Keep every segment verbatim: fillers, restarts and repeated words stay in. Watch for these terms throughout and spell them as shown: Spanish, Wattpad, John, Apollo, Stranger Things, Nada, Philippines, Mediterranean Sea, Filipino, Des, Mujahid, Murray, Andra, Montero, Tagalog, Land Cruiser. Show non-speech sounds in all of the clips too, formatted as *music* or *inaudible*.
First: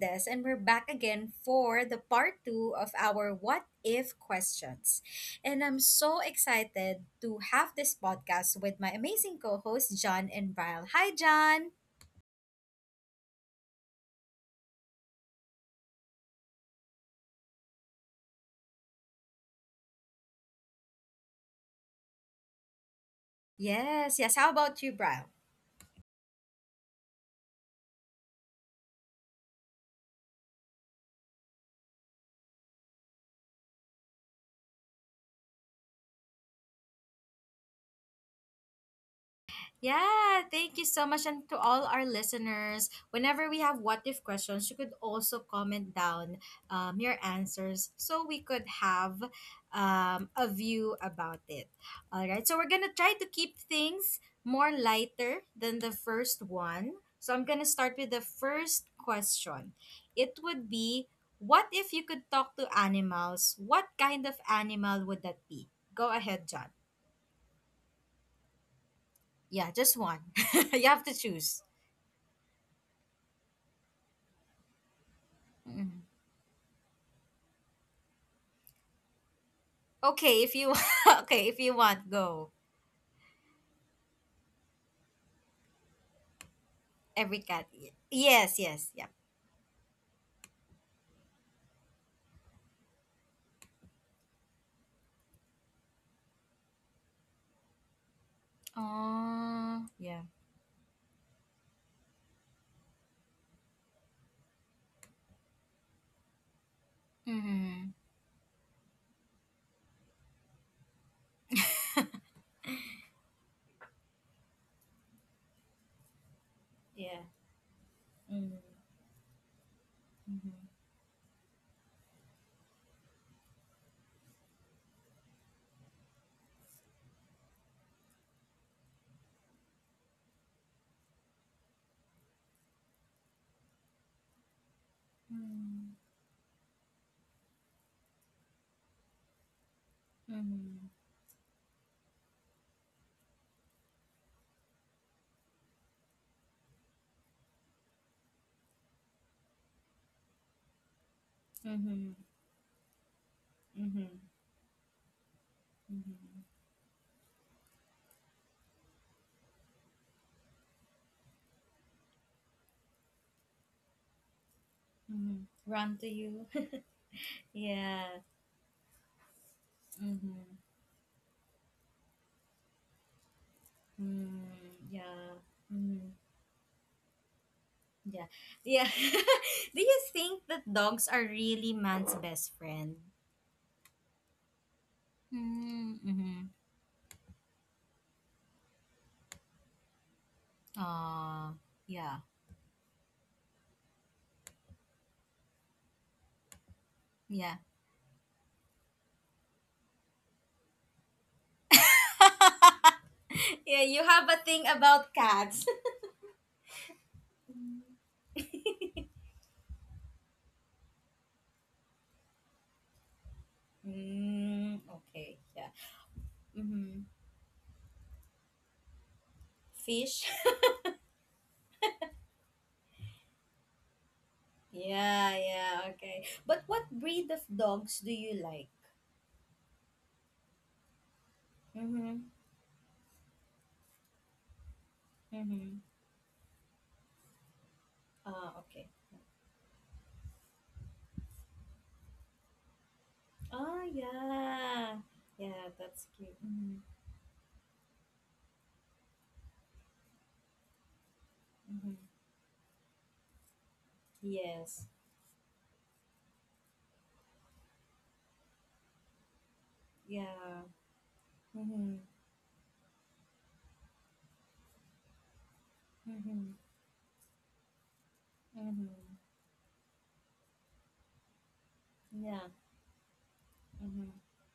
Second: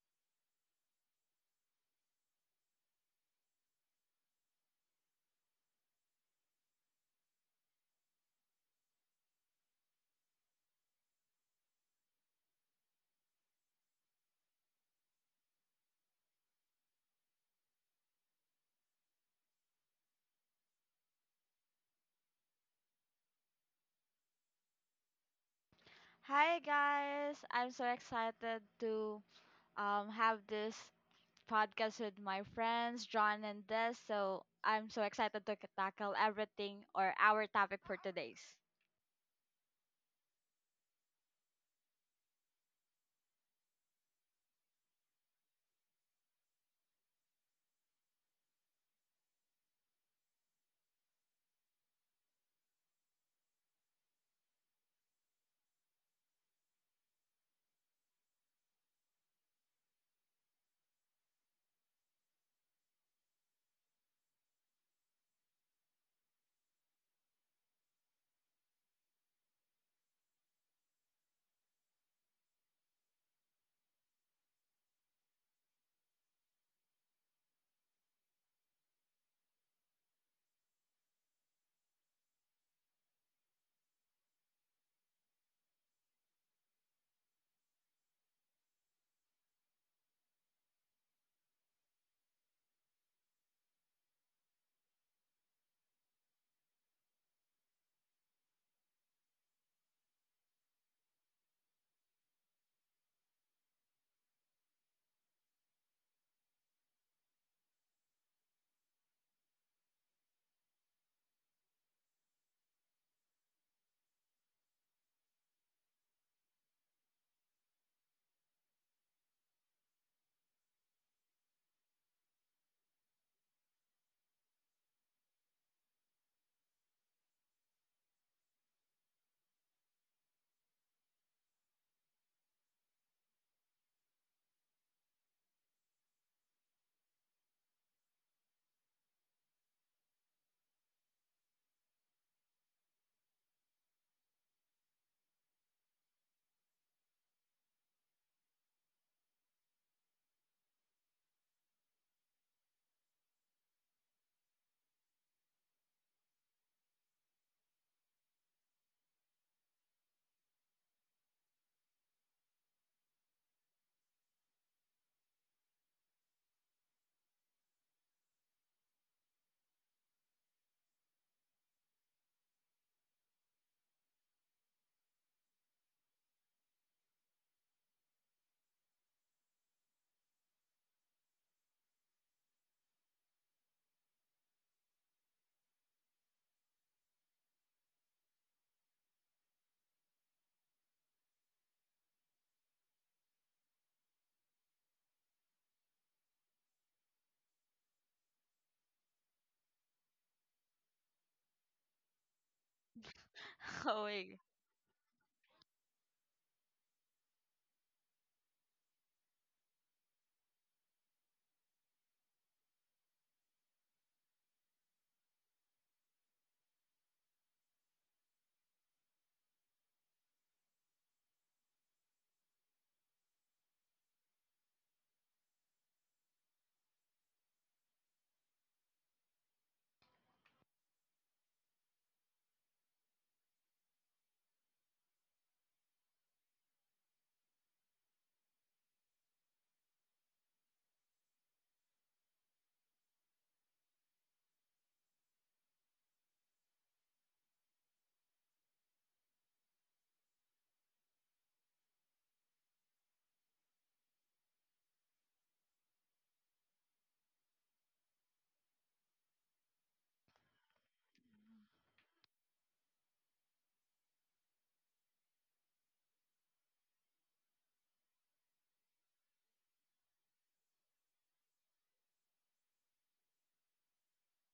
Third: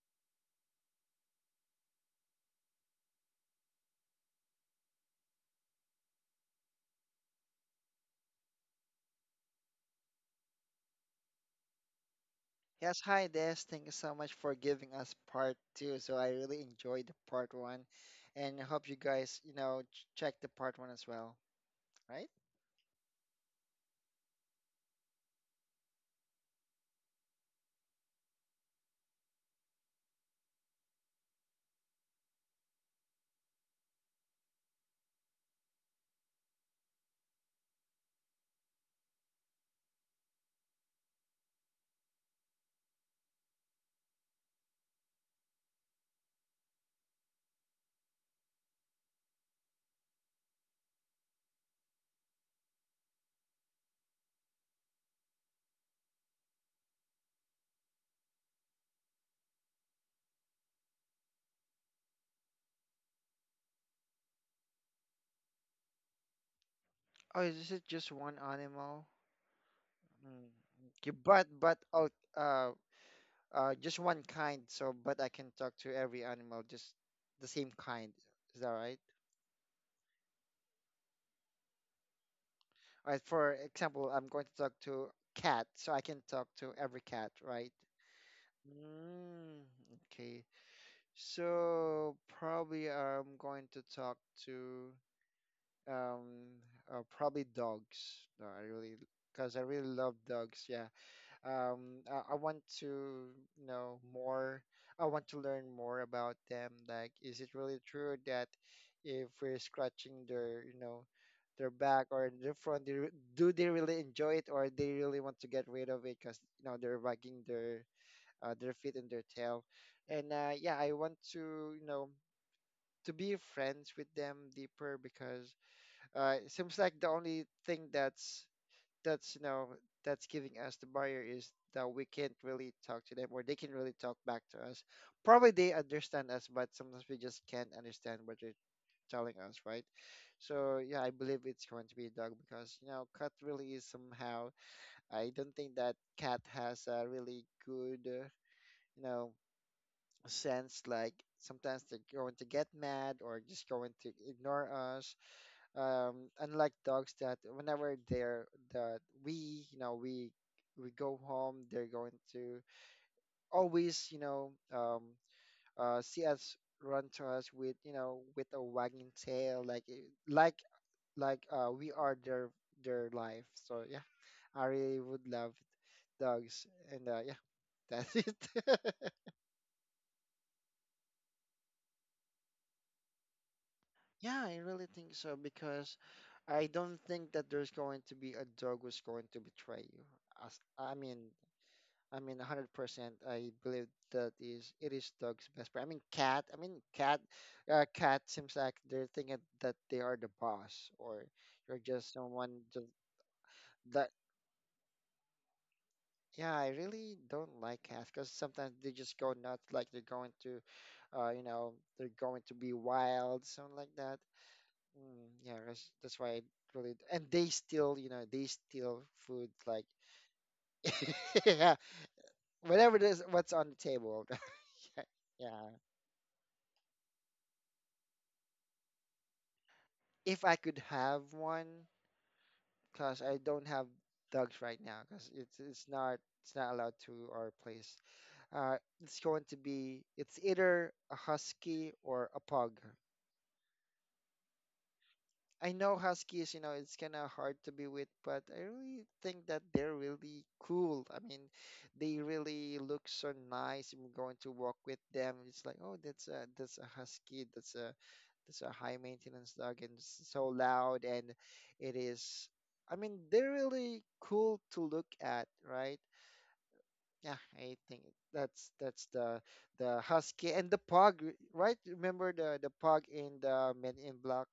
Des, and we're back again for the part two of our What If questions. And I'm so excited to have this podcast with my amazing co hosts, John and Brian. Hi, John! Yes, hi Des. Thank you so much for giving us part two. So I really enjoyed the part one, and I hope you guys, you know, ch- check the part one as well, right? Yes, yes. How about you, Brian? Hi guys, I'm so excited to um, have this podcast with my friends John and Des. So I'm so excited to tackle everything or our topic for today's. Yeah, thank you so much. And to all our listeners, whenever we have what if questions, you could also comment down um, your answers so we could have um, a view about it. All right, so we're going to try to keep things more lighter than the first one. So I'm going to start with the first question. It would be what if you could talk to animals? What kind of animal would that be? Go ahead, John. Oh, is it just one animal? Yeah, just one. Mm, *laughs* You have to okay, but choose. but oh, uh, uh, just one kind. So, but I can talk to Mm. every animal, just the same kind. Is that right? Okay, if you *laughs* okay, if you want, go. All right. For example, I'm going to talk to cat, so I can talk to every cat, Every cat. right? y- Yes, yes, yeah. Mm, okay. So probably I'm going to talk to um uh, probably dogs. No, I really because I Oh, really love yeah. dogs. Yeah. Um, I, I want to know more. I want to learn more about them. Like, is it really Mm-hmm. true that if we're scratching their, you know, their back or their front, they, re- do they really enjoy it, or they really want to get rid of it, because you know they're Yeah. wagging their uh, Mm-hmm. their feet and their tail. And uh, Mm-hmm. yeah, I want to, you know, to be friends with them deeper, because uh, it seems like the only thing that's that's you know that's giving us the barrier is that we can't really talk to them, or they can really talk back to us. Probably they understand us, but sometimes we just can't understand what they're telling us, right? So Mm-hmm. yeah, I believe it's going to be a dog because you know cat really is somehow. I don't think that cat has a really good uh, you know sense, like sometimes they're Mm-hmm. going to get mad or just going to Mm-hmm. ignore us um Mm-hmm. unlike dogs that whenever they're that we you know we we go home they're going to always you know um Mm-hmm. Run uh to see you. us, run to us *laughs* with you yeah. know with a wagging tail, like it- like Mm-hmm. like uh we are their their life. So yeah, Mm, I really would yeah. love Mm-hmm. dogs, and uh yeah, that's Yeah. it. Yeah. *laughs* *laughs* Do you think that dogs are really man's best friend? Yeah, I really think so, because Mm-hmm. I don't think that there's going to be a dog who's going to betray you. As, I mean, Oh, yeah, I mean, one hundred percent. I believe that is it is dog's best friend. I mean, cat. I mean, cat. yeah. Uh, cat seems like they're thinking that they are the boss, or you're just someone to, *laughs* Yeah, *laughs* you Oh, that. have a wait. thing about cats. *laughs* Yeah, I really don't like cats because sometimes they just go nuts, like they're going to, uh, you know, they're going to be wild, something like that. Mm, Mm, okay, yeah, yeah. that's, that's why I really. Mm-hmm. And they still you know, they steal food like Fish. *laughs* yeah, whatever it is, what's on the table. *laughs* *laughs* yeah, Yeah, yeah, okay. But what breed of dogs do you like? if I could have one, Mm-hmm. cause I don't have dogs right now, cause it's Mm-hmm. it's not it's not allowed to our place. Ah, Uh, okay. it's going to be it's either a husky or a pug. Oh, yeah. Yeah, I know that's cute. Huskies, you know, Mm-hmm. it's kind of hard to be with, but I really think that they're really cool. I mean, Mm-hmm. they really look so nice. We're going to walk Yes. with them. It's like, oh, that's a that's a Husky. That's a that's a high maintenance dog, and it's so Yeah. loud. And it Mm-hmm. is. I mean, they're really cool to look at, right? Mm-hmm. Yeah, I think that's that's Mm-hmm. the the Husky and the Pug, right? Remember Yeah. the the Pug in the Men Mm-hmm. in Black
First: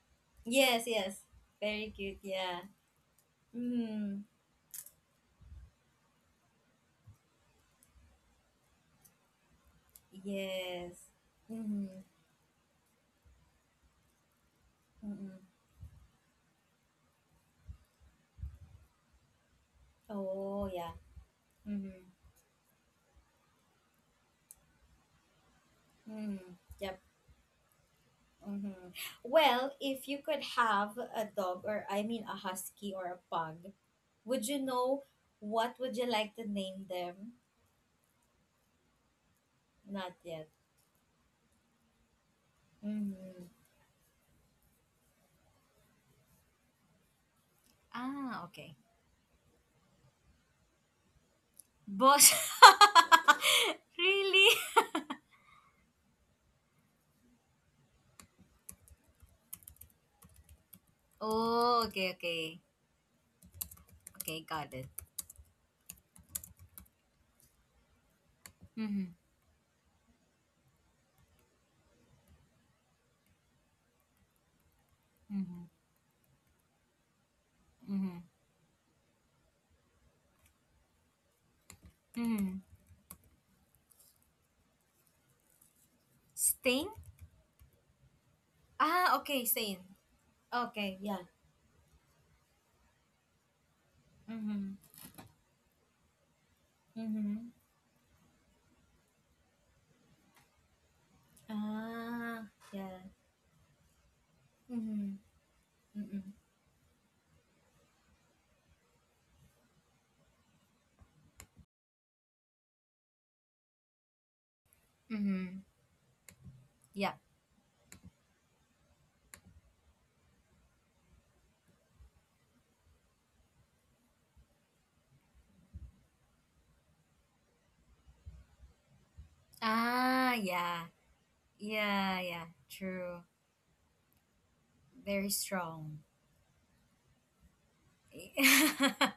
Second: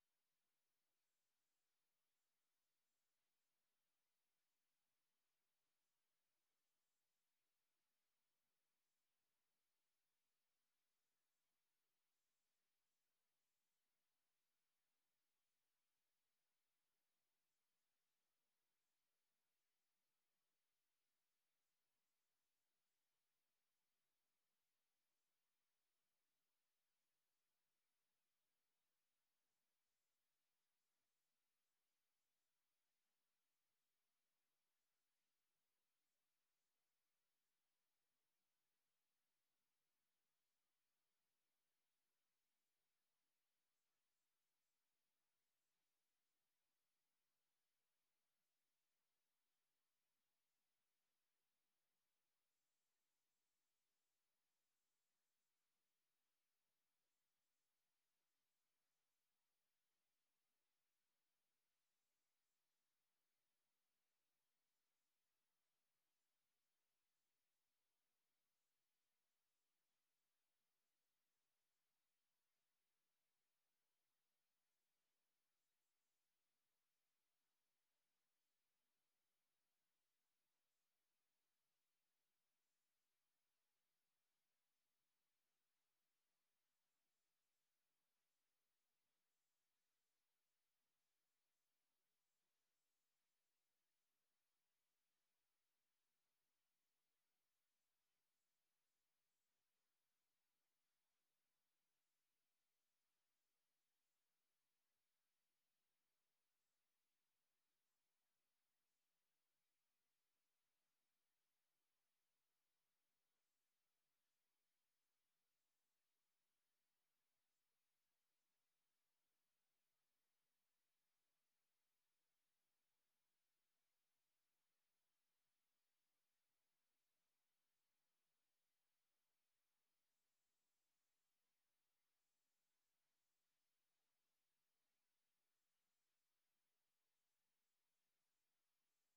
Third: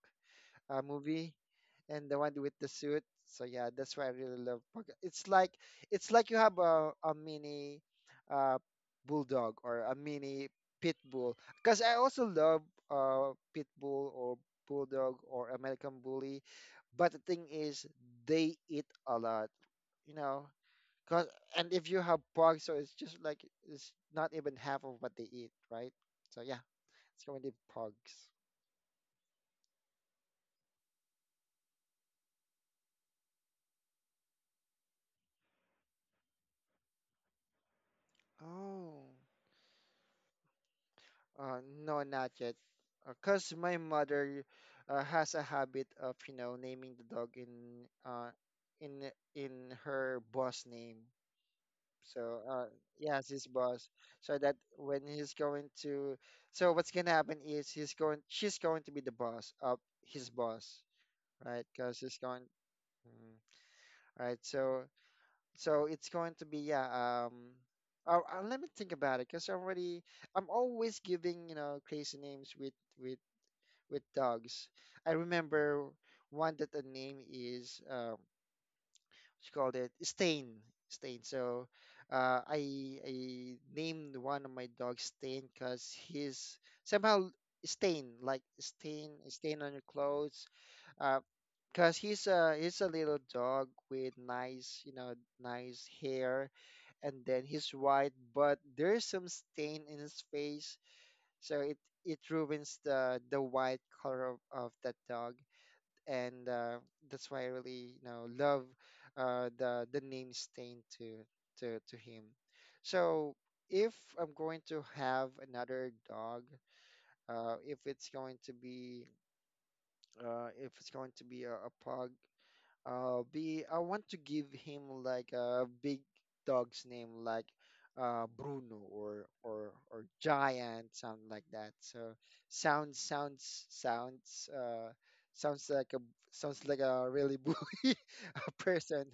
uh, Yes, yes. movie, Very and the cute, one with yeah. the suit? So yeah, that's why I Mm-hmm. really love Pokemon. It's like it's like you have a, a mini uh, bulldog or a mini pit Yes. bull. Because Mm-hmm. I also love uh, pit bull or bulldog Mm-hmm. or American bully, but the thing is they eat a lot, you know. Oh, yeah. Cause and if you Mm-hmm. have pug, so it's just like it's not even half of what they eat, right? Mm-hmm. So yeah, Yep. it's going to be pugs. Mm-hmm. Well, if you could have a dog, or I mean a husky or a pug, would you know what would you like to name them? Oh. Not yet. Uh, no, not yet. Mm-hmm. Because my mother uh, has a habit of, you know, naming the dog in uh, Ah, okay. in in her boss name. Boss. So uh, yes, his *laughs* boss. So really? that when he's going to, so what's gonna happen is he's going, she's going to be the boss of his boss, right? Oh, Because okay, he's going, okay. mm, right? Okay, got So it. so it's going to be yeah. Um, oh, uh, let me think Mm-hmm. about it. Because I'm already, I'm always giving you know crazy names with with with dogs. I Mm-hmm. remember one that the name is um, Mm-hmm. what called it Stain. Stain. So uh, Mm-hmm. I I named one of my dogs Stain because he's Stain? somehow stain, like Ah, stain okay, stain on stain. your clothes. Okay, Uh, yeah. because he's a he's a little dog with Mm-hmm. nice you know nice hair, and then Mm-hmm. he's white but there's some stain in his face, so it it Ah, ruins yeah. the the white color of, of that Mm-hmm. dog, Mm-mm. and uh, that's why I really you know love uh, the the name stain to to to him. So if I'm going to have Mm-hmm. another dog, Yeah. uh, if it's going to be uh, if it's going to be a, a pug, uh be I want to give him like a big dog's name like uh Bruno or or or Ah, yeah. Giant, something like that. So Yeah, yeah. sounds True. sounds sounds uh Very sounds like strong. a sounds like a really bully *laughs* a *laughs* person,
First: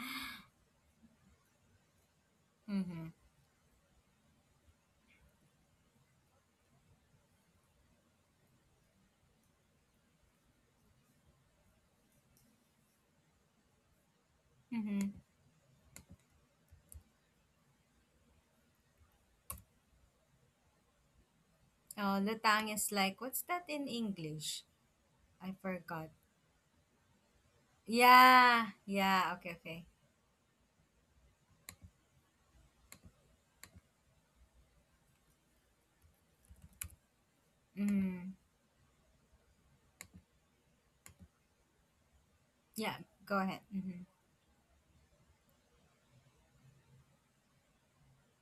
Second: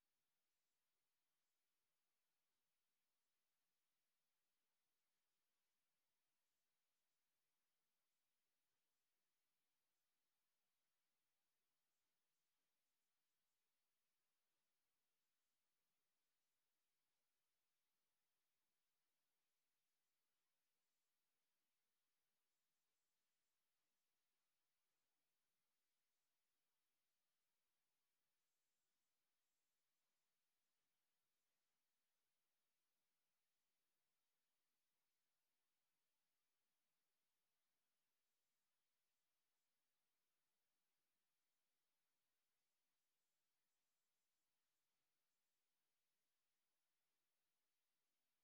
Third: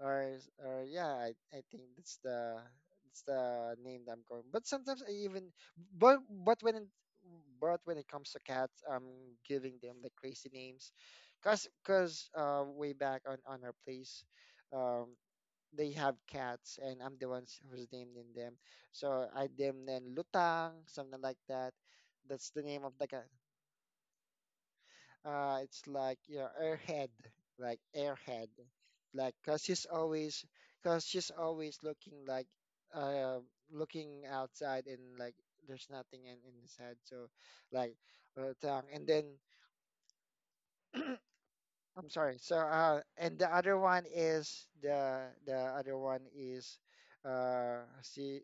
or or yeah, I, I think that's the mm-hmm. that's the name that I'm going. But sometimes I even but but when it, but when it comes to cats, I'm giving them the crazy names, cause cause uh, way back on on our place, um, Mm-hmm. they have cats, and I'm the ones who's naming them. So I named them Lutang, something like that. Oh, That's the lutang name of is the like, cat. what's that in English? I Uh, it's forgot. like you know, airhead, like airhead, Yeah. like Yeah. Okay, cause she's okay. always, cause she's always looking like, uh, looking outside, and like there's nothing in, in his head. So like Mm-hmm. Lutang, and then I'm sorry. So, Yeah. uh, and Go the ahead. other Mm-hmm. one is the the other one is, uh, see,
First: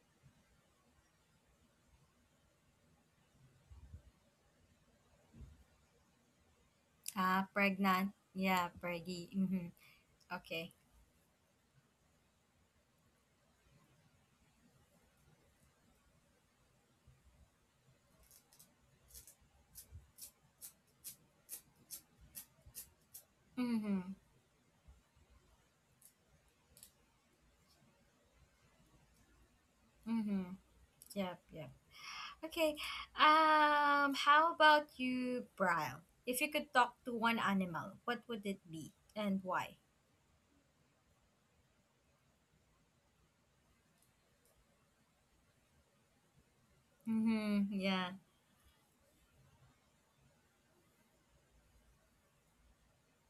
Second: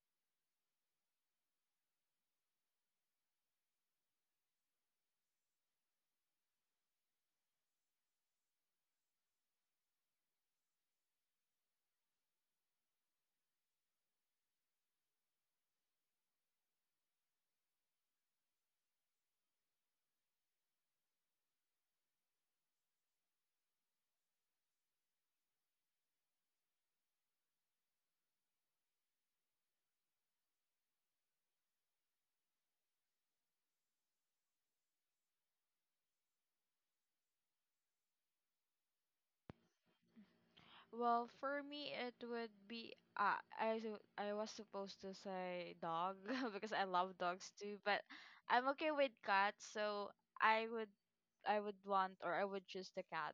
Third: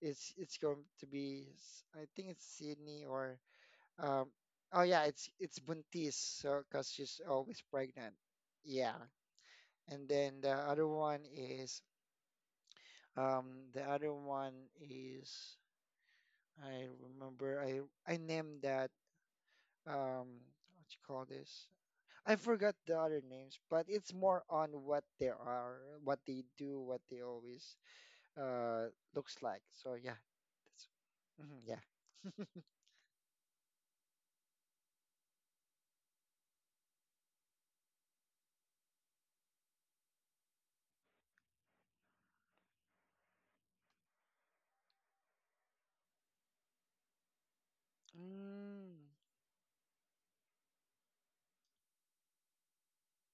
it's it's going to be, s- I think it's Sydney, or, um, oh yeah, it's it's Buntis. So, cause she's Ah, always pregnant. pregnant. Yeah, Yeah. preggy. Mm-hmm. And then the Okay. other one is, um, the other one is, I remember I I named that, um, what you call this? I forgot the other names, but Mm-hmm. it's more on what they are, what they do, what they always uh looks like. So yeah, Mm-hmm. that's, Yep, mhm, yep. yeah. Okay. Um, how about you, Brian? If you could talk to one animal, what would it be and why? Well, for me, it would be uh, I su- I was supposed to say dog *laughs* because I love dogs Mm-hmm. too, but Yeah. I'm okay Mm. with cats. So I would I would want, or I would choose the cat,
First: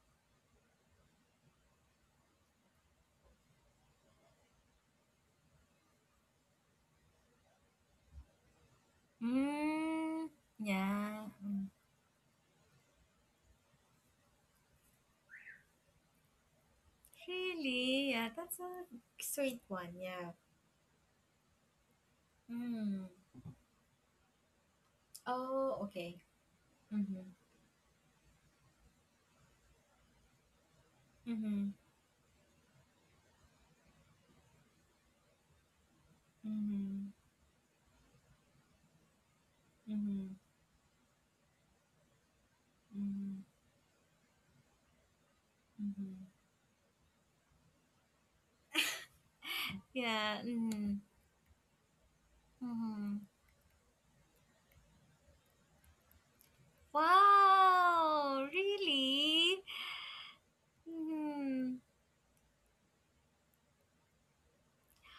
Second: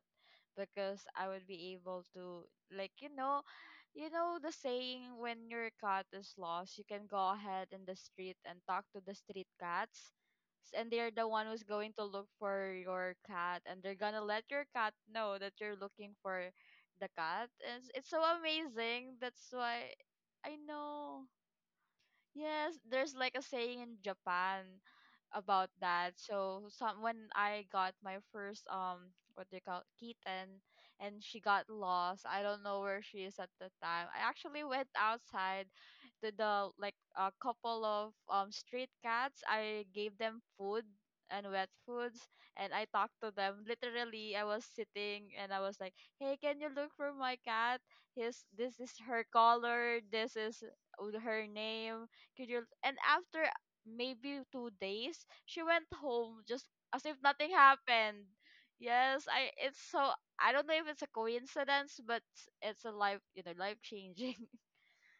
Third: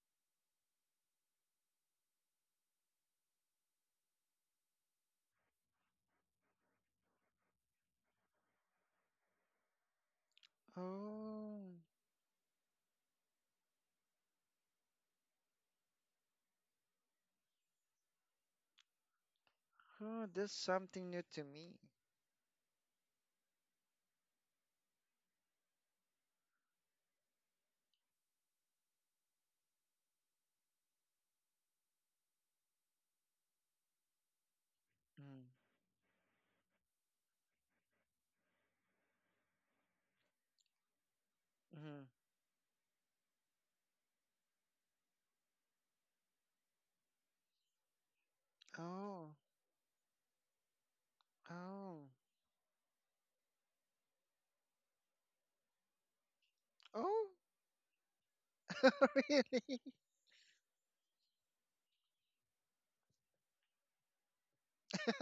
because I would be able to, like you know, you know the saying, when your cat is lost you can go ahead in the street and talk to the street cats Mm, s- and they're yeah. the one who's Oh. Mm. going to look for your cat, and they're gonna let your cat know that you're looking for the cat. And it's it's Really? so Yeah, that's a amazing, that's sweet why. one. Oh, Yeah. that's I something new know, to me. yes, Mm. there's like a saying in Japan about Oh, that. okay. So some, when Mm-hmm. I got my first um what do you call it, kitten, and she got Mm-hmm. lost. I don't know where she is at the time. I actually went Mm. outside to the, like, Mm-hmm. a couple of um street cats. I gave Mm-hmm. them food and wet Mm. foods, and I talked to Mm-hmm. them. Literally I was sitting and I was like, Mm-hmm. "Hey, can you look for my cat? His, this is her Oh. color, this Yeah. is Mm-hmm. uh, her Oh. name, could you," and Mm-hmm. after maybe two days, she went home just as if Oh. nothing happened. Wow. Yes, *laughs* I, Really? Really? it's so, I don't know if it's a Mm-hmm. coincidence, but it's a life, you know, life changing.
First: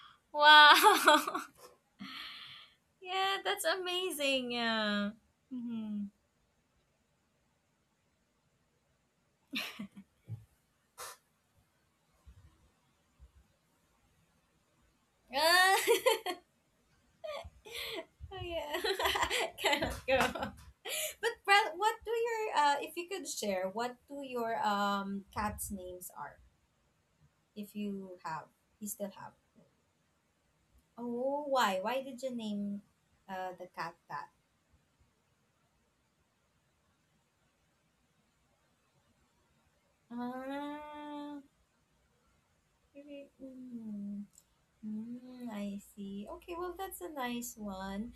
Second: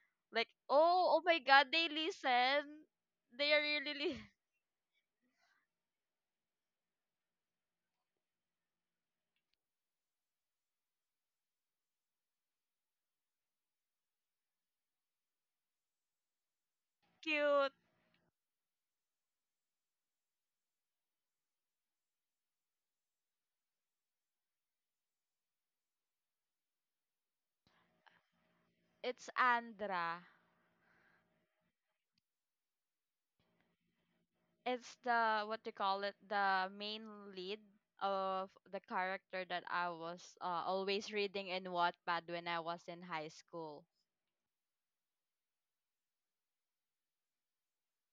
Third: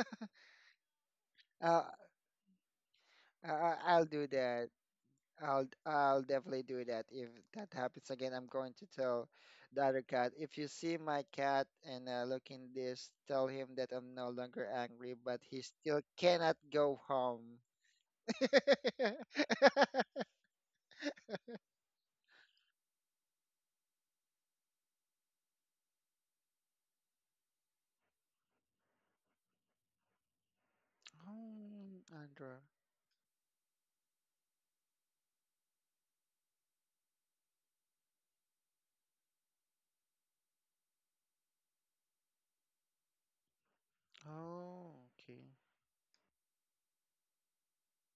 *laughs* Like, oh, oh my Wow. *laughs* god, Uh, they listen. Yeah, I, They are that's I- really, I'll really. do amazing. that. Yeah. I'll Mm-hmm. I'll definitely do that. If that happens again, I'm going to tell the other cat. If you see my cat and uh, looking this, tell him that I'm no longer angry, but he Ah, still *laughs* cannot go *laughs* home. Cute. oh yeah. *laughs* *laughs* Cannot go. But Brad, what do your uh, if you could share, what do your um cats' names are? If you have, you still It's have. Andra. Oh, why? Why Oh, did you Andra. name uh the cat that? It's the, what do you call it, the main lead of the character that I was uh, always Ah, reading in Wattpad when I was in really? high school. Mm. Oh, Mm, okay. I see. Okay, well that's a nice one.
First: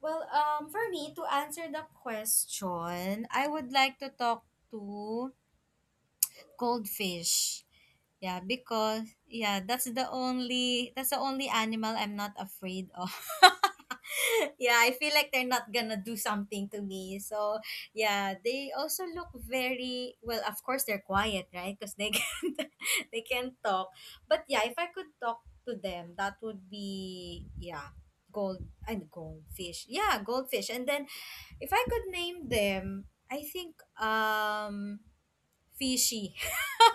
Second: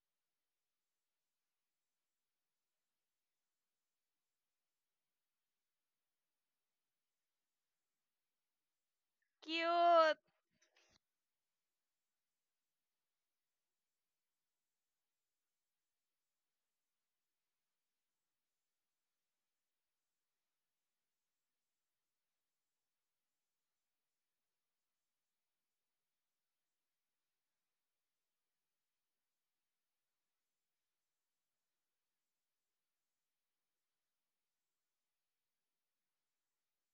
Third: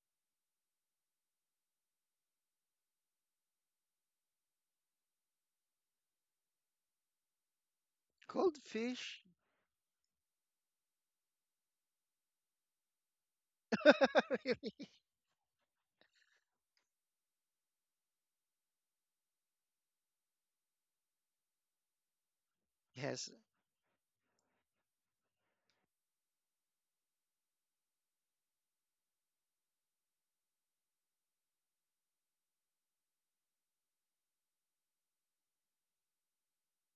Well, um, for me to answer the question, I would like to talk to cold fish. Yeah, Cold because fish? yeah, that's the Cute, only that's the only animal I'm not afraid of. *laughs* *laughs* yeah, I feel like they're not gonna do something to me. So yeah, they also look very well. Of course, they're quiet, right? Because they *laughs* can't they Yes. can't talk. But yeah, if I could talk to them, that would be yeah, gold and goldfish. Yeah, goldfish. And then if I could name them, I think um Fishy.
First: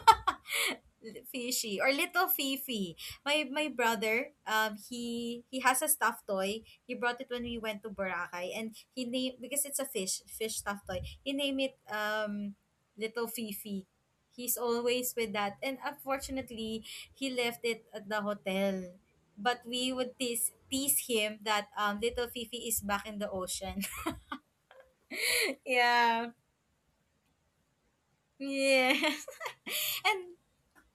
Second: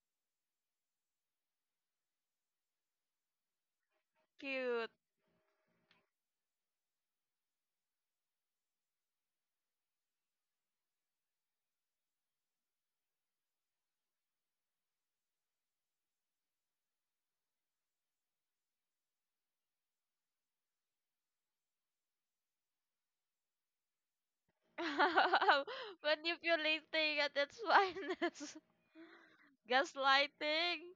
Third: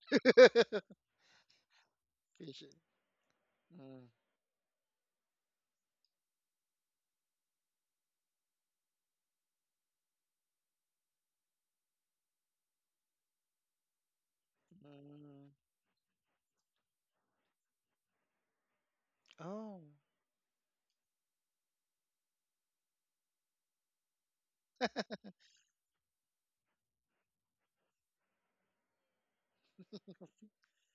*laughs* *laughs* Fishy or little Fish. Fifi. My my Mm. brother, um cute. he he has a stuffed toy. He brought it when we went to Boracay and he named because it's a fish, fish stuffed toy. He named it um little Fifi. He's always with Mm. that and unfortunately he left it at the hotel. But Oh. we would tease tease him that um little Fifi is back in the ocean. *laughs* *laughs* yeah. Manipulating at its finest. Yeah. *laughs* And Gaslighting.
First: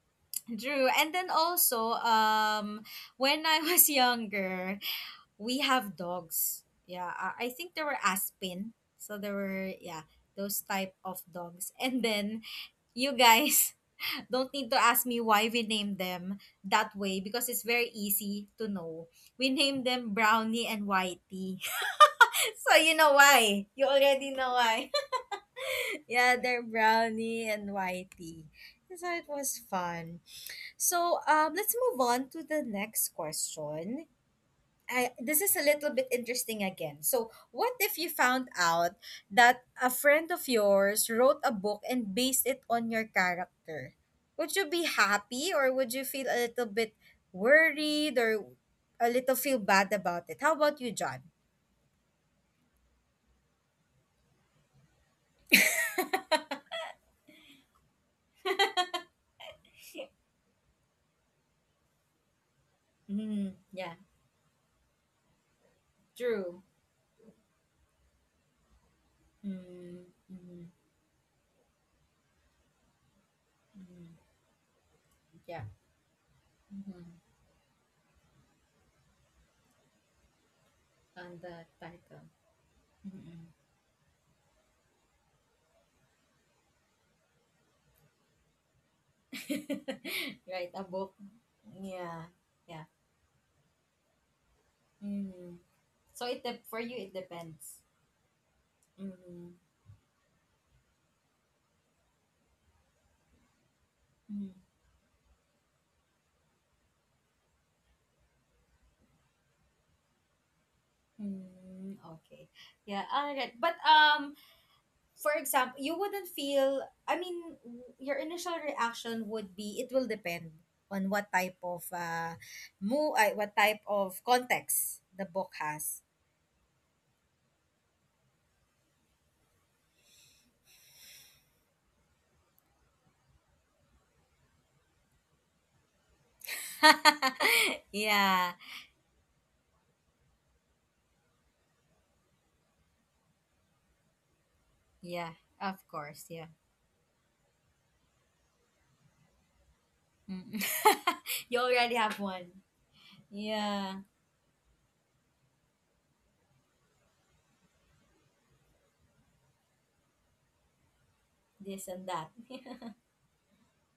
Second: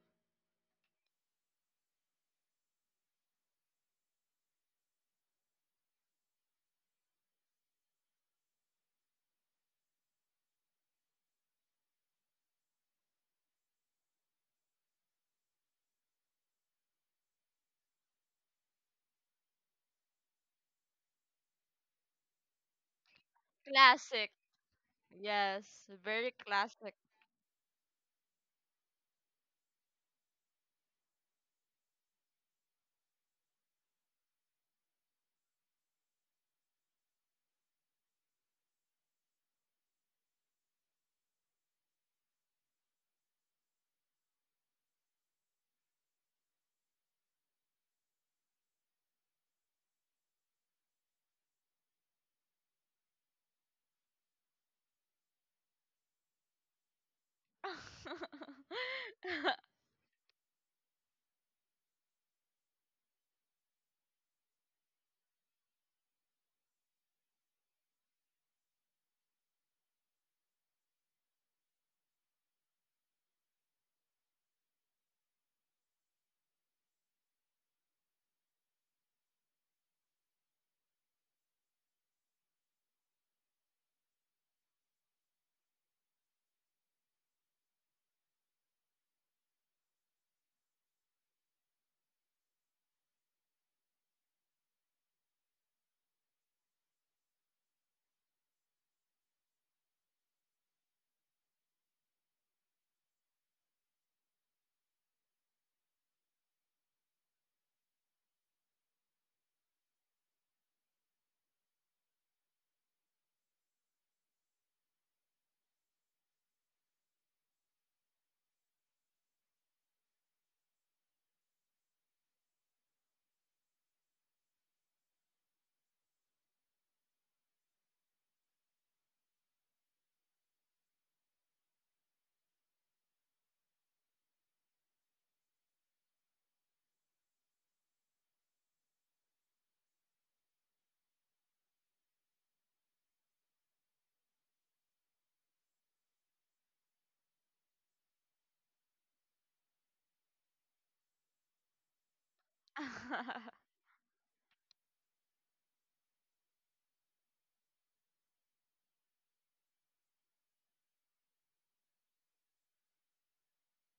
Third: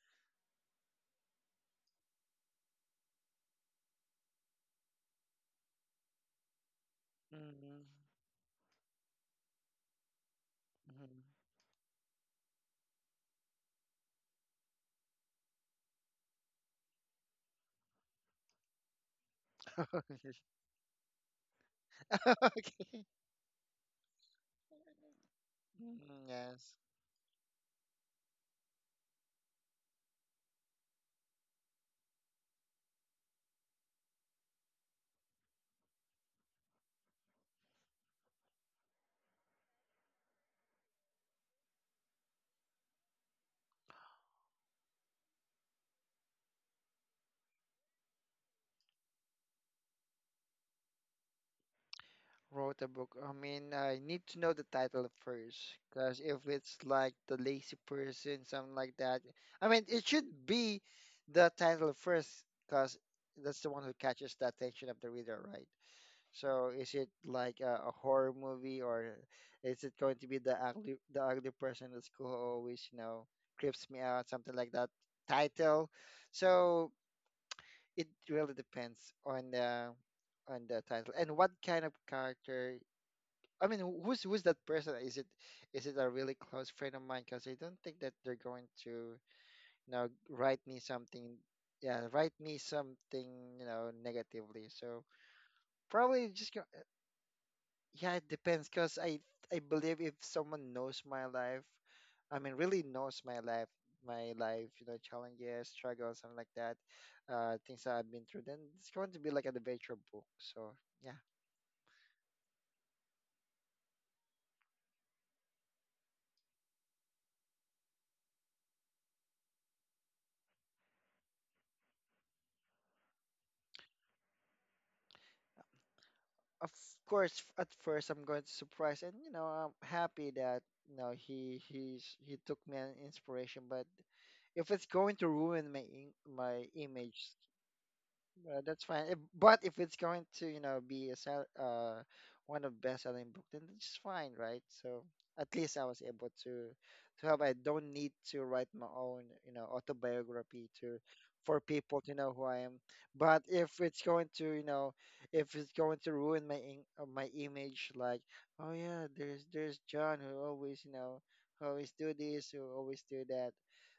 Drew, and then also, um, when I was *laughs* younger, we have dogs. Yeah, I, I Mm, think there were Aspen. So there were, yeah, those type mm. of dogs. And then you guys *laughs* don't need to ask me why we named them that way because it's very easy to know. We named them *laughs* Brownie and Whitey. *laughs* So you Okay. know why. You Classic. already know why. Yes, Mm, *laughs* very yeah, they're yes. classic. Brownie and Whitey. So it was fun. So um, let's move on to the next question. I, this is a little bit interesting again. So, what if you found out that a friend of yours wrote a book and based it on your character? Would you be happy or would you feel a little bit worried or a little feel bad about it? How about you, John? Wrote a book. I mean, I need to know the title first, because if it's like The Lazy Person, something like that, I mean, it *laughs* should be the title first, because Mm, that's the one who yeah, catches the attention of the reader, right? true. So, is it like a, a horror movie, or is it Mm, going to be the mm, ugly, the ugly person at school who always, you know, creeps me out, mm, something like that yeah, title? So, mm, it really depends on the on the title and on the what kind of title. character. Mm-mm. I mean, who- who's who's that person? Is it is it a really close friend of mine? Because I don't think that they're going to, you know, *laughs* write right, me a book. something. Yeah, Yeah, write me yeah. something, you know, negatively. So Mm. So probably it just go. dep for you it depends. Yeah, it depends. Because I Mm. I believe if someone knows my life, I mean, really knows my life, my Mm. life, you know, challenges, struggles, something like that, uh, things that I've been through, then it's going to be like an adventure book. So yeah, Mm. Okay. Yeah. All right. But um, for example, you wouldn't feel. I mean, w- your initial reaction would be it will depend on what type of uh, mo uh, what type of context the book has. of course f- at first I'm going to surprise, and you know I'm happy that you know he he's he took me an inspiration, but if it's going to ruin my im- my image *laughs* yeah. uh, that's fine. If, but if it's going to, you know, be a sell, uh, one of best-selling book, then it's fine, right? So Yeah. at least Of I was course. able Yeah. to to help. I don't need to write my own, you know, Mm. autobiography to *laughs* for you already people to have know who one. I am. But *laughs* if it's Yeah. going to, you know, if it's going to ruin my in, uh, my image, like, oh yeah, there's there's John who always, you know, who This always and do that. this, who *laughs* always do that.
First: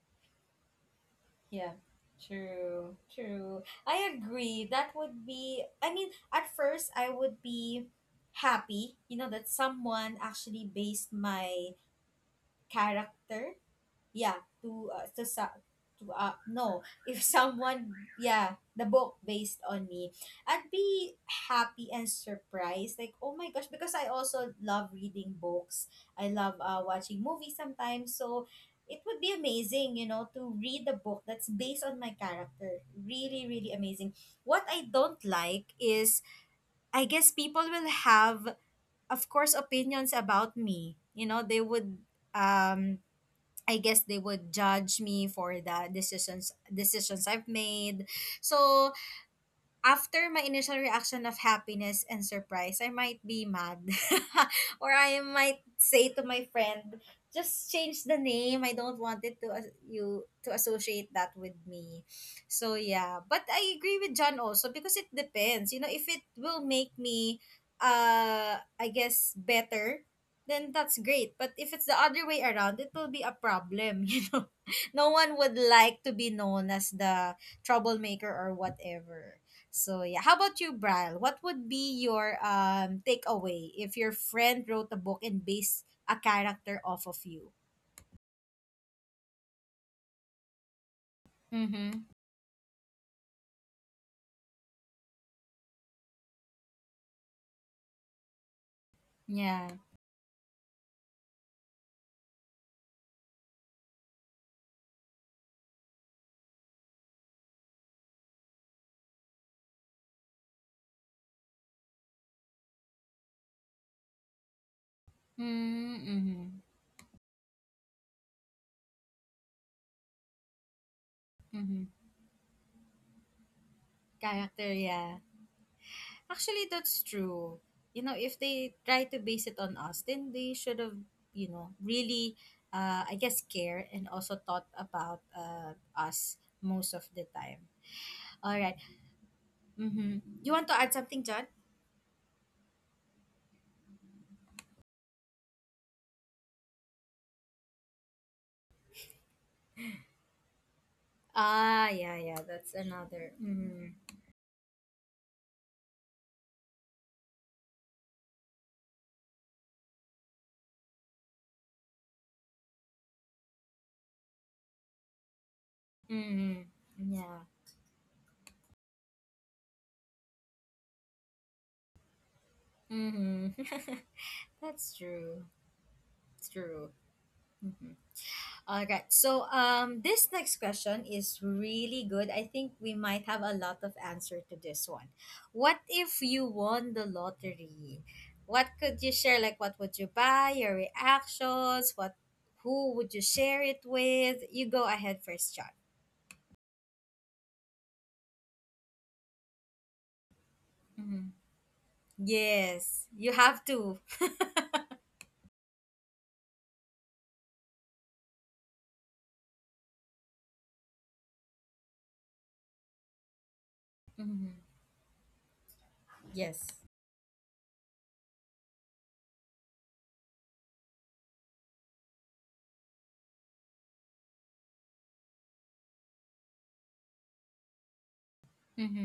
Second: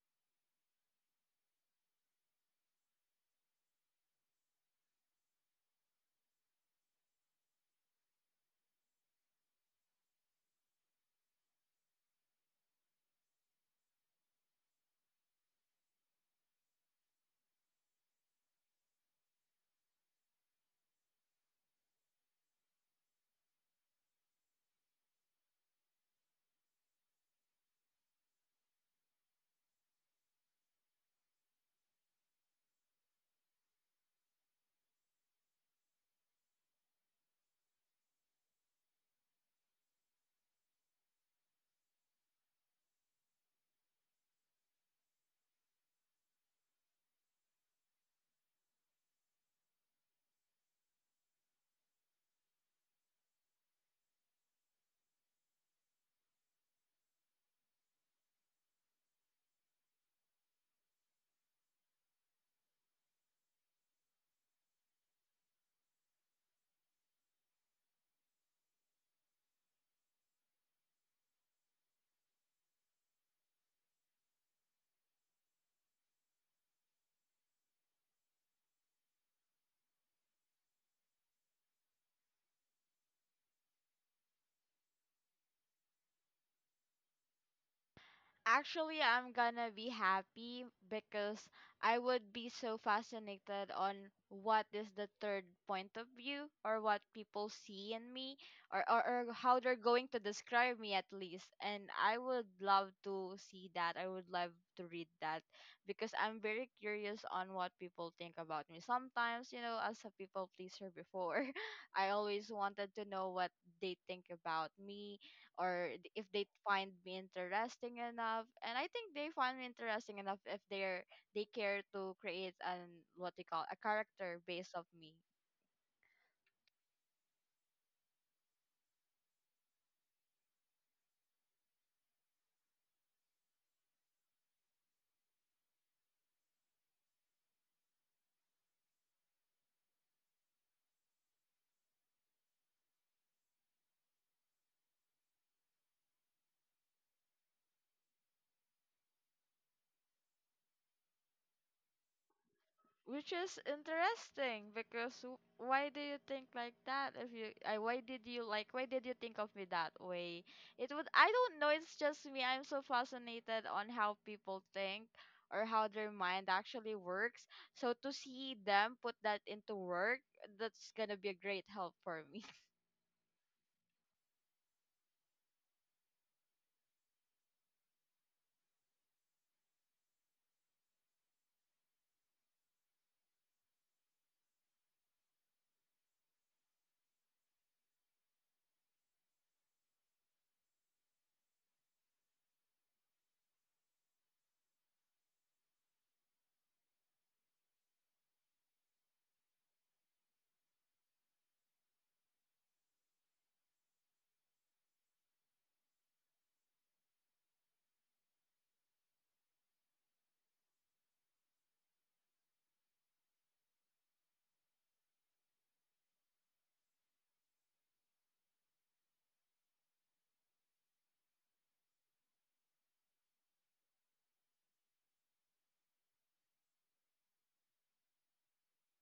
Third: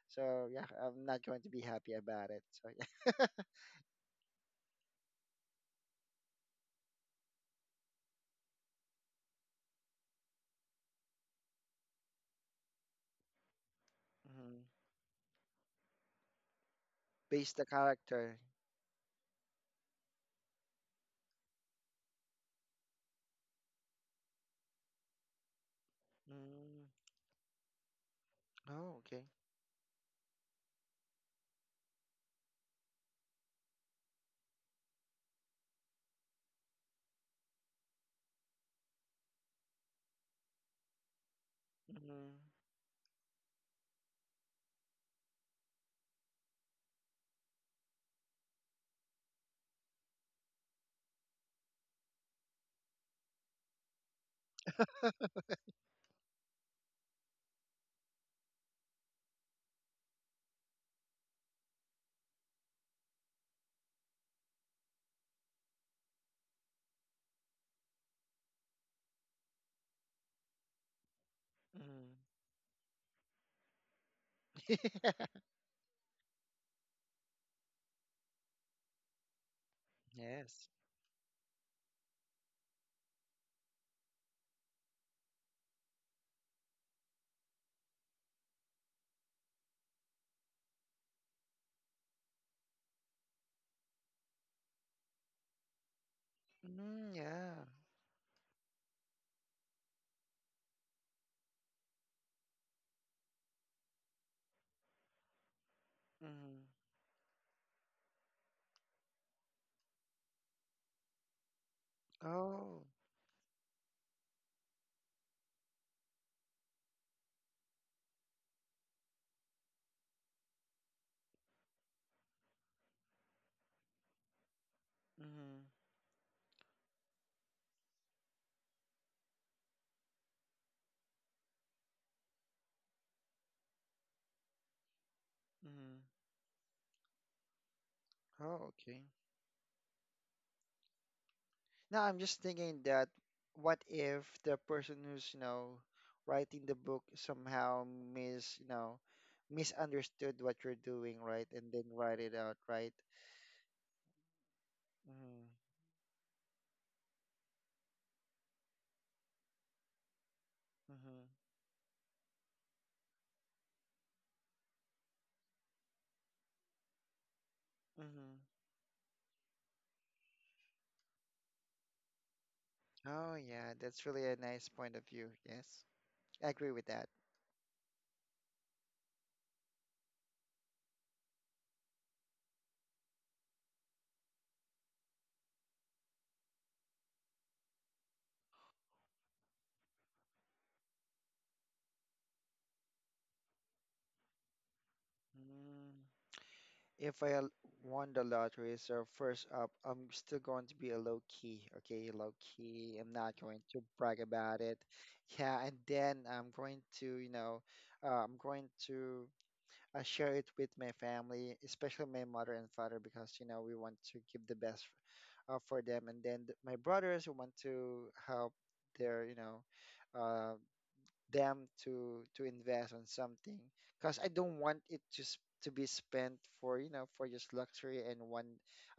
So yeah, I'm not going to be Yeah, happy about it. So yeah. true, true. I agree. That would be, I mean, at first I would be happy, you know, that someone actually based my character yeah *laughs* to uh, to sa to uh, no if *laughs* Based the someone character. yeah the book based on me, I'd be happy and surprised like, oh my gosh, because I also love reading books. I love uh, Mm. watching movies sometimes, so it Oh, would okay. be amazing, you know, to read a book that's based on my character, really, really amazing. What I don't like is I guess people will have, of course, opinions about me. You know, they would Mm-hmm. um I guess they would judge me for the decisions decisions I've made. So after my initial reaction of happiness and surprise, I might be mad. *laughs* Or I might say to my friend, just change the name. I don't want it to as- you to associate that with me. So yeah, but I agree with John also because it depends. You know, if it will make me uh I guess better, then that's great. But if it's the Mm-hmm. other way around, it will be a problem, *laughs* you know. *laughs* No one would like to be known as the troublemaker or whatever. So yeah, how about Yes. you, Brian? What would be your um takeaway if your friend wrote a book and based a character off of you? Actually, I'm gonna be happy because I Mm-hmm. would be so fascinated on what is the third point of view, or what Mm. people Yeah. see in me, or, or, or how Yeah. they're going to describe me at least. And I would love to see that. I would love to read that because I'm very Mm-hmm. curious on what people think about me. Sometimes, you know, as a people pleaser before, *laughs* I always Oh. wanted to know what they think about me, or th- if they Mm-hmm. find me interesting enough. And I think they find me interesting enough if they're, they care Mm-hmm. to create an, what they call, a character Character, based of me. yeah. Mm-hmm. Actually, that's true. You know, if they try to base it on us, then they should have, you know, really, uh, I guess, care and also thought about uh, Mm-hmm. us most of the time. All Oh, right. okay. Mm-hmm. You want to add something, John? Now I'm just thinking that what if the person who's, you know, writing the book somehow mis, you know, misunderstood what you're doing, right? And then Ah, yeah, write it yeah. out, That's right? another. Which is Mhm. interesting, because w- Mm-hmm. why do you think like that? If you uh, why did you, like, why did you think of me that way? It would, Mm-hmm. I don't know, it's just me, I'm so fascinated on how people think or how their mind Mm, actually yeah. works, so to Mm-hmm. see them put that into work, that's gonna be a great help for me. Oh, Hmm. yeah, that's really a *laughs* nice That's point of view. true. Yes. It's I agree with true. that. Mhm. All right. So um this next question is really good. I think we might have a lot of answer to this one. What if you won the lottery? What could you share? Like what would you buy? Your reactions? What who would you share it with? You go ahead first, John. if I l- won the lottery, so first up, I'm still going to be a Hmm. low key, okay? Low key. Yes. I'm You not have going to to. brag about it. Yeah, and then I'm going to, you know, uh, I'm going to uh, share it with my family, especially my mother and father, because, you know, we want *laughs* to Hmm. give the best uh, for them. And then th- Yes. my brothers who want to help their, you know, uh, them to to invest on something because I don't want it just to be spent for you know for just luxury and one.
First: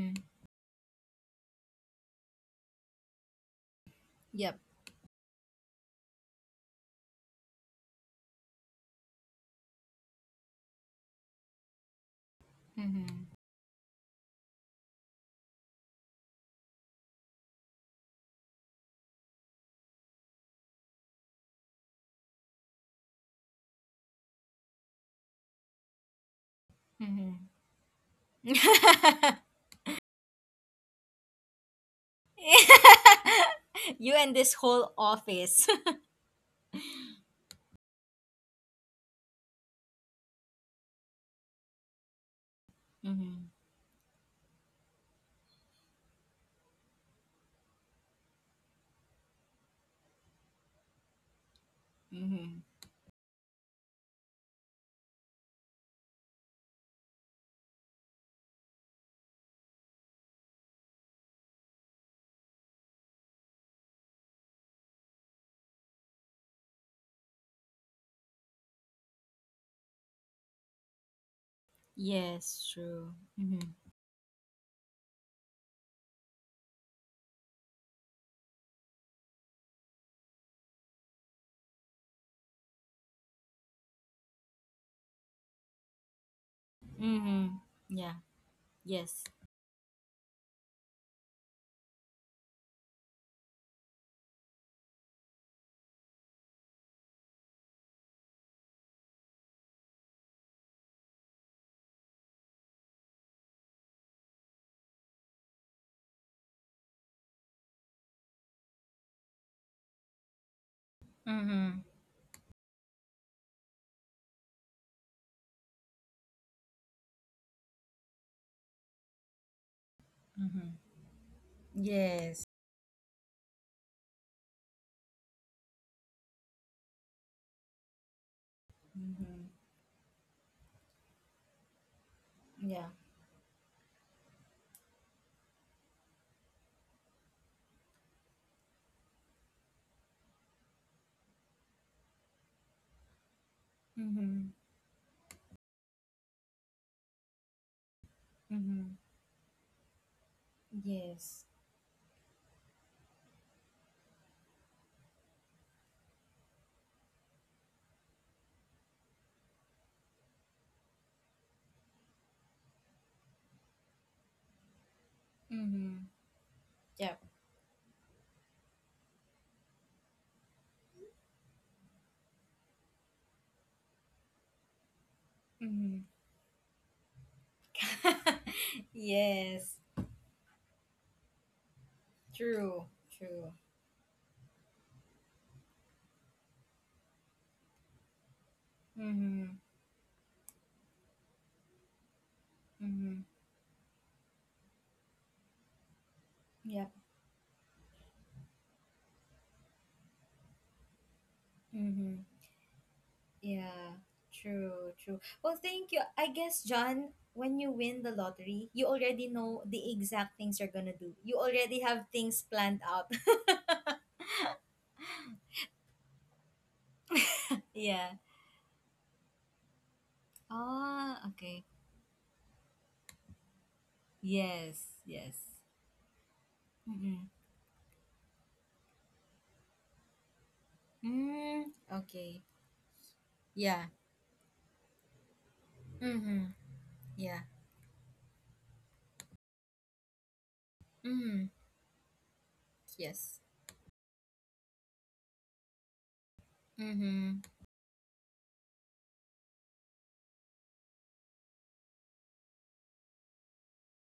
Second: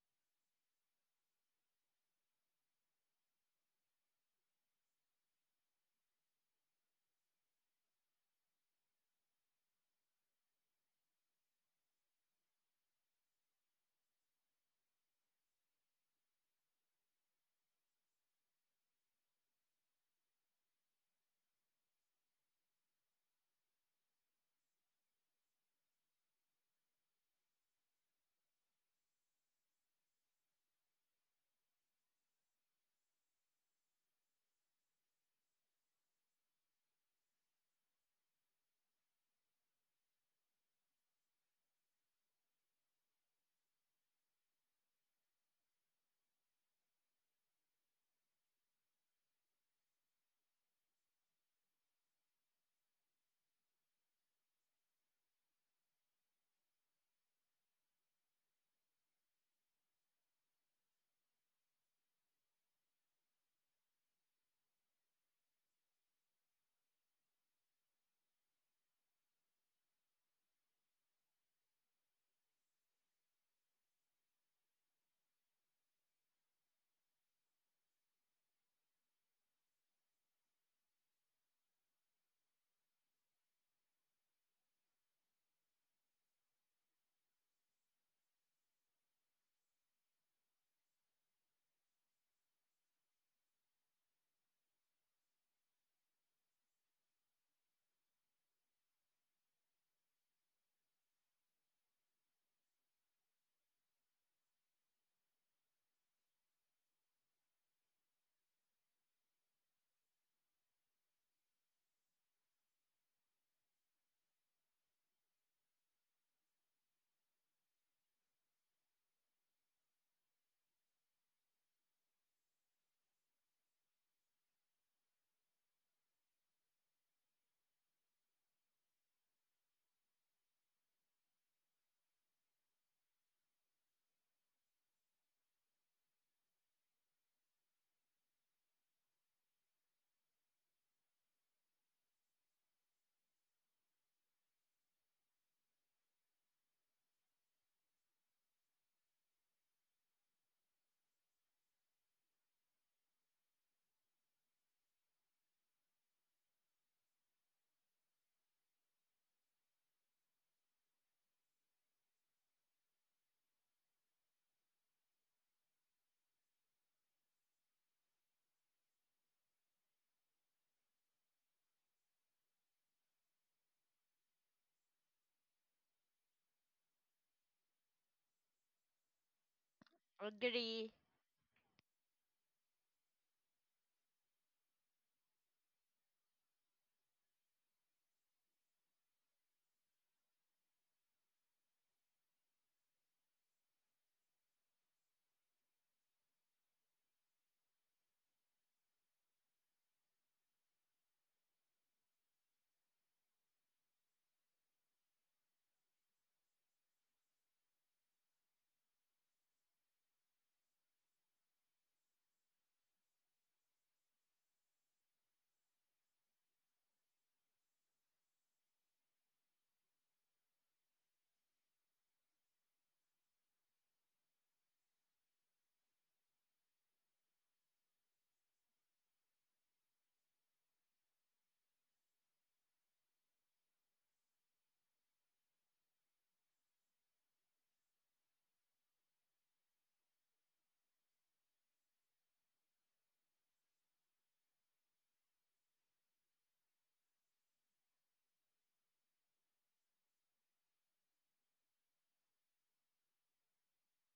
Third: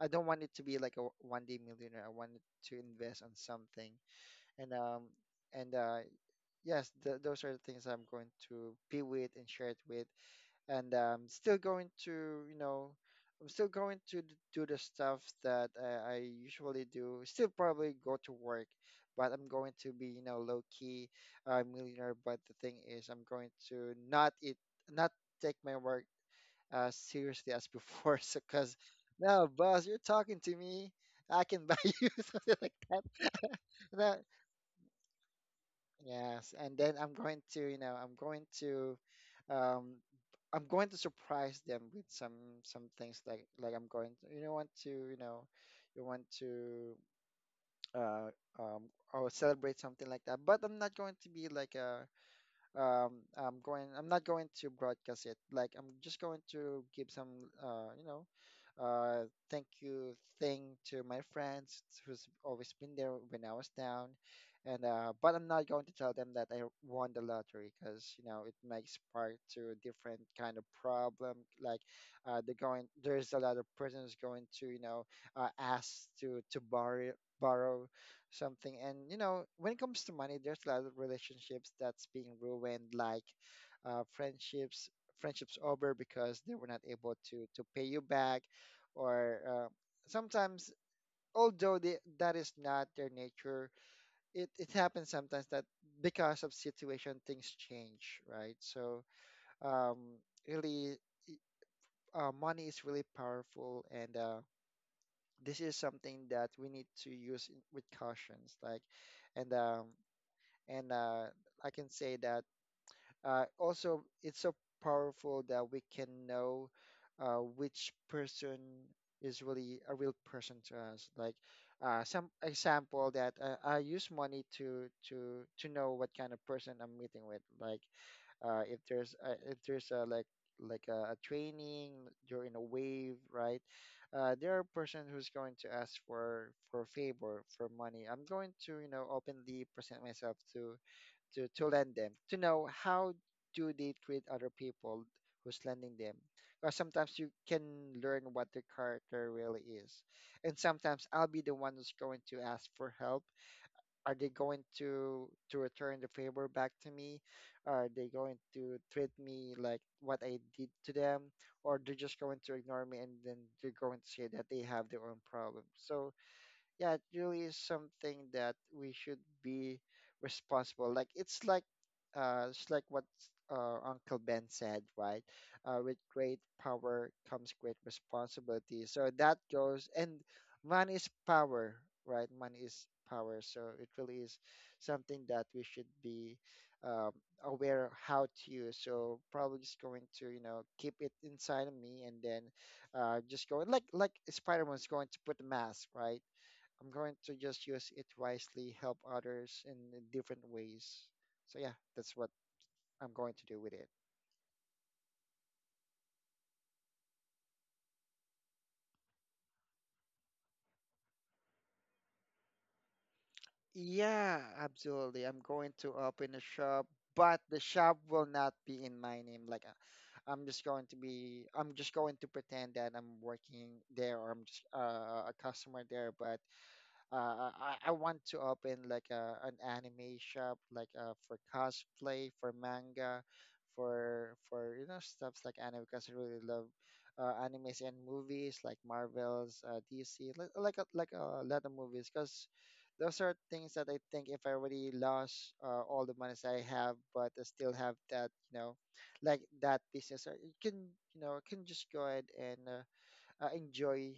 I don't want it to be like a one day millionaire. I want it to invest on something, Yep. and um and uh yes, th those are the things I'm going to be with and share it with. And um, still going to you know Hmm. I'm still going to d- do the stuff that I, I usually do, still probably go to work, but I'm going to be you know low key, uh, millionaire. But the thing is, I'm going to not eat not take my work as Hmm. seriously as before. *laughs* So because now, *laughs* boss, you're talking to me, I can buy *laughs* you something like that. You No. and this whole office. *laughs* Yes, and then I'm going to, you know, I'm going to, um, I'm going to surprise them with some some things, like Mm-hmm. like I'm going to, you know, want to, you know, you want to, uh, um, or celebrate something like that. But I'm not going to be like a, Mm-hmm. um i'm going I'm not going to broadcast it, like I'm just going to give some uh you know uh thank you thing to my friends who's always been there when I was down, and uh but I'm not going to tell them that I won the lottery, because you know it makes part to a different kind of problem, like uh they're Yes, going true. there's a lot Mm-hmm. of persons going to you know uh ask to to borrow borrow something. And you know, when it comes to money, there's a lot of relationships that's being ruined, like uh, friendships, friendships over because they were not able to Mm-hmm. to pay you Yeah. back, Yes. or uh, sometimes, although they, that is not their nature, it it happens sometimes that because of situation, things change, right? So um, really, uh, money is really powerful, and Uh, this is something that we need to use in- with cautions like, and um, And uh, I Mm-hmm. can say that uh, also it's so powerful that we can know uh, which person is really a real person to Mm-hmm. us. Like, uh, some Yes. example that uh, I use money to to to know what kind of person I'm meeting with. Like, uh, if there's uh, Mm-hmm. if there's a like like a, a training, you're in a Yeah. wave, right? uh, there are person who's going to ask for for favor for money. I'm going to you know openly present myself to to, to lend them to know how do they treat other Mm-hmm. people who's lending them, because sometimes you can learn what their Mm-hmm. character really is. And sometimes I'll be Yes. the one who's going to ask for help. Are they going to to return the favor back to me? Are they going to treat me like what I did to them, or they're just going to ignore me, and then they're going to say that they have their own problems? Mm-hmm. So yeah, it Yep. really is something that we should be responsible. Like it's like uh it's like what uh Uncle Ben said, right? Uh with Mm-hmm. great power comes great responsibility. *laughs* So that yes. goes, and Agree. money is power, right? Money is True. power. True. So it really is something that we should be um aware of how to use. So Mm-hmm. probably just going to, you know, keep it inside of me, and then uh Mm-hmm. just going, like like Spider-Man's going to put the mask, right? I'm Yep. going to just use it wisely, help others in different ways. So yeah, that's Mm-hmm. what I'm going to do with it. Yeah, true, true. Well, thank you. I guess, John, when you win the lottery, you already know the exact things you're gonna do. You already have things planned out. Yeah, absolutely. I'm going to open a shop, but the *laughs* shop yeah. will not be in my name. Like, uh, I'm just going to Ah, be, okay. I'm just going to pretend that I'm working there, or I'm just Yes, uh, a yes. customer there, but Mm-hmm. Uh, I, I want to open like a, an anime shop, like, uh, for Mm, cosplay, okay. for manga, Yeah. for for you know stuff like anime, because I really Mm-hmm. love uh, Yeah. animes and movies like Marvels, uh, D C, like like a, like a Mm-hmm. lot of movies, because those are Yes. things that I think if I already lost uh, all the monies I have, but Mm-hmm. I still have that, you know like that business, uh, you can you know can just go ahead, and. Uh, uh, enjoy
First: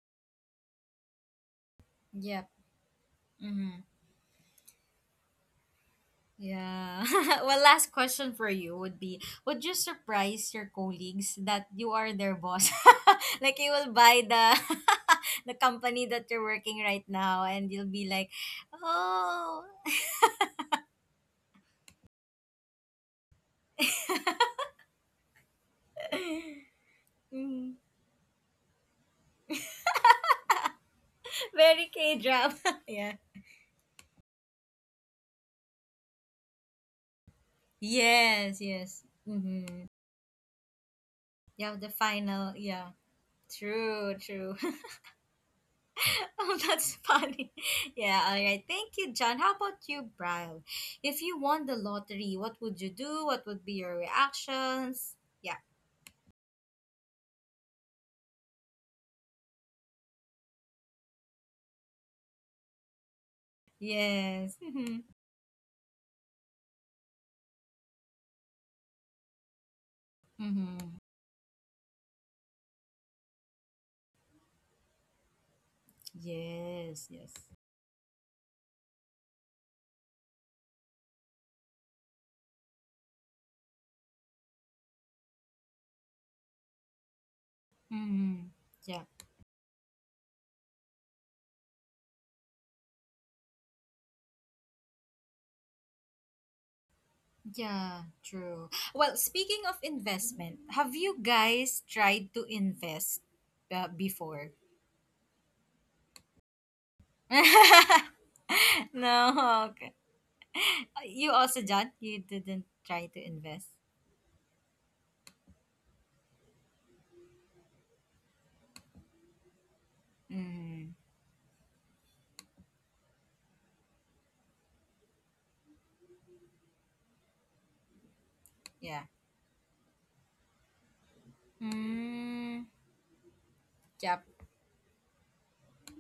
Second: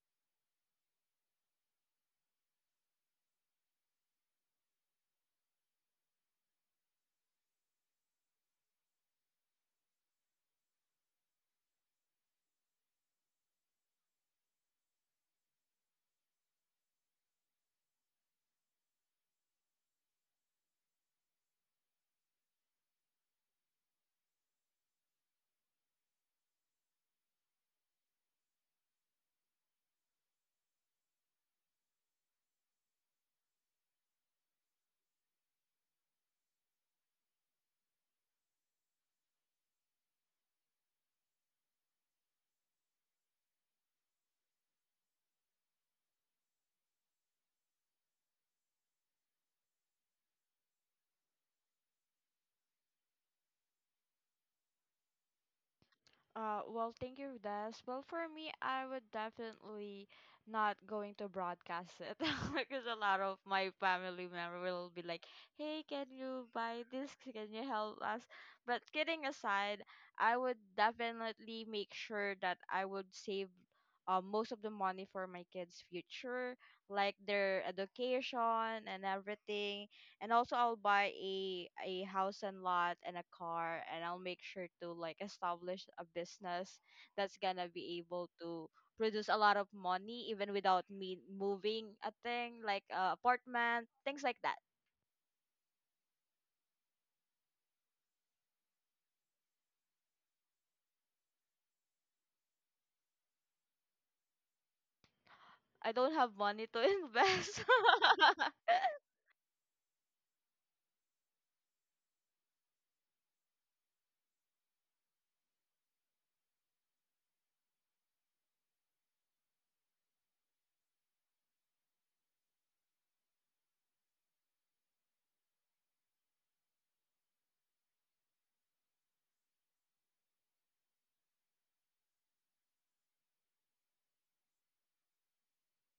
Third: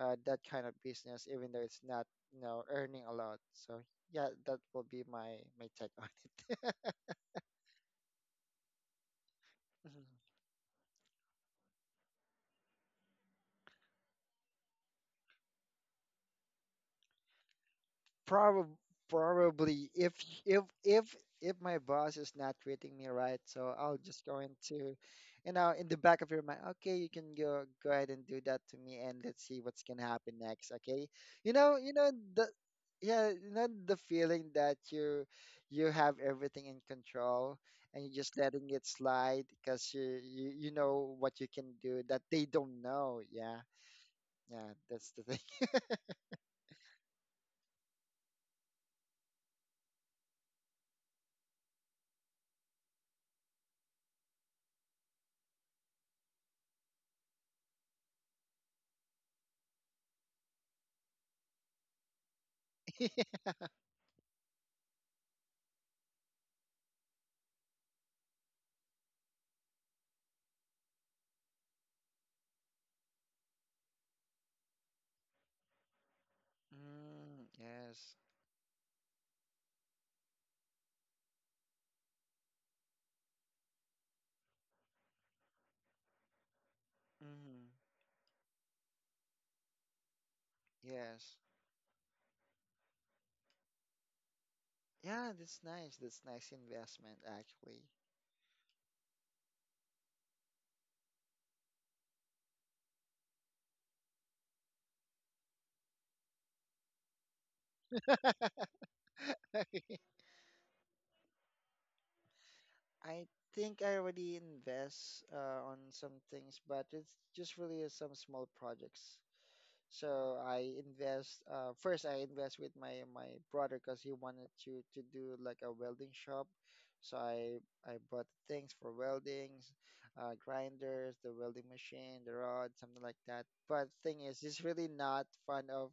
uh, that kind of business, even though it's not, you Yep. know, earning a lot. Mm-hmm. So yeah, that will be my my take on it. Yeah. *laughs* well, last question for you would be would you *laughs* surprise your colleagues that you are their boss? *laughs* like, you will buy the. *laughs* The company that you're working right now and you'll be like, Probably, oh, probably if if if if my boss is not treating me right, so I'll just go into, you know, in the back of your mind, okay, you can go mm, go ahead and do that to me, and let's see what's gonna happen next. Okay, you know, very you know k the. drama. *laughs* Yeah, Yeah, you know the feeling that you you have everything in control, and you're just yes, letting it yes, slide, mm-hmm. because you, you you know what you You can have the do that they final, don't yeah, know. Yeah, true, true. yeah, that's the thing. *laughs* *laughs* Oh, that's funny. *laughs* Yeah, all right. Thank you, John. How about you, Brian? If you won the lottery, what would you do? What would be your reactions? Yeah. Uh, well, thank you, Des. Well, for me, I would definitely not going to broadcast it *laughs* because a lot of my family Yes. member will Mm-hmm. be like, "Hey, can you buy this? Can you help us?" But kidding aside, I would Mm-hmm. definitely make sure that I would save uh, most of the money for my kids' future, Yes, like yes. Mm, their yes. education and everything. And also, I'll buy a a house and lot and a car, and I'll make sure to, like, establish a business that's gonna Mhm. be able Mm-hmm. to Yeah. produce a lot of money even without me Yes. moving a thing, like a apartment, things like that. Yeah, that's nice. That's nice investment actually. Yeah, true. Well, speaking of investment, have you guys tried to invest uh, before? I don't have money to *laughs* invest. *laughs* *laughs* No, okay. *laughs* You also, John, you didn't try to I invest? think I already invest uh, on some things, but it's just really some small projects. So I Mm. invest uh, first I invest with my my brother, because he wanted to to do like a welding shop. So I I bought things for Yeah. weldings, uh, grinders, the welding machine, the Mm, rod, something like that. But yep. thing is, he's really not fond of.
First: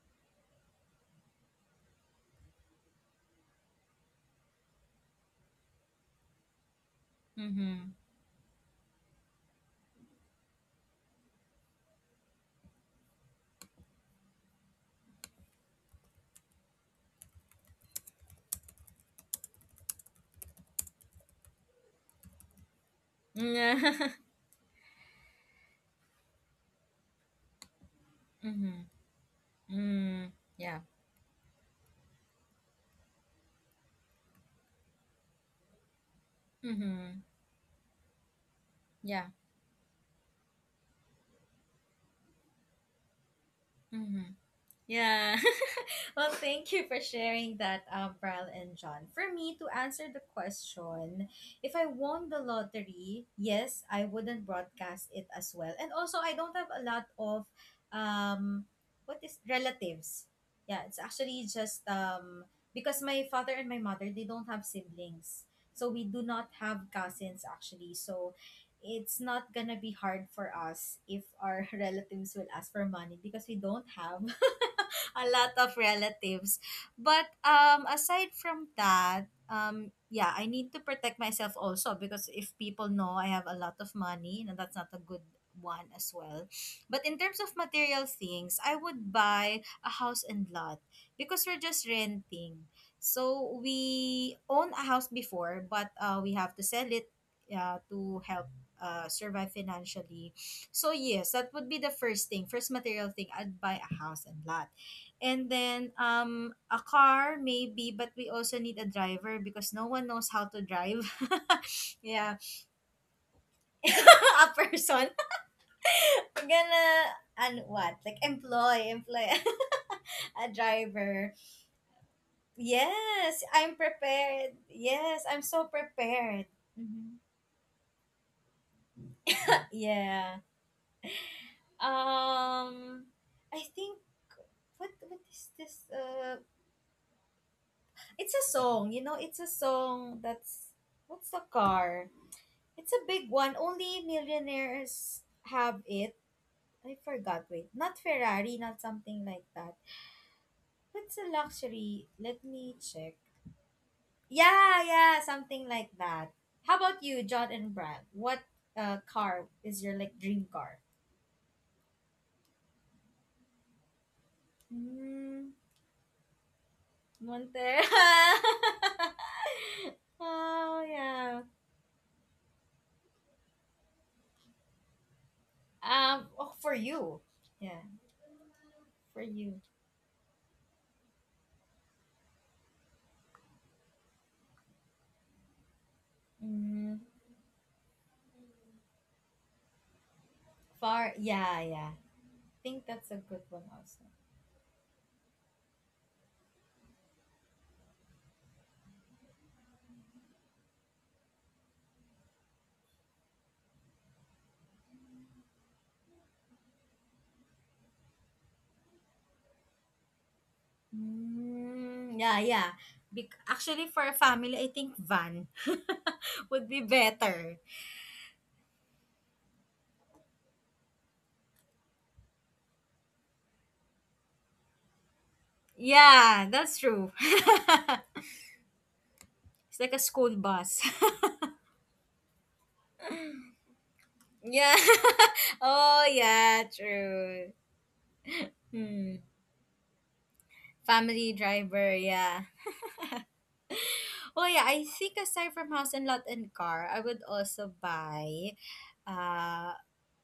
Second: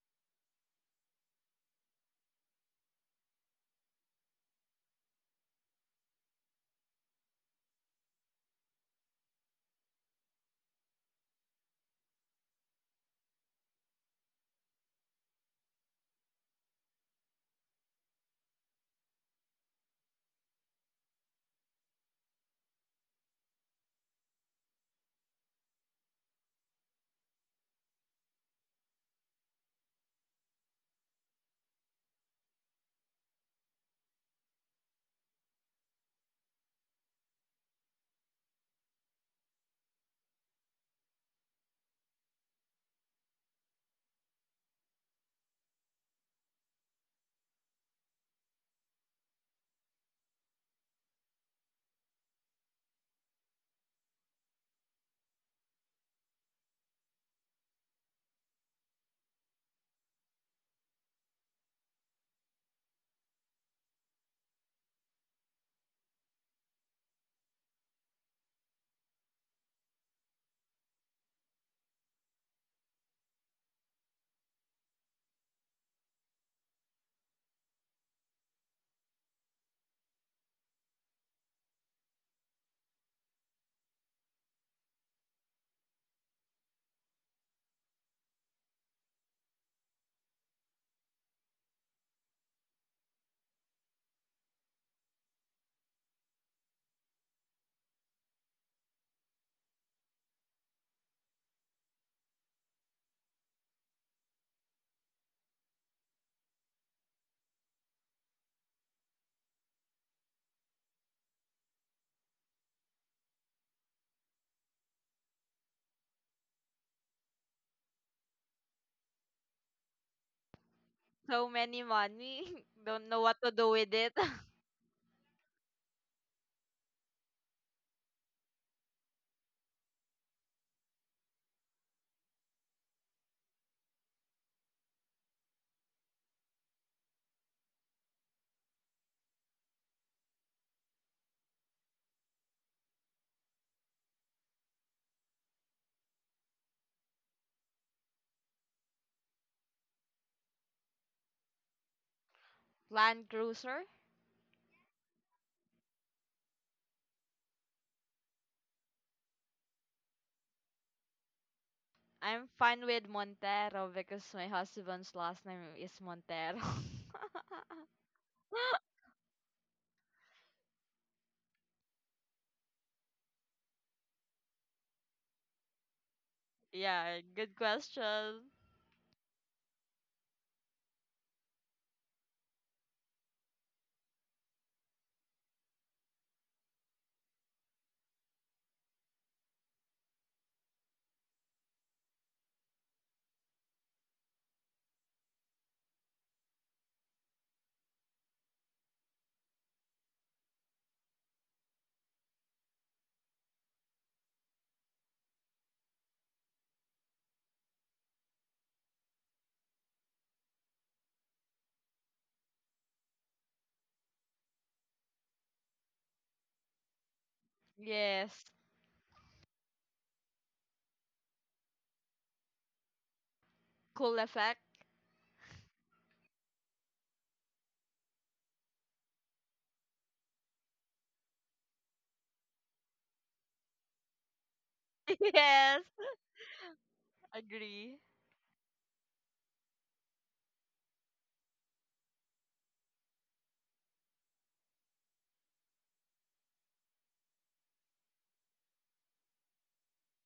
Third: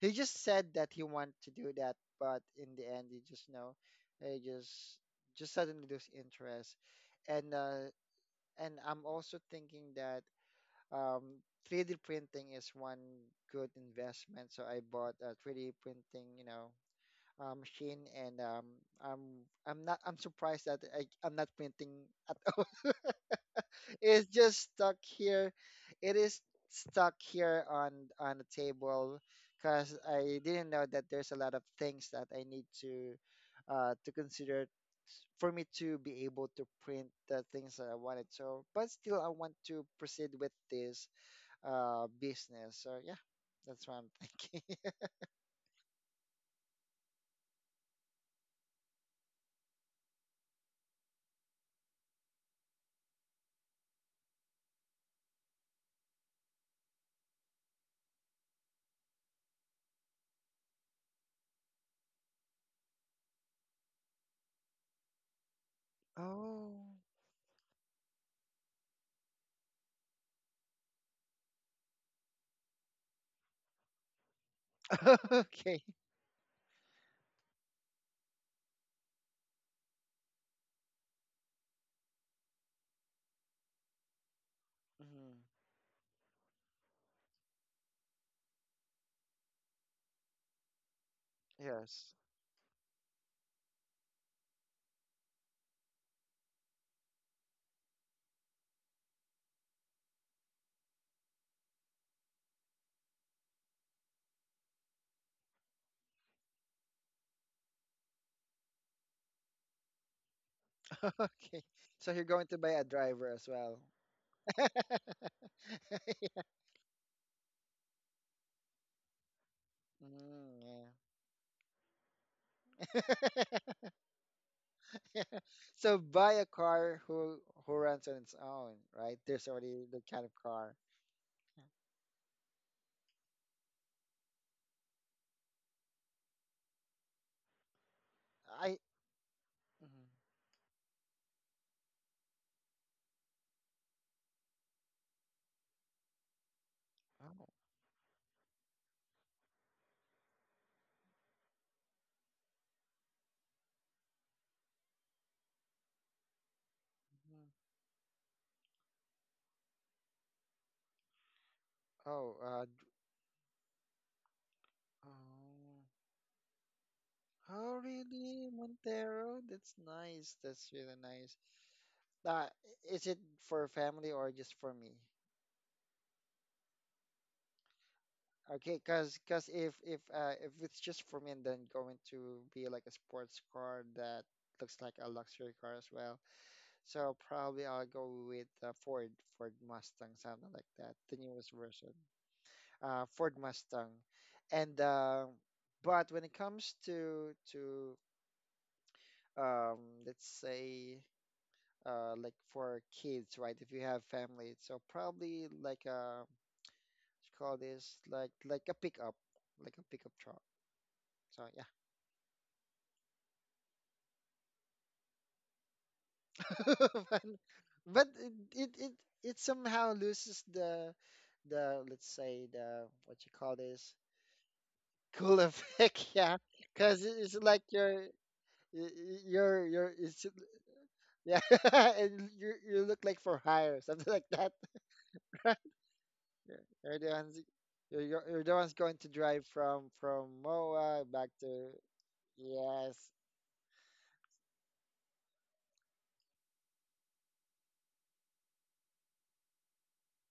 He just said that he wanted to do that, but in the end, he just you know, he just just suddenly lose interest, and uh, Mhm. and I'm also thinking that um, three D printing is one good investment. So I bought a three D printing, you know, uh, machine, and um, I'm I'm not, I'm surprised that I, I'm not printing at all. *laughs* Mhm. It's just stuck here. It is stuck here on on the *laughs* table, because Mm. I didn't know Yeah. that there's a lot of things that I need to uh, to consider for me to be able to print Mhm. the things that I wanted. So, but still, I Yeah. want to proceed with this uh business. So yeah, that's what I'm Mhm. thinking. *laughs* Yeah. *laughs* Well, thank you for sharing that, um, Pral and John. For me, to answer the question, if I won the lottery, yes, I wouldn't broadcast it as well. And also, I don't have a lot of, um, what is relatives. Yeah, it's actually just um because my father and my mother they don't have siblings, so we do not Oh. have cousins actually. So it's not gonna be hard for us if our *laughs* relatives will ask for money because we don't have *laughs* a *laughs* lot of Okay. relatives. But um, aside from that, um, yeah, I need to protect myself also because if people know I have a lot of money, you know, that's not a good Hmm. one as well. But in terms of material things, I would buy a house and lot because we're just Yes. renting. So we own a house before, but uh, we have to sell it uh, to help uh, survive financially. So yes, that would be the first thing. First material thing, I'd buy a house and lot and then um a car maybe, but we also need a driver because no one knows how to drive, *laughs* Okay. *laughs* So you're yeah. going to buy a driver as well. *laughs* A person. *laughs* *laughs* We're gonna, and what, like, employ employ *laughs* a Mm, So driver. many money. *laughs* Don't know what to Yes, do yeah. I'm with it. *laughs* prepared. Yes, *laughs* I'm so So buy a prepared. car Mhm. who who runs on its own, right? There's already the kind of Yeah. car. um I think, what what is this? Uh it's a I. song, you know, it's a Mhm. song that's, what's the car? It's a big one. Only millionaires have it. I Oh. forgot. Wait, not Ferrari, not something like that. What's a luxury? Let me check. Land Cruiser. Yeah, yeah, something like that. How about you, Mhm. John and Brad? What uh, car is your like dream car? Oh, I'm uh d- fine with Montero because my husband's last Mm, name oh, is Montero. oh, Montero. really, *laughs* Montero? That's *laughs* nice. That's Oh really nice. yeah. Uh, is it for family or just for me? Um. Oh, for Yeah, you. good Yeah, question. Okay, cause, for cause you. if if uh, if it's just for me, and then going to be like a sports car that looks like a luxury car as well, Mm, so probably I'll go with uh, Ford Ford Mustang, something like that, the far. newest Yeah, version, yeah. I think uh, that's a Ford good one Mustang, also. and uh, but when it comes to to um, let's say, uh, like, for kids, right? If you have family, so probably like a. It's called this, like like a pickup, like a pickup truck. So Mm, yeah, yeah. Bec- actually, for a family, I think van *laughs* yeah, would be *laughs* but, better. but it, Yes. it it it somehow loses the the let's say, the, what you call this, Cool effect. cool effect. *laughs* Yeah, Yeah, that's because true. *laughs* it's like you're It's y- y- you're you're like a it's, school bus. *laughs* yeah, *laughs* and you you look like for hire, *laughs* something like that. Yeah. *laughs* *laughs* *laughs* Yes. Oh, yeah, Right? You're you're the ones true. you're, Agree. you're you're the ones going to Hmm. drive from from Moa back Family to. driver, yeah. Yes. Oh, yeah, I think aside from house and lot and car, I would also buy uh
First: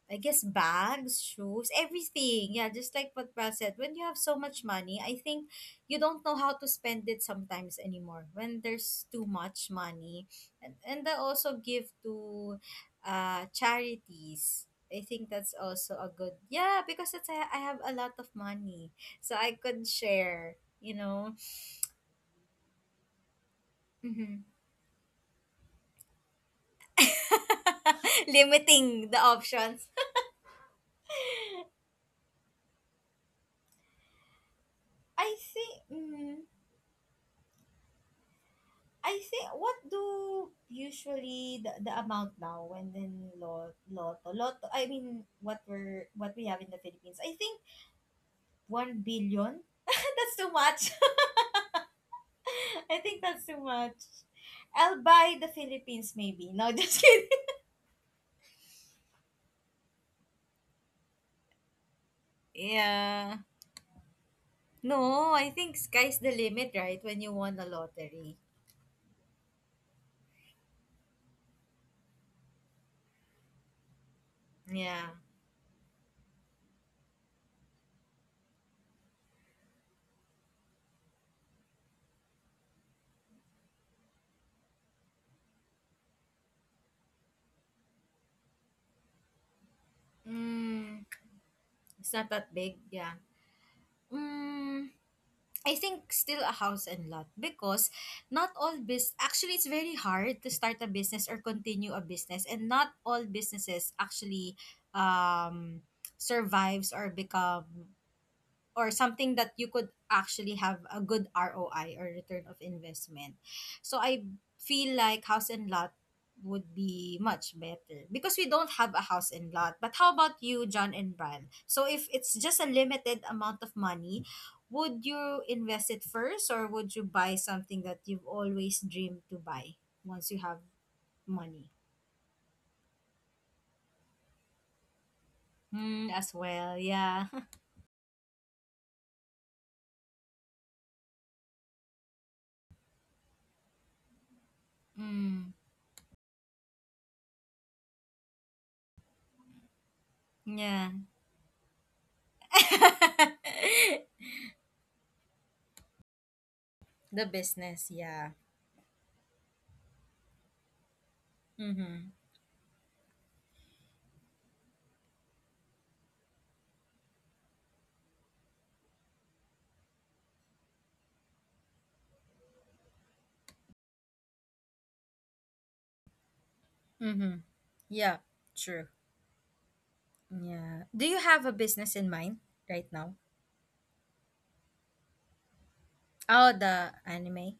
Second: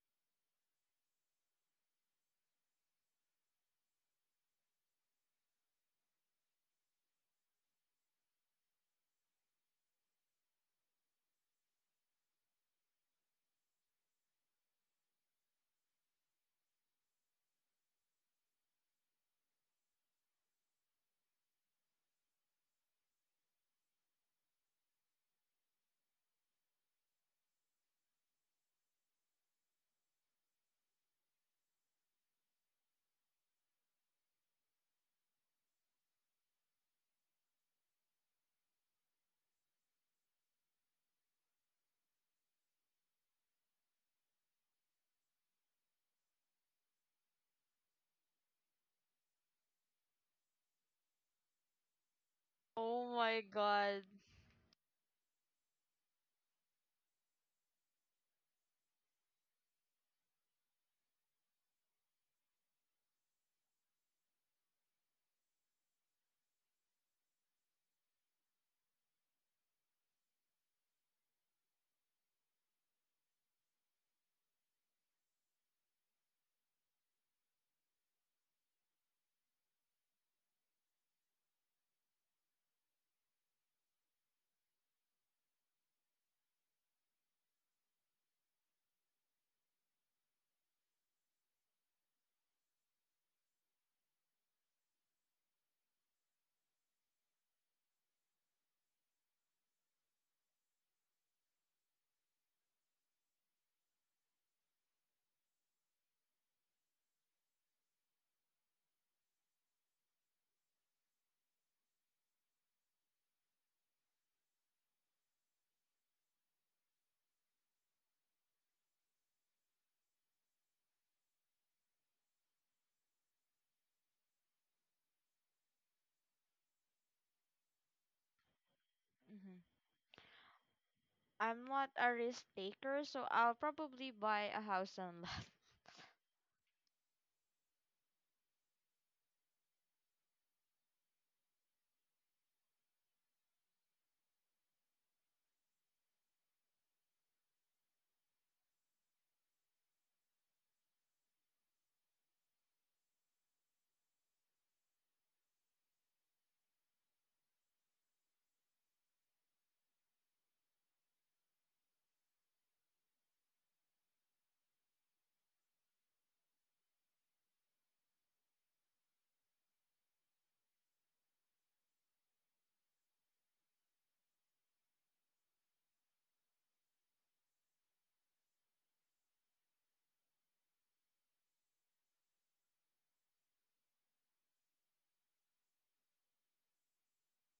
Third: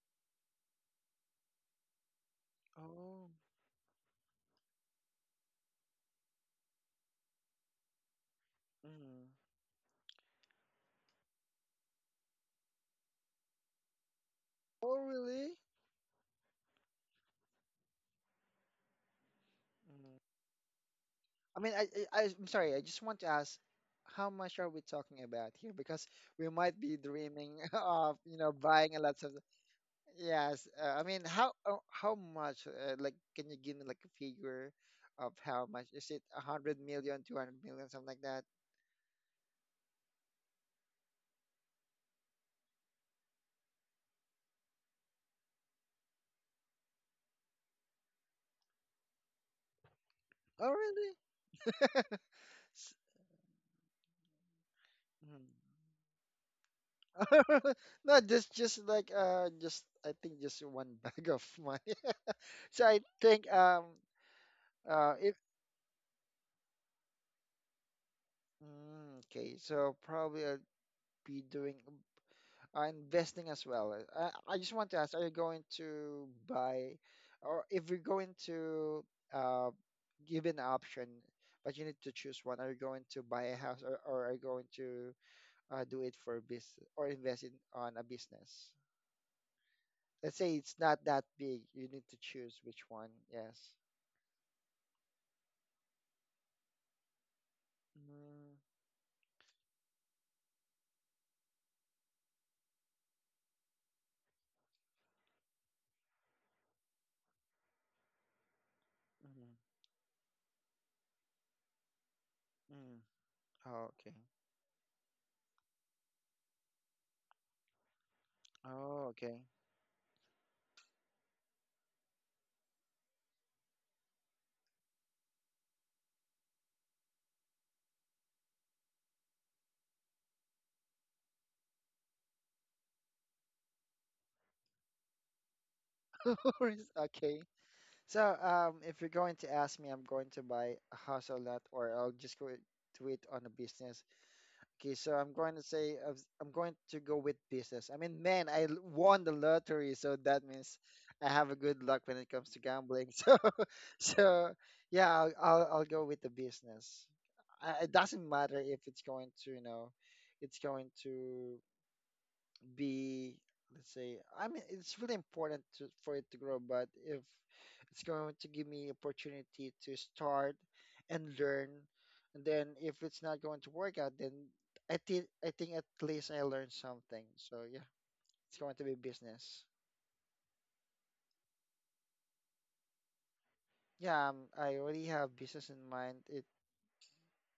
I guess bags, shoes, everything. Yeah, just like Oh. what Pal said, when you have so much money, I think you don't know how to spend it sometimes anymore. When there's Mhm. too much money, and and I also give to, uh, charities. Oh I think that's really? also a good, yeah, because it's, I, I have a lot of money, so I could Mm. share. You know, I mean, I, I, I- I'm sorry. I just want to ask, how hmm. much are we talking about here? Because we might be dreaming *laughs* of, *laughs* you know, buying a Limiting lot the of. options. Yes, uh, I mean, how uh, how much? Uh, like, can you give me like a figure of I how think. much? Is it Mm, a hundred million, two hundred million, something like that? I think what do usually the, the amount now when in lot lotto lotto, I mean what we're, what we have in the Philippines, I think one billion. *laughs* That's too Oh, much. really? *laughs* S- I Oh think my that's too much. god. I'll buy the Philippines, maybe no. *laughs* Just mm. kidding. *laughs* No, just just like uh, just I think just one *laughs* bag of money. *laughs* So I Yeah, think um uh no, if I think sky's the limit, right, when you won the lottery. mm, okay, so probably I'll be doing. Uh, investing as well. Uh, I just want to Yeah. ask, are you going to buy, or if you're going to uh, give an option, but you need to choose one, are you going to buy a house, or, or are you going to uh, do it for business, or invest in on a business? Let's say it's not Mm, that big, you need it's to not that choose big, which one. yeah. Yes. Mm, I think still a house and lot because not Mm, all bus actually it's very hard to start a business or continue a business, and not all businesses actually um survives or become or something mm, that you could actually have a good R O I or return of mm. investment. Oh, So okay. I feel like house and lot would be much better because we don't have a Oh, house and lot. But how about you, John and Brian? So if it's just a limited amount of money, would you invest it first or would you buy something that you've always dreamed to Mhm. buy once you have I'm money? not a risk taker, so I'll probably buy a house and lot. *laughs* Mm, as okay. well, *laughs* yeah. Okay. *laughs* So, um, if you're going to ask me, I'm going to buy a house or lot, or I'll just go to it on a business. Okay, so I'm Mm, going to say I I'm going to go with business. I mean, man, I l- won the lottery, so that means yeah. I have a good luck when it comes to gambling. *laughs* *laughs* So, so yeah, I'll I'll, I'll go with the business. The I, business, it doesn't yeah. matter if it's going to, you know, it's going to Mm-hmm. be, let's say, i mean it's really important to, for it to grow, but if it's going to give me opportunity to start and learn, and then if it's not going to work out, then i think i think at least I learned something. Mm-hmm. So yeah, Yeah, it's going to true. be business. Yeah. Do you have a business in mind right now? Yeah, um, I already have business in mind. It Oh, the anime.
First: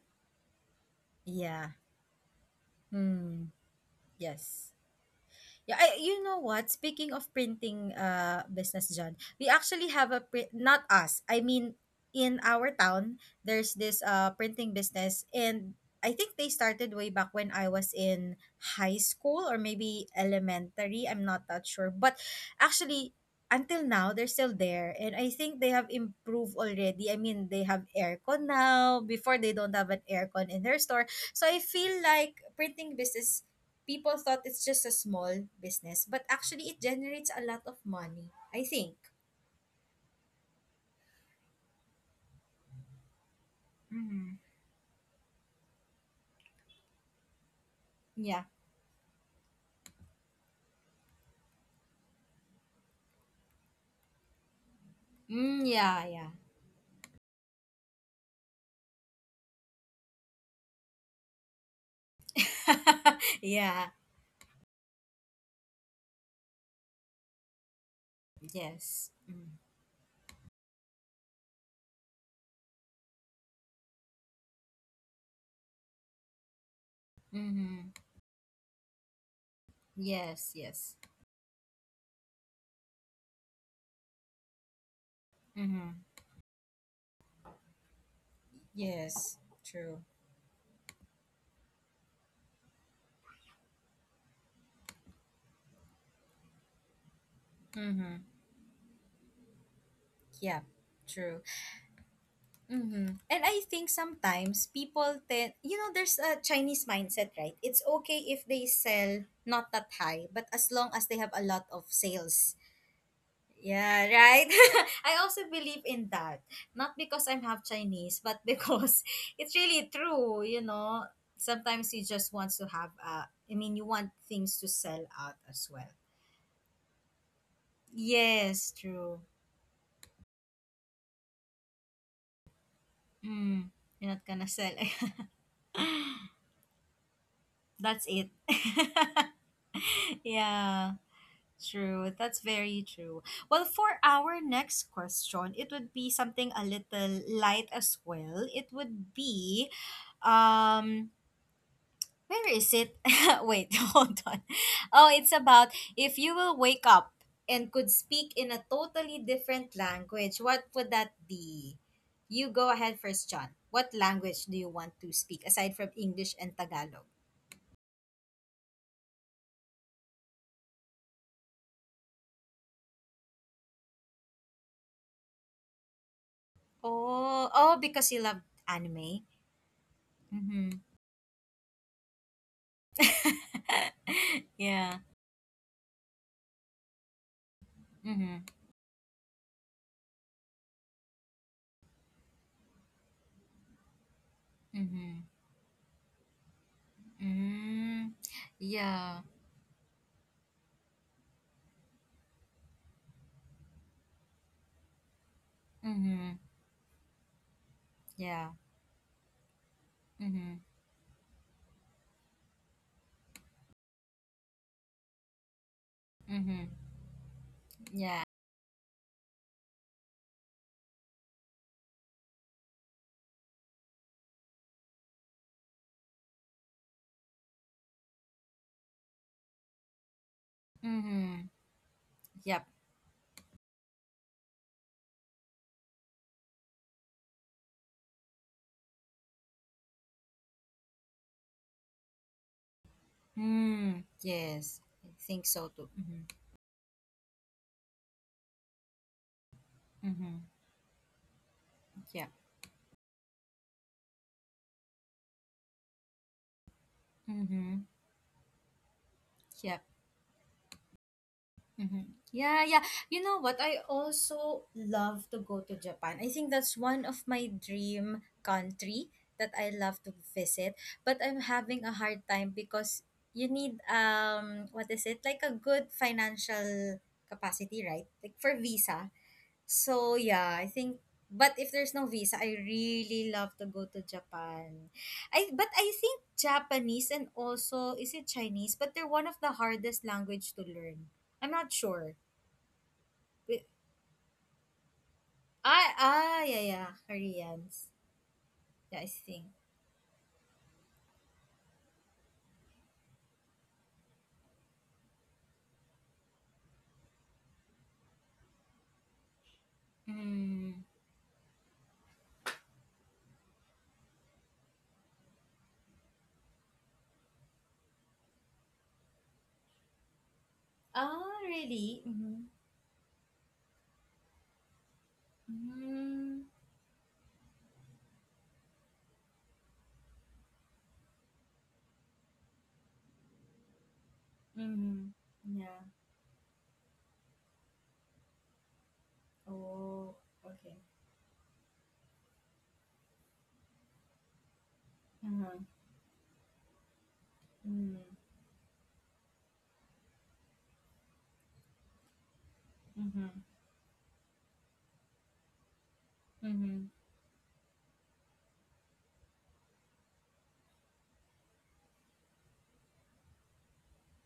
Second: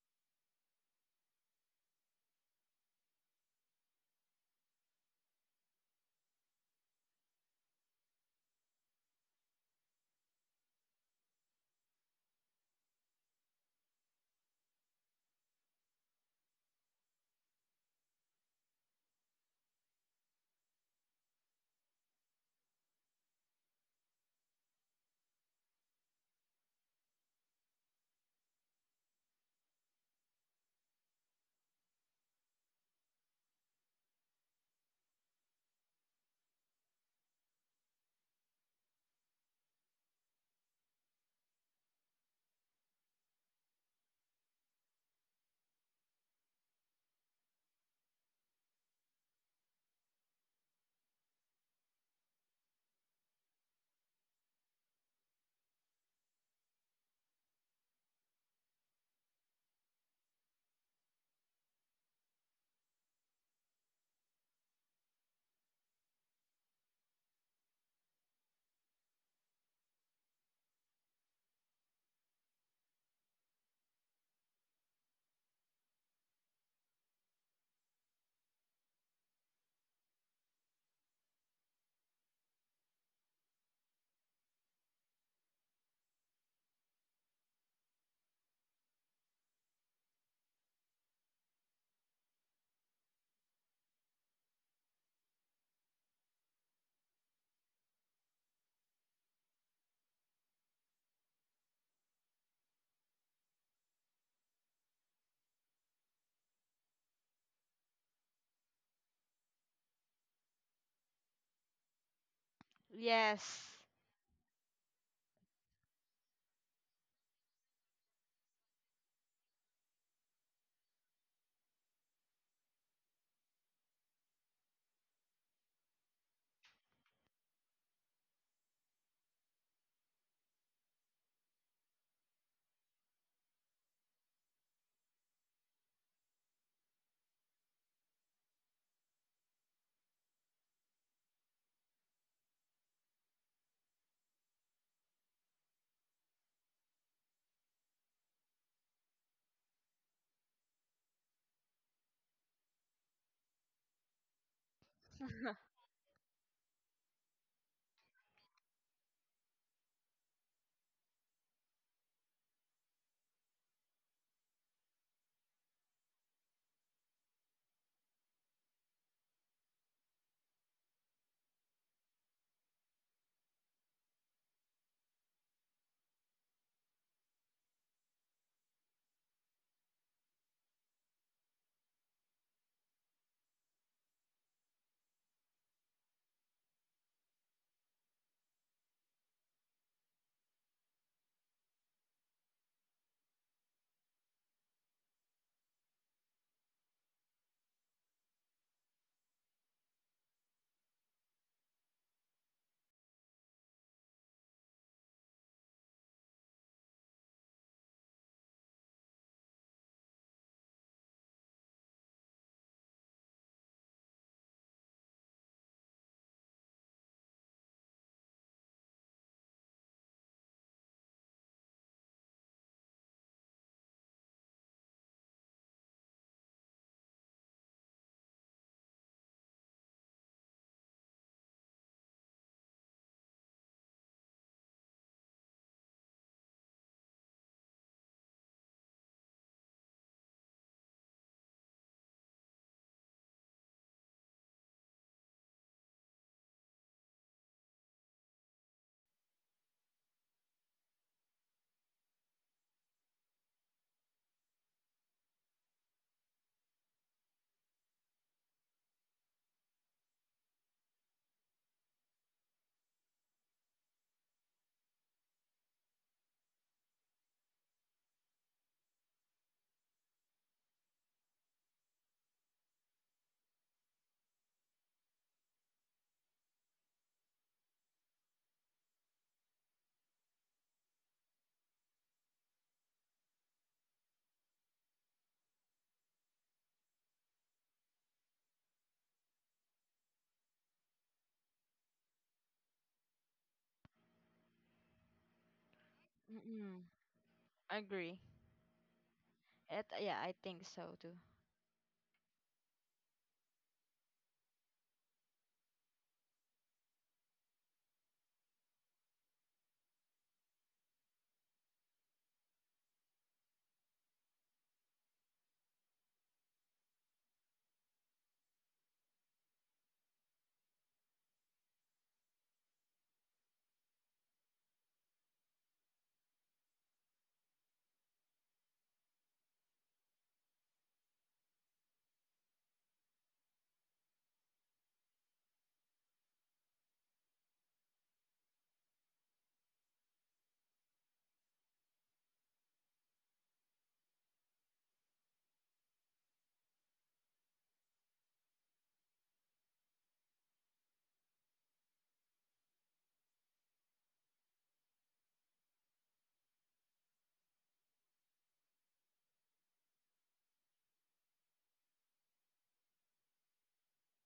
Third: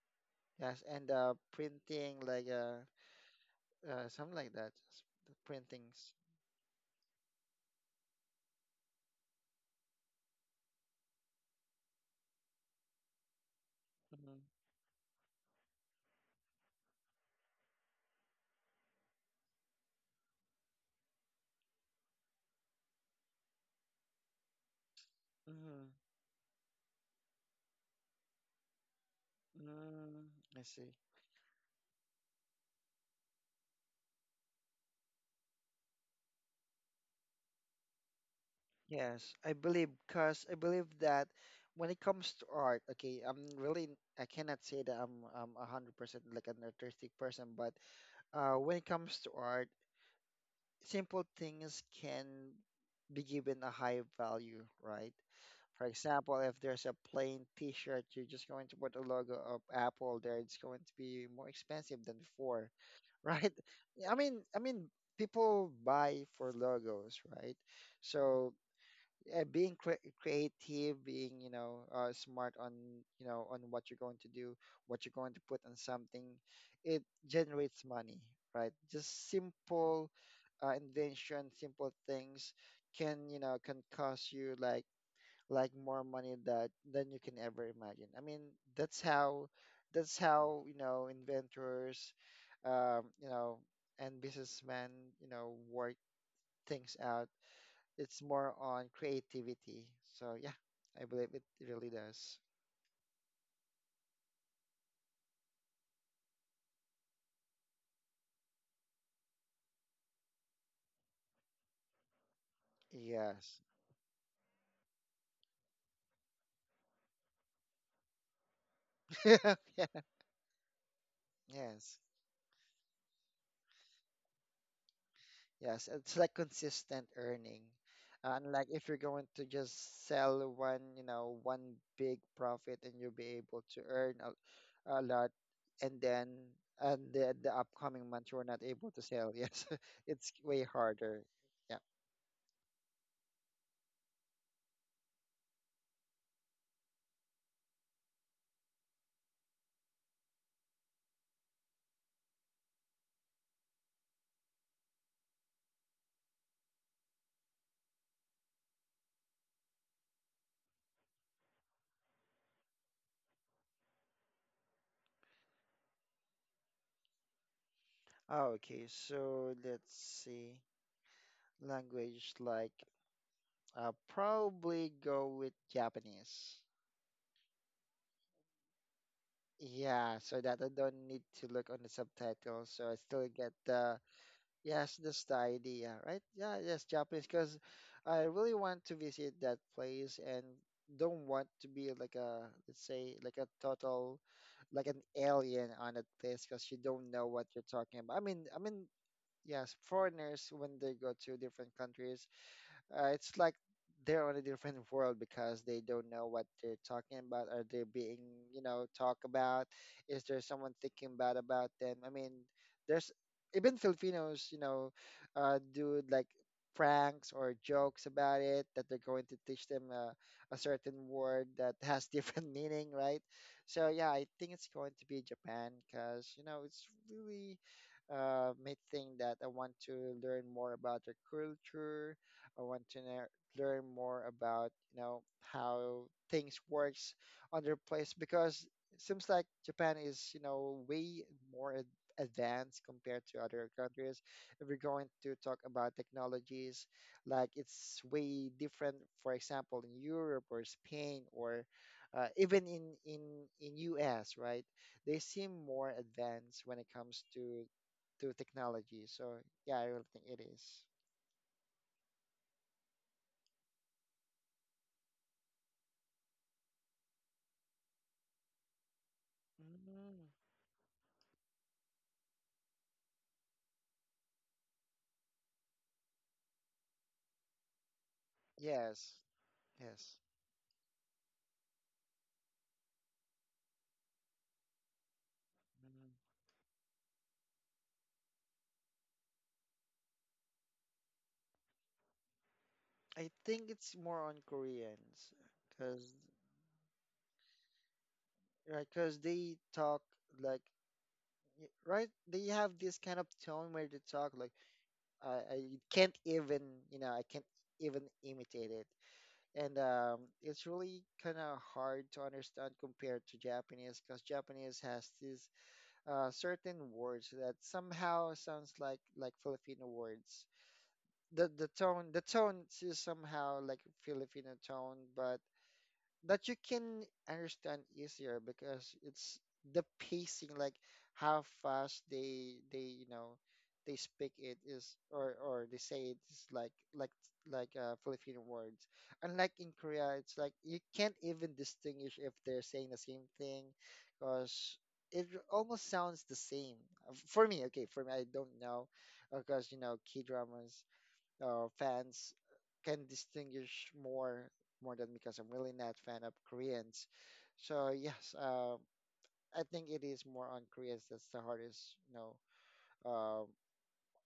Yes, and uh Yeah. printing, like, uh, Hmm. uh something like Yes. that, just the Yeah, I, printings. you know what? Speaking of printing uh business, John, we actually have a print. Not us. I mean, in our town, there's this uh mm-hmm. printing business, and I think they started way back when I was in high school or maybe elementary. I'm not that sure, but actually. Until now, they're still there, and I think they Mm-hmm. have improved already. I mean, they have aircon now. Before, they don't have an mm aircon I in their see. store, so I feel like printing business, people thought it's just a small business, but actually it generates a lot of money, I think. Yes, I believe, because I believe that when it comes to art, okay, I'm really, I Mm-hmm. cannot say that I'm I'm a hundred percent like an artistic person, but Yeah. uh, when it comes to art, simple things can be given a high value, right? Mm, For yeah, yeah. example, if there's a plain T-shirt, you're just going to put a logo of Apple there. It's going to be more expensive than before, *laughs* *laughs* right? Yeah. I mean, I mean, people buy for logos, right? So Yes. yeah, being cre- creative, being, you know uh, smart on, you know, on what you're going to do, what you're going to put on something, it generates Mm-hmm. money, right? Just simple Yes, uh, yes. invention, simple things can, you know, can cost you like like Mm-hmm. more money that than you can ever imagine. I mean, that's Yes. how True. that's how you know inventors, um, you know, and businessmen, you know, work things out. Mm-hmm. It's more on creativity. So yeah, Yeah. I believe True. it really does. Mm-hmm. And I think sometimes people tend, you know, there's a Chinese mindset, right? It's okay if they sell not that high, but as long as they have a lot of sales. Yes. Yes. Yeah, right. *laughs* I also believe in that. Not because I'm half Chinese, but because *laughs* it's *laughs* really Yeah. true, you know. Sometimes Yes. you just want to have uh I mean you want things to sell out as Yes. well. It's like consistent earning. Uh, Unlike Yes, if you're true. going to just sell one, you know, one big profit and you'll be able Mm, to you're earn not a, gonna sell. a *laughs* lot, and then and the, the That's upcoming month it. you're not able to sell. Yes. *laughs* *laughs* It's way Yeah, harder. Yeah. true. That's very true. Well, for our next question, it would be something a little light as well. It would be um where is it? *laughs* Wait, *laughs* hold on. Oh, it's about if you will wake up and could speak in a totally different language, what would that be? You go ahead first, John. What language do you want to speak aside from English and Tagalog? Ah, Okay, so let's see. Language, like, I'll probably go with Japanese. Oh, oh, because you love anime. Yeah, so that Mm-hmm. I don't need to look on the subtitles, so I still *laughs* get the, yes, Yeah. that's the idea, right? Yeah, yes, Japanese, because I Mm-hmm. really want to visit that place and don't want to be like, a let's say, like a total, like an Mm-hmm. alien on a place, because you don't know what you're talking Mm-hmm. about. I mean, I mean, Yeah. yes, foreigners when they go to different countries, uh, it's like they're on a different world because they don't know Mm-hmm. what they're talking about. Are they being, Yeah. you know, talk about? Is there Mm-hmm. someone thinking bad about them? I mean, there's even Filipinos, you know, uh, do like Mm-hmm. pranks or jokes Yeah. about it, that they're going to teach them uh, a certain word that has different *laughs* meaning, right? So yeah, I think it's going to be Japan because, you know, it's really uh, made thing that I want to learn more about their Mm-hmm. culture. Yep. I want to know, learn more about, you know, how things works on their place, because it seems like Japan is, you know, way more ad- advanced compared to other Hmm. countries. If we're Yes, I going to think talk so too. about Mm-hmm. technologies, like, it's way different, for example, in Mm-hmm. Europe or Spain, or Yeah. uh, even in, in, in U S, right? They seem more advanced when it comes to Mm-hmm. to technology. So Yeah. yeah, I really think it is. Mm-hmm. Yeah, yeah. You know what? I also love to go to Japan. I think that's one of my dream country that I love to Mm. visit. But I'm having a hard time because you need um what is it? Like a good financial capacity, right? Like for visa. Yes, So yes. yeah, I think, but if there's no visa, I really love to go to Japan. I But I Mm. think Japanese and also is it Chinese, but they're one of the hardest language to learn. I'm not sure. I Wait, think it's more on Koreans, I because, ah yeah Mm-mm. yeah, Koreans. Agree. right, Yeah, I 'cause think. they It, talk yeah, I like, think so too. y- right, they have this kind of tone where they talk like, I, I can't even, you know, I can't even imitate it. And um, it's Mm. really kind of hard to understand compared to Japanese, because Japanese has these uh, certain words that somehow sounds like like Filipino words. Ah, the the tone, really? the Mm-hmm. tone is somehow like Filipino tone, but Mm-hmm. that you can understand easier because it's the pacing, like how fast they they you know they speak it is, Mm-hmm. or or they Yeah. say it's like like like uh, Filipino words. Unlike in Korea, Oh, it's like you okay. can't even distinguish if they're saying the same thing, because it Uh-huh. almost sounds the same. Uh, for me. Okay, Mm-hmm. for me, I don't know because, you know, K dramas uh, fans can distinguish more more than because I'm really not fan of Mm-hmm. Koreans. So yes, uh, I think it is more on Koreans that's the hardest, you know,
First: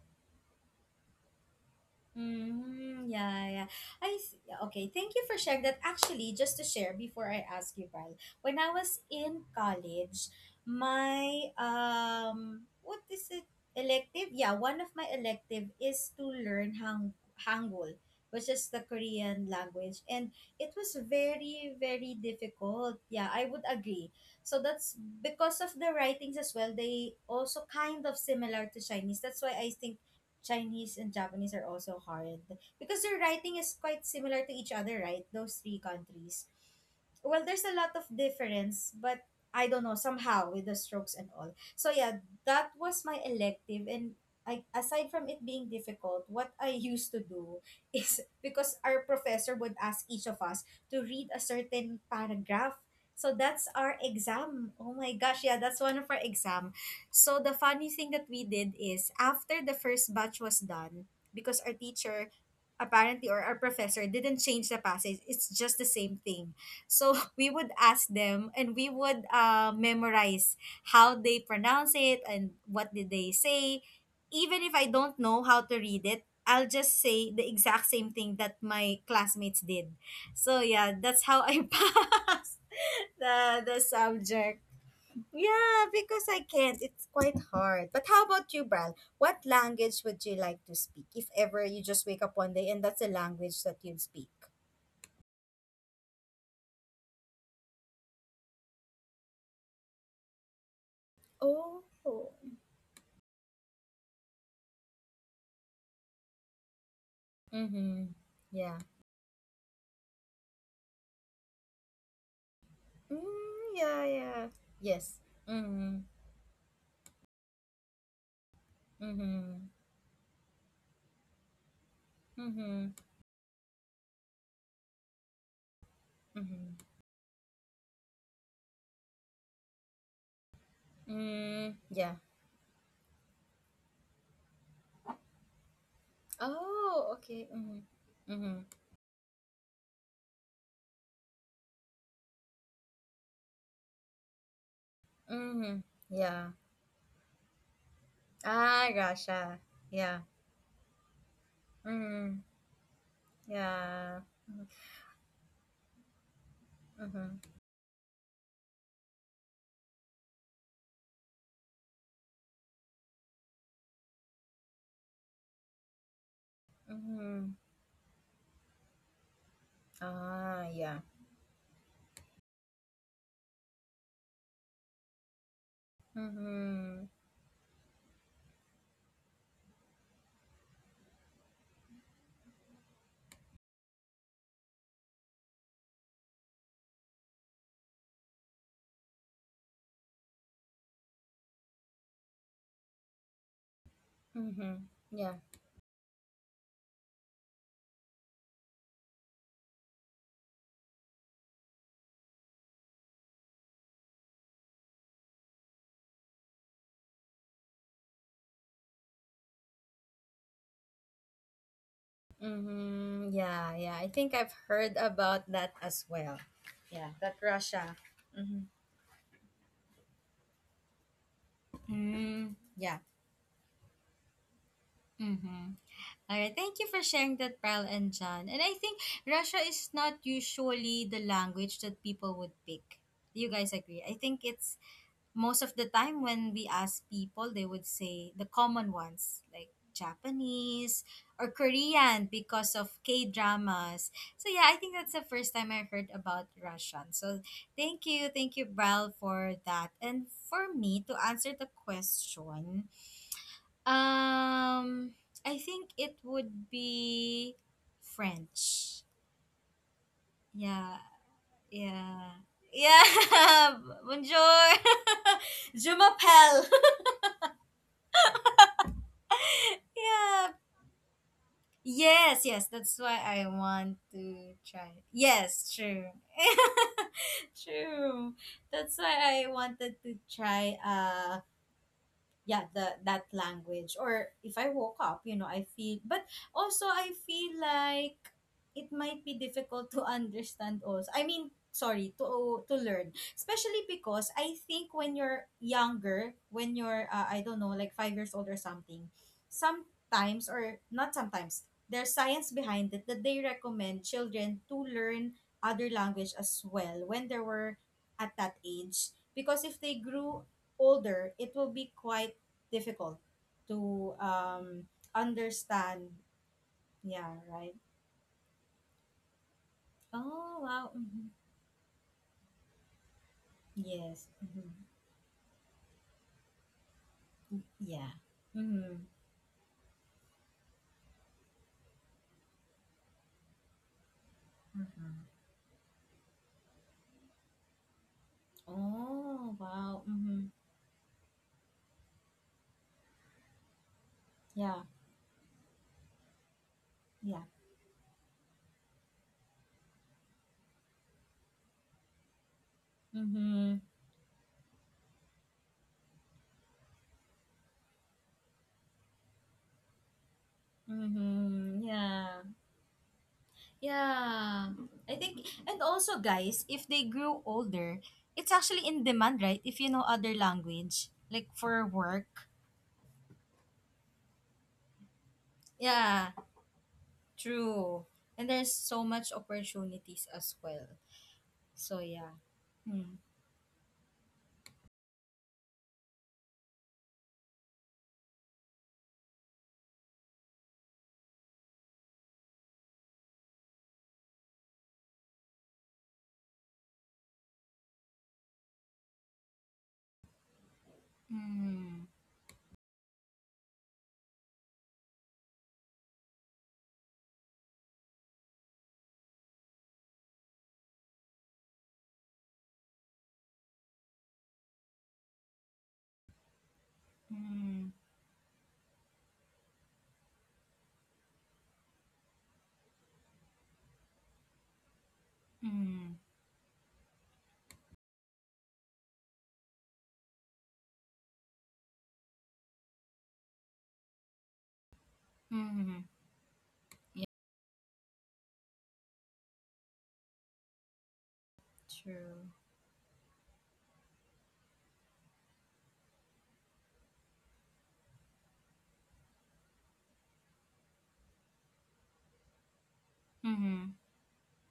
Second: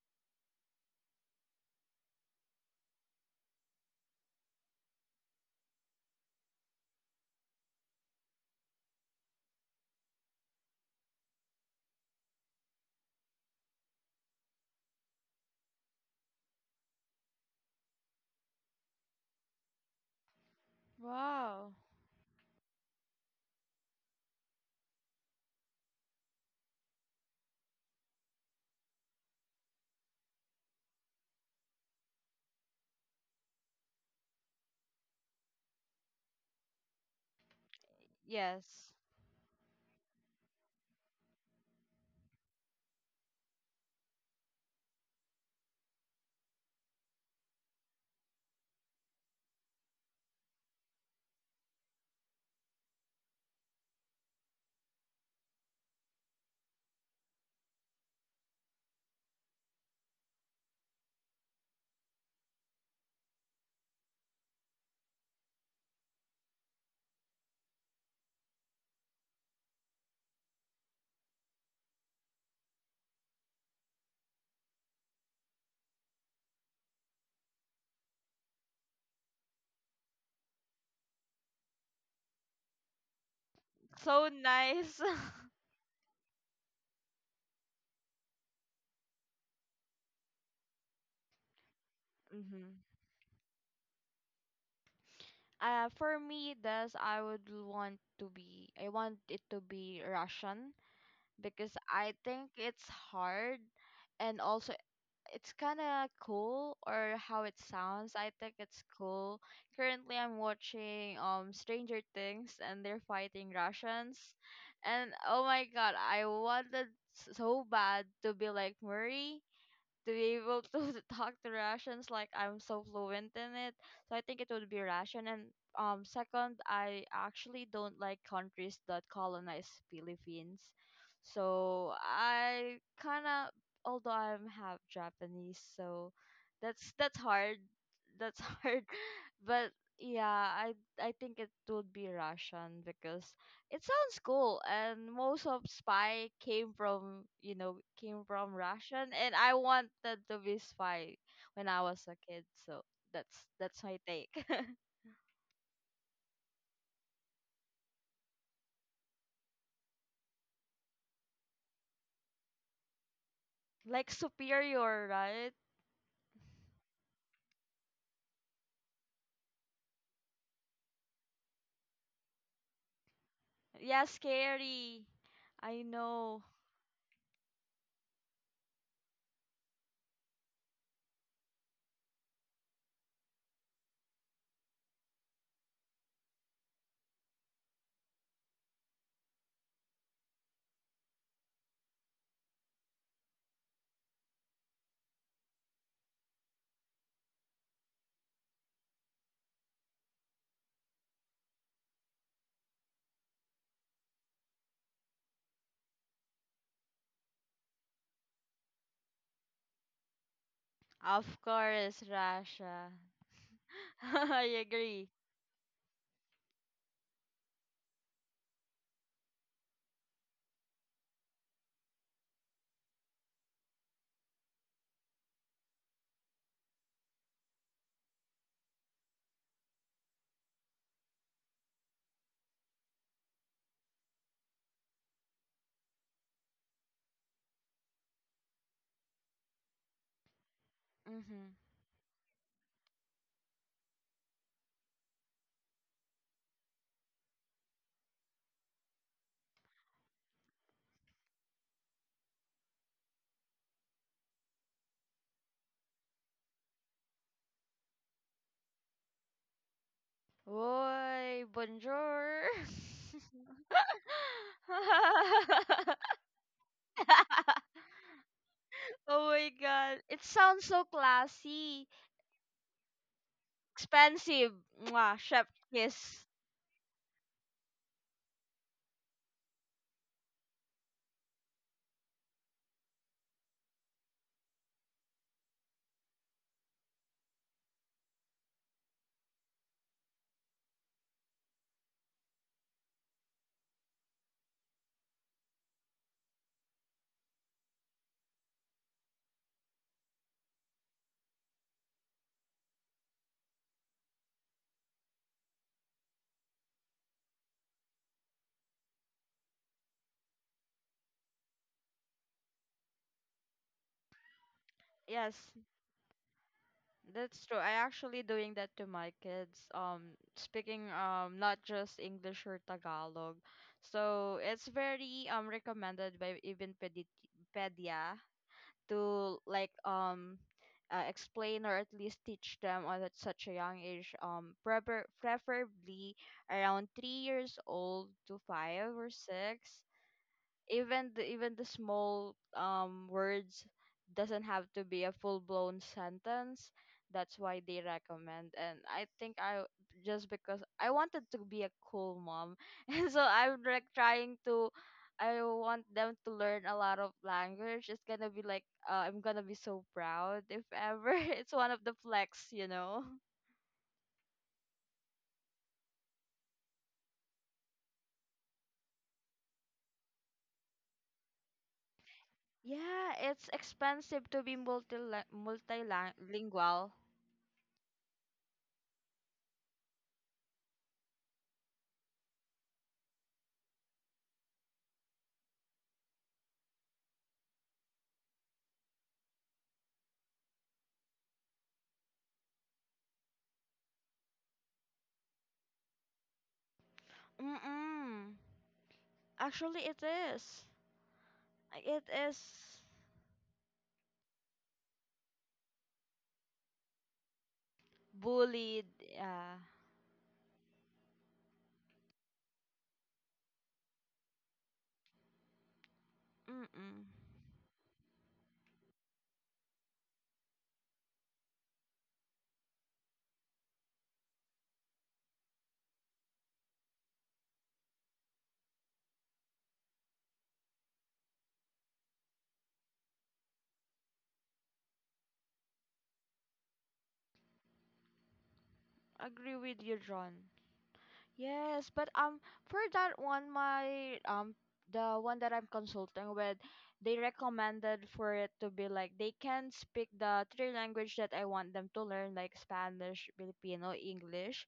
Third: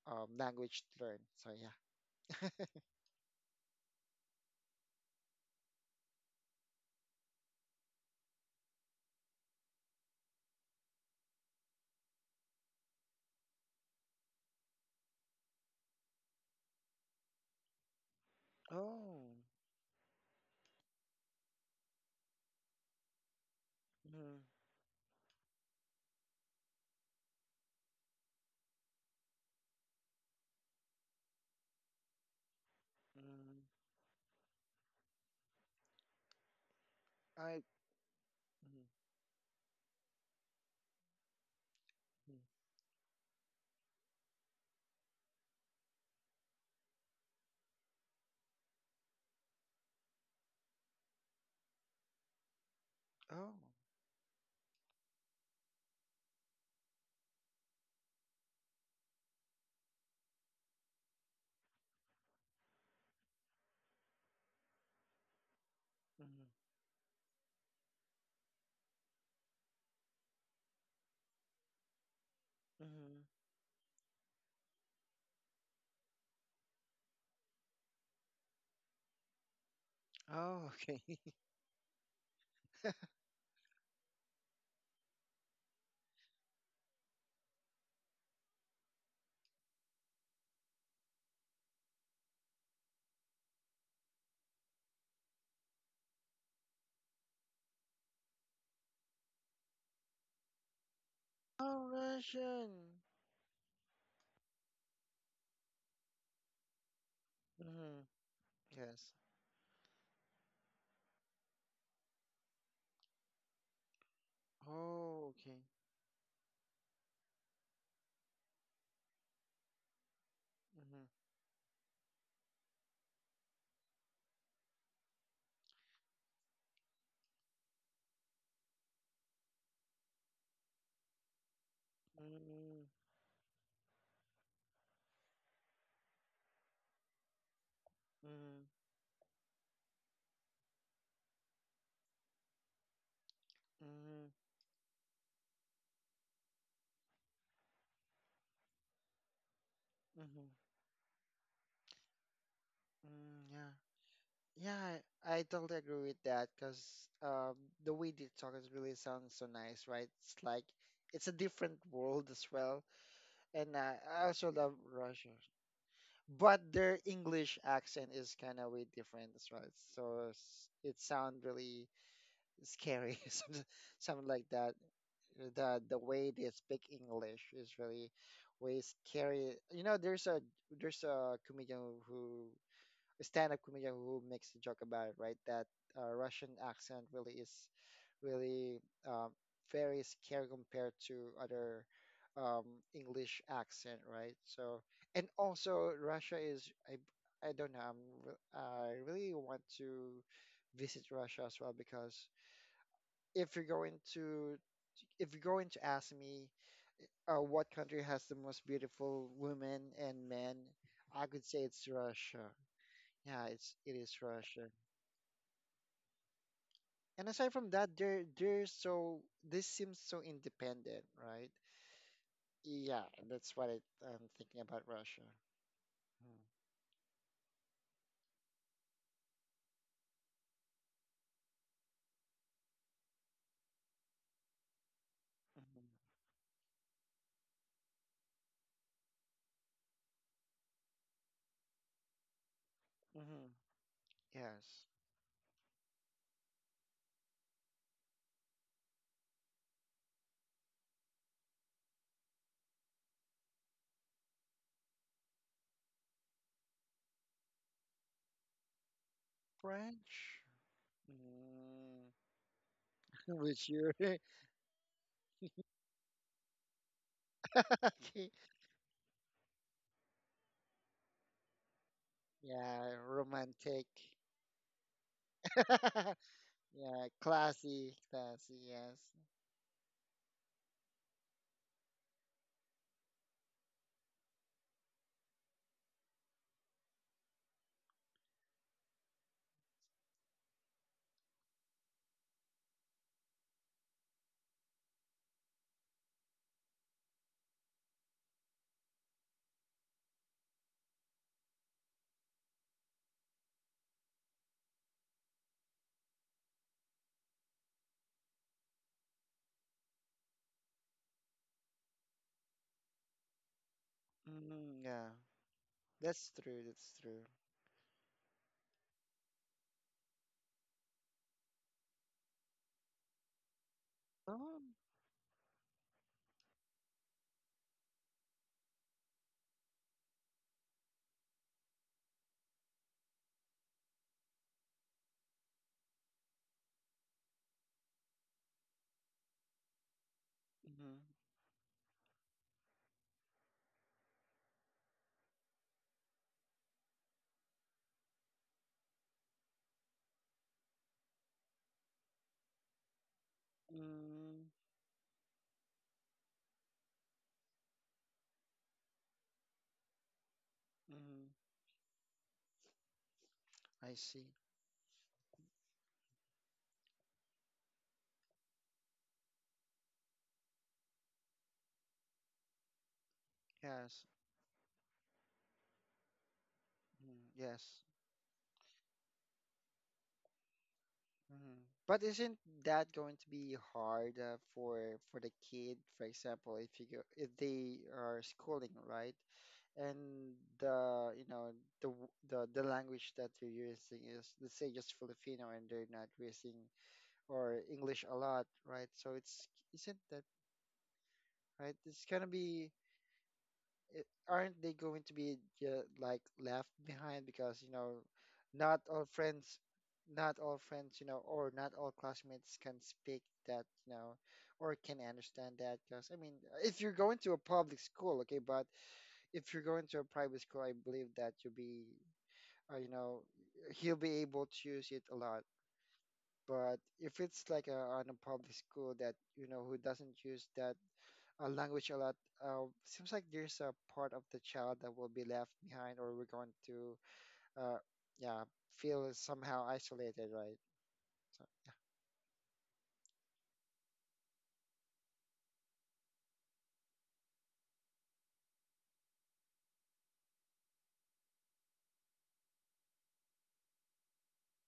uh, um, language to learn. So yeah. Mm, yeah, yeah. I s- yeah, okay. Thank you for sharing that. Actually, just to share before I ask you, Bri, when I was in college, my um, what is it? Elective? Yeah, one of my elective is to learn Hang Hangul, which is the Oh, Korean language, and it was very, Wow. very difficult. Yeah, I would agree. mm, So that's because of the writings as well. They also kind of similar to Chinese. That's why I think Chinese and Japanese are also hard because their mm, writing is quite similar to each other, right? Those three countries. Well, I, there's a lot of mm, difference, Yes. but I don't know, somehow with the strokes and all. So yeah, mm, that was my elective, and I, aside from it being difficult, what I *laughs* used to do is *laughs* because our professor would ask each of us to read a certain paragraph. So oh, that's our exam. Oh my gosh, yeah, that's one of our exam, so the funny thing that we did is after the first batch was done, because our teacher apparently or our professor didn't change the passage, it's just the same mm, thing. So *laughs* we would ask them and we would uh, memorize how they pronounce it and what did mm, they say. Even if I don't know how to read it, I'll just say the exact same thing that my classmates did. So Oh, yeah, okay. that's how I *laughs* passed the the So subject. nice. *laughs* Yeah, because I can't. It's quite hard. But how about you, Bral? What language would you like to speak if ever you just wake up one day and Mm-hmm. that's the language that you'd speak? Uh, for me, this, I would want to be. I want it to be Russian *laughs* because Oh. Oh, I think Russian. it's hard, and also it's kind of cool, or how it Mm, Mm-hmm. sounds. I think Yeah. it's yes. cool. Currently, I'm watching um Stranger Things, and they're fighting Mm, yeah, Russians, yeah. and Yes. Oh, oh okay. my god, Mm-hmm. I wanted s- so bad to be like Murray, Mm-hmm. to be able to Mm, *laughs* talk to Russians like I'm so Mm-hmm. fluent in it. So I think it would be Russian. And um second, Mm-hmm. I actually don't like countries that colonize Philippines. Mm, So yeah. I mm, kinda, although I'm half Japanese, so that's Oh, that's okay. hard. Mm-hmm. That's Mm-hmm. mm, *laughs* hard. But yeah, I I think it would be Russian because it sounds mm, cool, and most of Mm-hmm. spy Yeah. came from, you know, came from Ah, Russian, and I gotcha. Yeah. wanted to Hmm. be spy when I Yeah. was a Mm-hmm. kid, so mm, that's Yeah. that's my Yeah. take. Mm-hmm. Yeah, I totally agree with that because, Mm-hmm. um, the way they talk is really sounds so nice, right? It's like it's a different world as well, and *laughs* uh, Like I also love superior, Russia, right? but their Mm-hmm. English accent is kind of way different as well. So s- Ah, yeah. it sounds really scary, *laughs* something Yeah, something like that. scary. The I the way know. they speak Mhm. English is really way scary. You know, there's a there's a comedian who, stand-up comedian, who makes a joke about it, right? That uh, Russian accent really is really, um, very scary compared to other um, English accent, right? So, Mhm. and Yeah. also Russia is, I I don't know. I'm, re- I really want to visit Russia as well, because if you're going to, if you're going to ask me uh, what country has the most beautiful women and men, I Of could say it's course, Russia. Russia. Mhm. Yeah, it's, Yeah, yeah. it I *laughs* is think I I've Russia. heard agree. about that as well. Yeah, And that aside from that, Russia. they're they're Mhm. so, this seems so independent, right? Mm, Yeah, yeah. that's what it, I'm thinking about Russia. Mhm. All right. Thank you for sharing that, Pearl and John. And I think Russia is not usually the language that people would pick. Do you guys agree? I think it's most of the time when we ask people they would say the common ones like Japanese or Mhm. Korean because of K mm-hmm. hmm dramas, so yeah, I yes. think that's the first time I heard about Russian. So thank you, thank you, Bral, for that. And for me to answer the question, um I think it would be French. French. Yeah. Oi, mm, Yeah bonjour. *laughs* *laughs* which yeah you *laughs* *laughs* okay. bonjour. *laughs* Je *laughs* m'appelle. Oh my god, it Yeah. sounds so classy. Yes, yes. Yeah, That's why I romantic. want to Expensive. try. It. Mwah, chef Yes, *laughs* true. kiss. Yeah, *laughs* classy, True. classy, yes. That's why I wanted to try uh yeah the that language, or if I woke up, you know, I feel, but also I feel like it might be difficult to understand, also I mean sorry, to to learn, especially because I think when you're younger, when you're uh, I don't know, like five years old or something, sometimes or not sometimes, there's science behind it that they recommend children to learn other language as well when they were at that age, because if they grew older, it will be quite difficult to mm, um, Yeah, Yes, understand. that's true, that's true. Yeah, that's true. I right. actually doing that to my kids. Um Oh, Speaking wow. Mm-hmm. um not just English or Tagalog. Yes. So Oh. it's Mm-hmm. very um recommended by even pedi- Yeah. pedia Mm-hmm. to, like, um uh, explain or at least teach them on at such a young age, um prefer- Mm-hmm. preferably around three years old to five or Oh, six, wow. Mm-hmm. mm-hmm. even the, even the small um words. Doesn't have Yeah. to be a full blown sentence. That's Yeah. why they recommend, and I think I just because I wanted to be a cool mom, *laughs* and so I'm, Mm-hmm. like, trying to. I want them to learn a lot of language. It's gonna be like, uh, I'm gonna be so proud if ever. mm-hmm. *laughs* It's one Mm-hmm. of the Yeah. flex, you know. I see. Yeah. I think, and also, guys, if they grew older, it's actually in demand, right? If you know other language, like for work. Yeah, it's Yes. expensive to be multi Yeah. multilingual. Mm, yes. True. And there's so much opportunities as well. Mhm. But So isn't yeah. that going Mm. to be hard uh, for for the kid, for example, if you go, if they are schooling, right? And the, you know, the w- the the language that they are using is, let's say, just Filipino, and they're not using or English a Mm-mm. lot, right? So it's, Actually, isn't it that, is. right? It's It Mm. gonna be is. it, aren't they going to be ju- like left behind, because you know, not all Bullied. friends Yeah. not all friends, you know, or not all classmates can speak that, you know, or can understand that, because I mean, if you're going Mm-mm. to a public Mm. school, okay, but if you're going to a private school, I believe that you'll be uh, you know, he'll be able to use it a lot, Mm. but if it's like a, on a public school that, you know, who doesn't use that uh, language a lot. Uh, seems like there's a part of the child that will be left behind, Mm. or we're going to, Yeah. uh, yeah, feel Agree somehow with you, isolated, John. right? So, Yes, but um True. for that one, my um the one that I'm consulting with, they recommended for it to be like they can speak the three language that I want them to learn, like Spanish, Mm-hmm. Filipino, English,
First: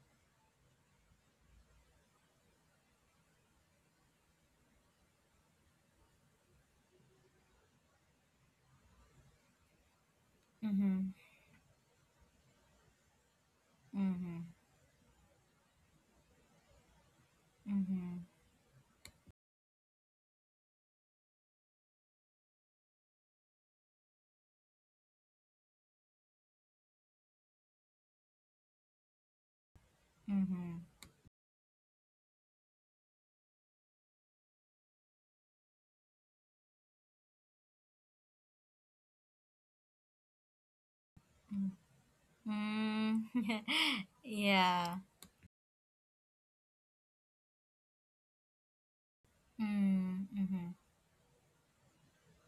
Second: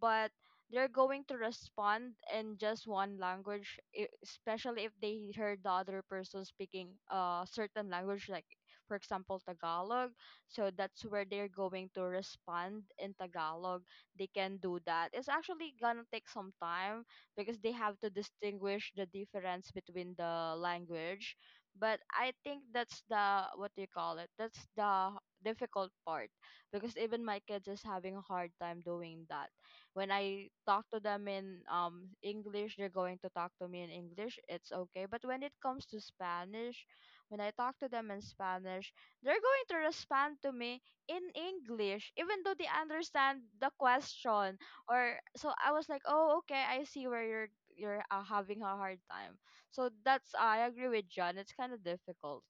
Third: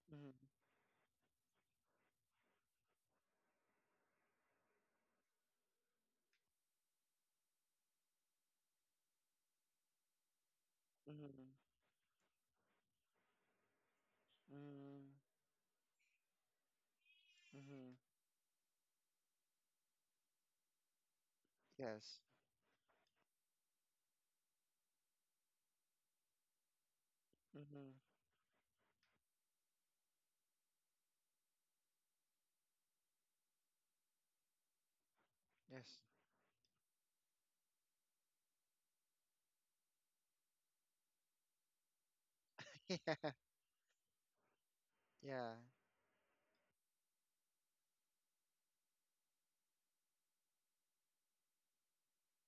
but Mm-hmm. they're going to respond in just one language, e- especially if they heard the other person speaking a certain language, like, for example, Tagalog. So that's Mm-hmm. where Mm-hmm. they're going to respond in Tagalog, they Mm-hmm. can do that. It's Mm-hmm. actually gonna take some time because they Hmm. have to Mm-hmm. distinguish the difference between the language. But Yes. I think that's the, what do you call it, that's the difficult part, because even my kids is Mm-hmm. having a hard time doing that. When I Mm-hmm. talk to them in um English, they're going to talk to me in English. It's okay. But when it comes Yes. to Spanish, when I talk to them in Spanish, they're going to respond to me in English, even though they *laughs* Yeah. Mm. understand the *laughs* question. yeah. Or so Yeah. I was like, oh, okay, I see where you're you're uh, having a hard time. So Mm. that's, I Mm-hmm. agree with John. It's kind of difficult.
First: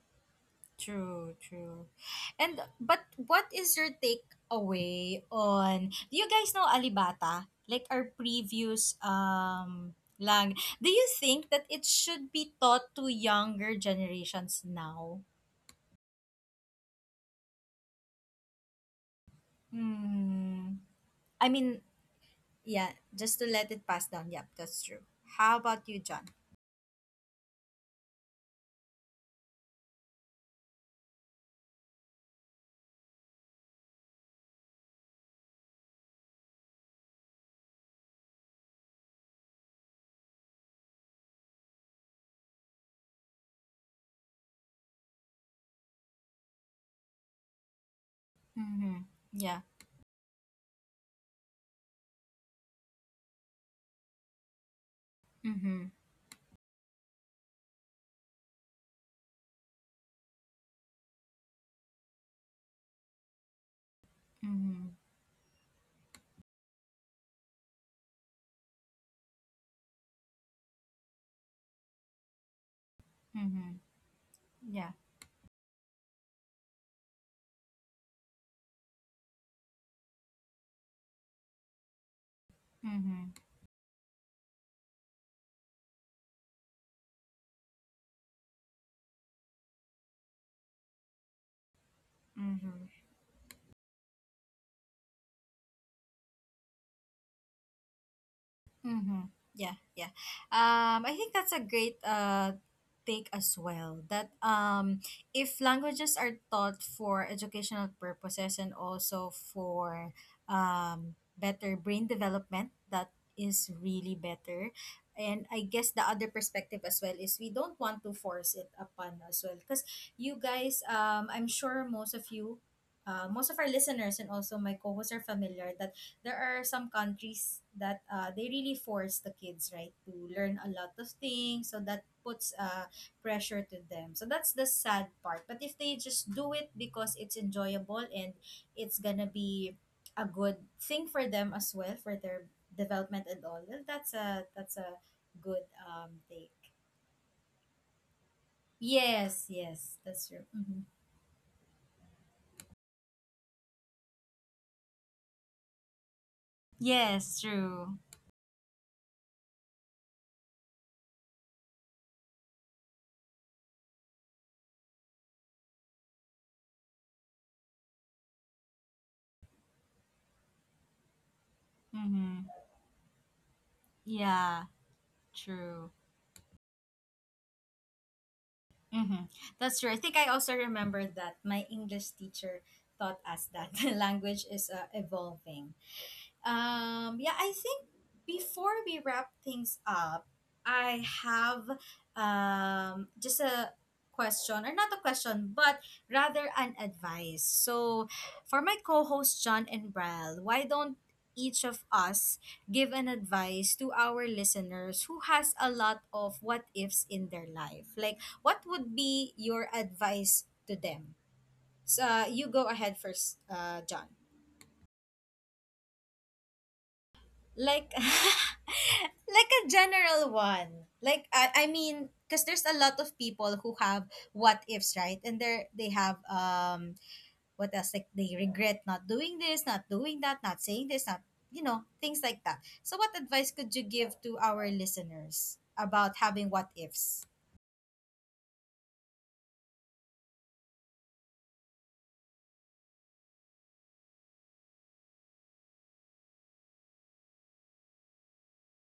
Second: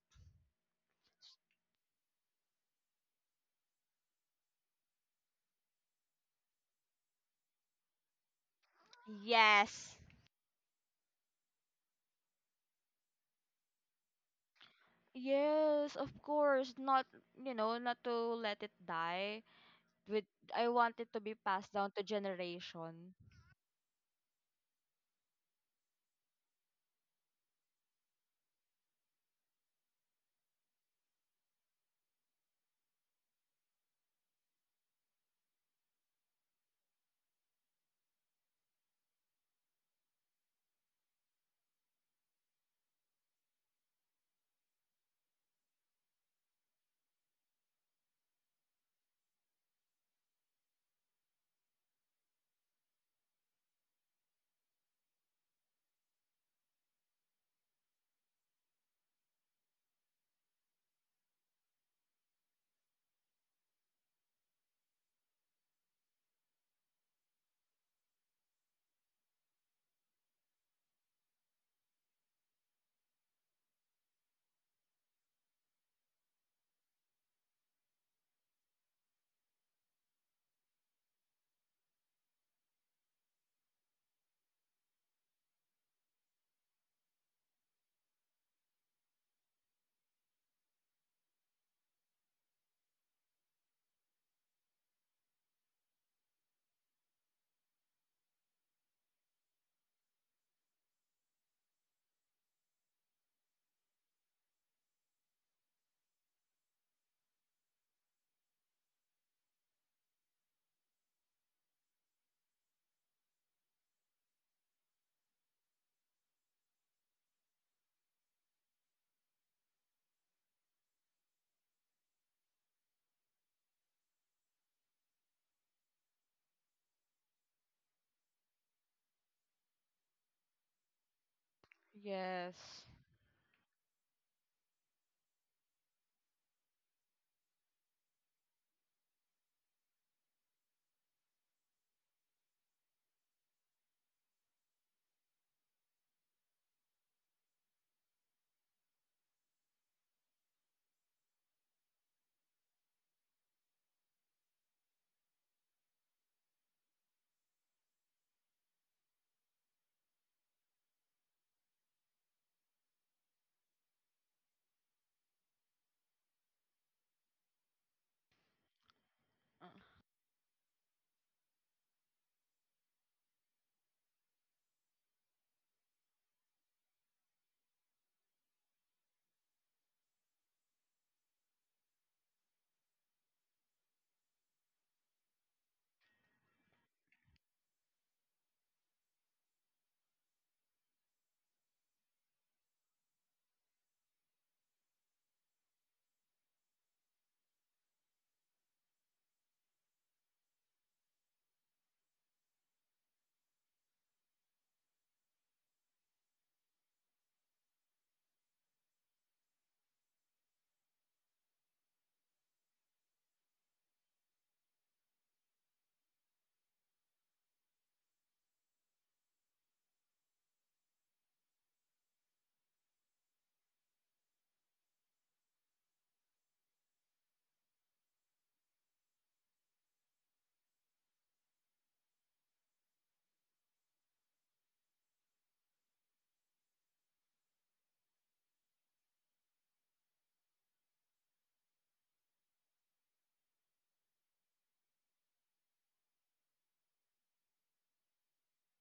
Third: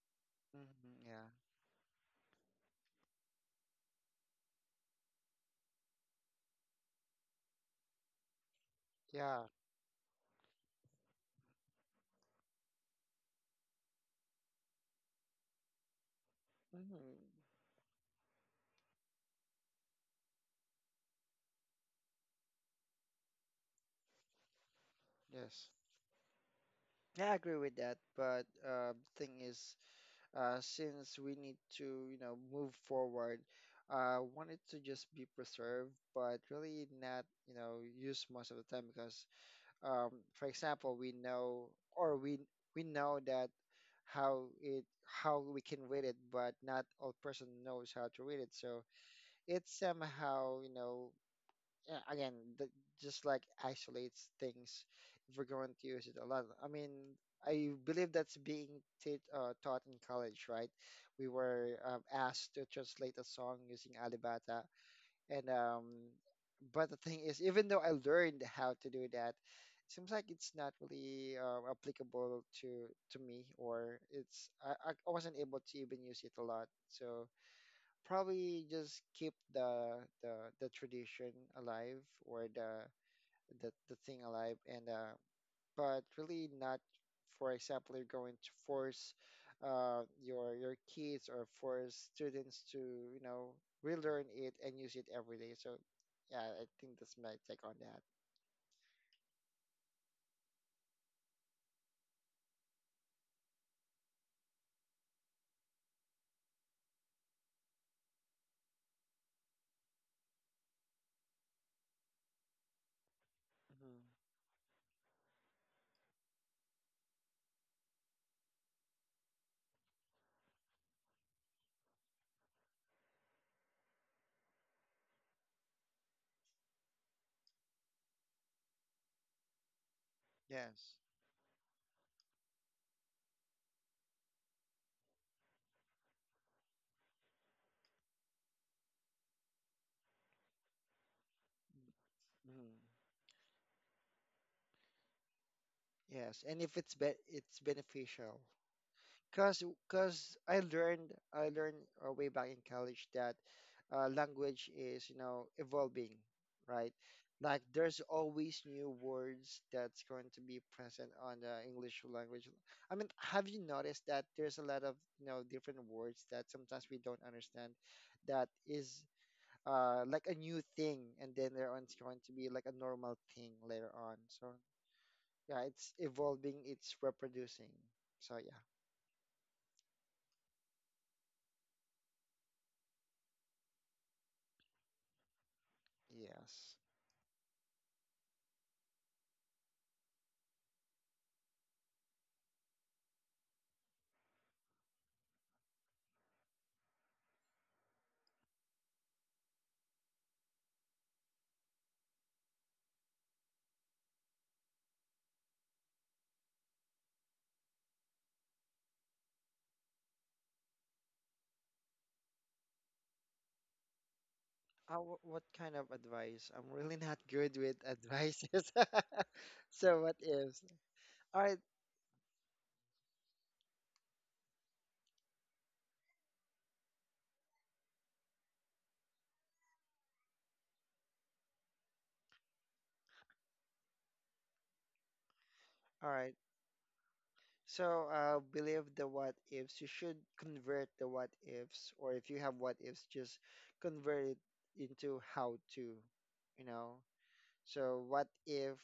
Mm-hmm. Yeah. True, true. And but what is your takeaway on do you guys know Alibata? Like our previous Yeah. um Yes. lang. Do you think that it should be taught to younger generations now? Yes, of course. Not, Mm-hmm. you know, not to let it die. With, I Hmm. want it to be I passed mean, down to yeah, generation. just to let it pass down. Yep, that's true. How Yes. about you, John? Yeah, I agree with that. But uh, the thing is, uh, since we need to, you know, move forward, uh, want it to just be preserved, but really not, you know, used most of the time because, um, for example, we know or we we know that how it, how we can read it, but not all person knows how to read it. So Mm-hmm. Yeah. it's somehow, you know, yeah, again, that just like isolates things if we're going Mm-hmm. to use it a lot. I mean, I believe that's being t uh, taught in college, right? We were um, asked to translate a song using Alibata, Mm-hmm. and um, but the thing is, even though I learned how to do that, it seems like it's not really uh, applicable to to me, Mm-hmm. or it's, I, I Yeah. I wasn't able to even use it a lot. So probably just keep the the the tradition alive, or the Mm-hmm. the, the thing alive, and uh but really not, for example, you're going to force uh your your kids or force students to, Mm-hmm. you know, relearn it and use it every day. So yeah, I think that's my take on that. Mm-hmm. Yeah, yeah. Um, I think that's a great uh take as well. That um, If languages are taught for educational purposes and also for um better brain development, that is Mhm. really better. And I guess the other perspective as well is we don't want to force it upon as well because you guys, um, I'm sure most of you. Uh, most of our listeners and also my co-hosts are familiar that there are some countries that uh, they really force the kids, right, to learn a lot Yes. of things, so that puts uh, Yes. pressure to them. So that's the sad part, but if they just do it because it's enjoyable, and it's gonna be a good thing for them as well for their Mhm. development and all, well, that's a that's a good um Yes, take. and if it's be- it's beneficial, Yes, cause yes, that's cause true. I Hmm. learned I learned uh, way back in college that uh, language is, you know, evolving, right? Yes, Like true. there's always new words that's going to be present on the English language. I mean, have you noticed that there's a lot of, you know, different words that sometimes we don't understand, that is Uh, uh like a new thing, and then later on it's going to Mm-hmm. be like a normal thing later on. So Yeah, yeah, true. it's evolving, it's reproducing. So yeah, Mm-hmm. That's true. I think I also remember that my English teacher taught us that *laughs* language is uh, evolving. yes. Um, yeah, I think before we wrap things up, I have um, just a question, or not a question, but rather an advice. So, for my co host John and Brel, why don't each of us give an advice to our listeners who has a lot of what ifs in their life? Like, what would be your advice to them? So, uh, you go ahead first, uh, John. Uh, wh- what kind of advice? I'm really not good with Like *laughs* advices. *laughs* like a So what general ifs? one, like All right, i, I mean, because there's a lot of people who have what ifs, right, and they they have um what else, like they regret not doing this, not doing that, not saying this, not, you know, things like that. So what advice could you give to our listeners all about right. having what ifs? So uh, believe the what ifs. You should convert the what ifs, or if you have what ifs, just convert it into how to, you know. So what if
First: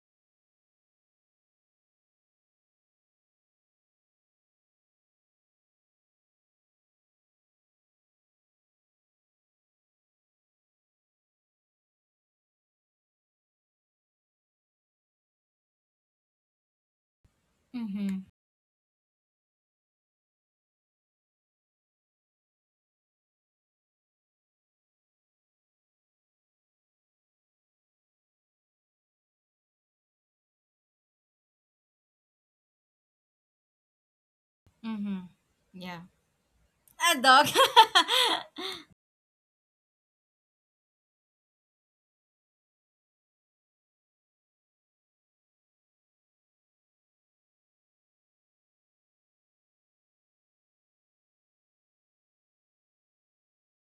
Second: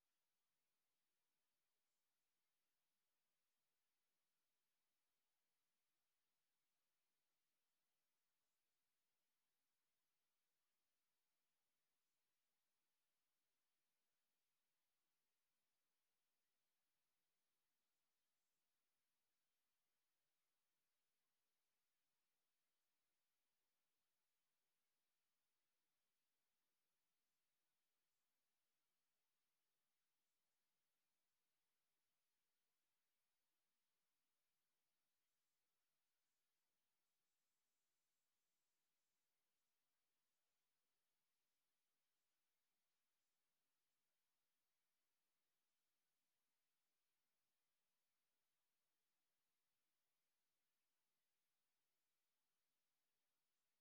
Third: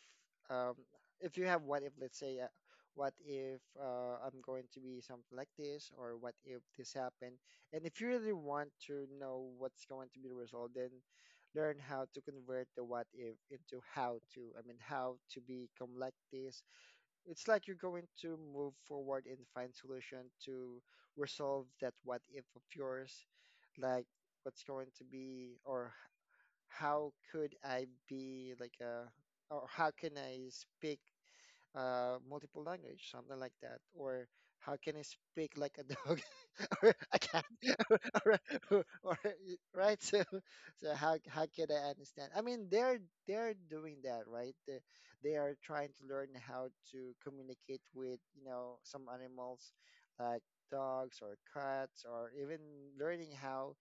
um if you have what if, let's say, uh, what if, uh, I'm going to be something like this, or what if this happened? And if you really want to know what's going to be the result, then learn how to convert the what if into how to. I mean, how to become like this. It's like you're going Mm-hmm. to move forward and find solution to resolve that what if of yours, like what's going to be, or how could I be like a, or how can I speak uh, multiple language, something like that. Or how can I Mm-hmm. speak like a Yeah, dog *laughs* or a a cat? dog. *laughs* *laughs* or, or, or, right? So, so how how can I understand? I mean, they're they're doing that, right? They, they are trying to learn how to communicate with, you know, some animals like dogs or cats, or even learning how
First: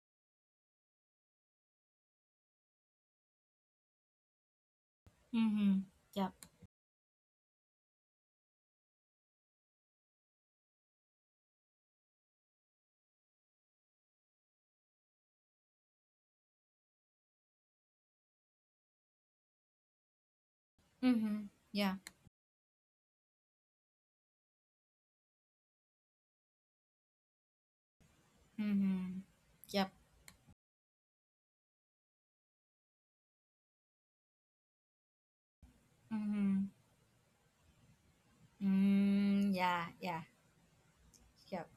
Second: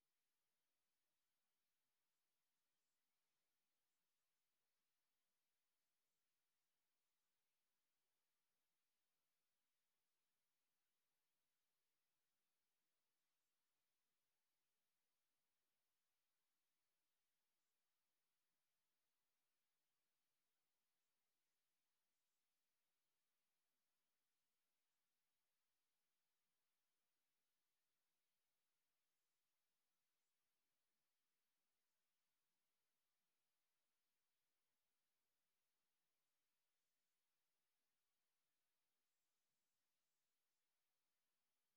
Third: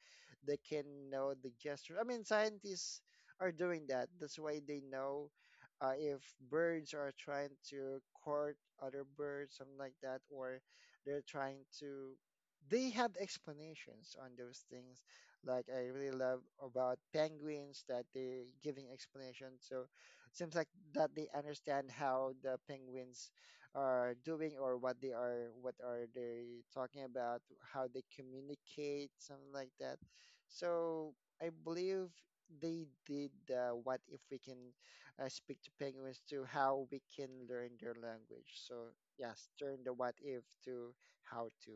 they can know the gesture. I mean, scientists are doing that. That's why they know Mm-hmm. uh, if Yep. birds are trying to court other birds, something like that, or they're trying to, they have explanations on those things. Like I really love about penguins that they're giving explanations. So it seems like that they Mm-hmm. understand Yeah. how the penguins are doing, or what they are, what are they talking about, how they communicate, Mm-hmm. something like Yep. that. So I believe they did uh, what if we can uh, speak to penguins, to Mm-hmm. how we can learn their language. So yes, Mm, turn yeah, the what yeah, if to how yep, to.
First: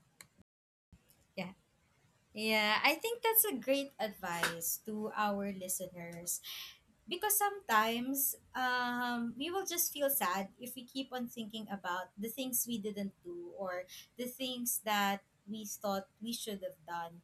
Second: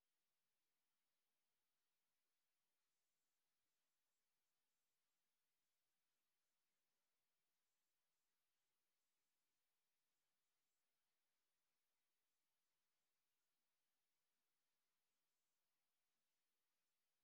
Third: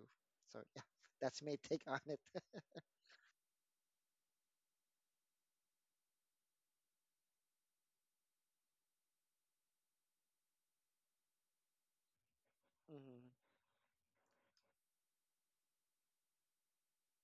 So yeah, *laughs* that's yeah, my take on it. *laughs* yeah. I think that's a great advice to our listeners, because sometimes um, we will just feel sad if we keep on thinking about the things we didn't Mm-hmm. do or the things that we thought we should have done.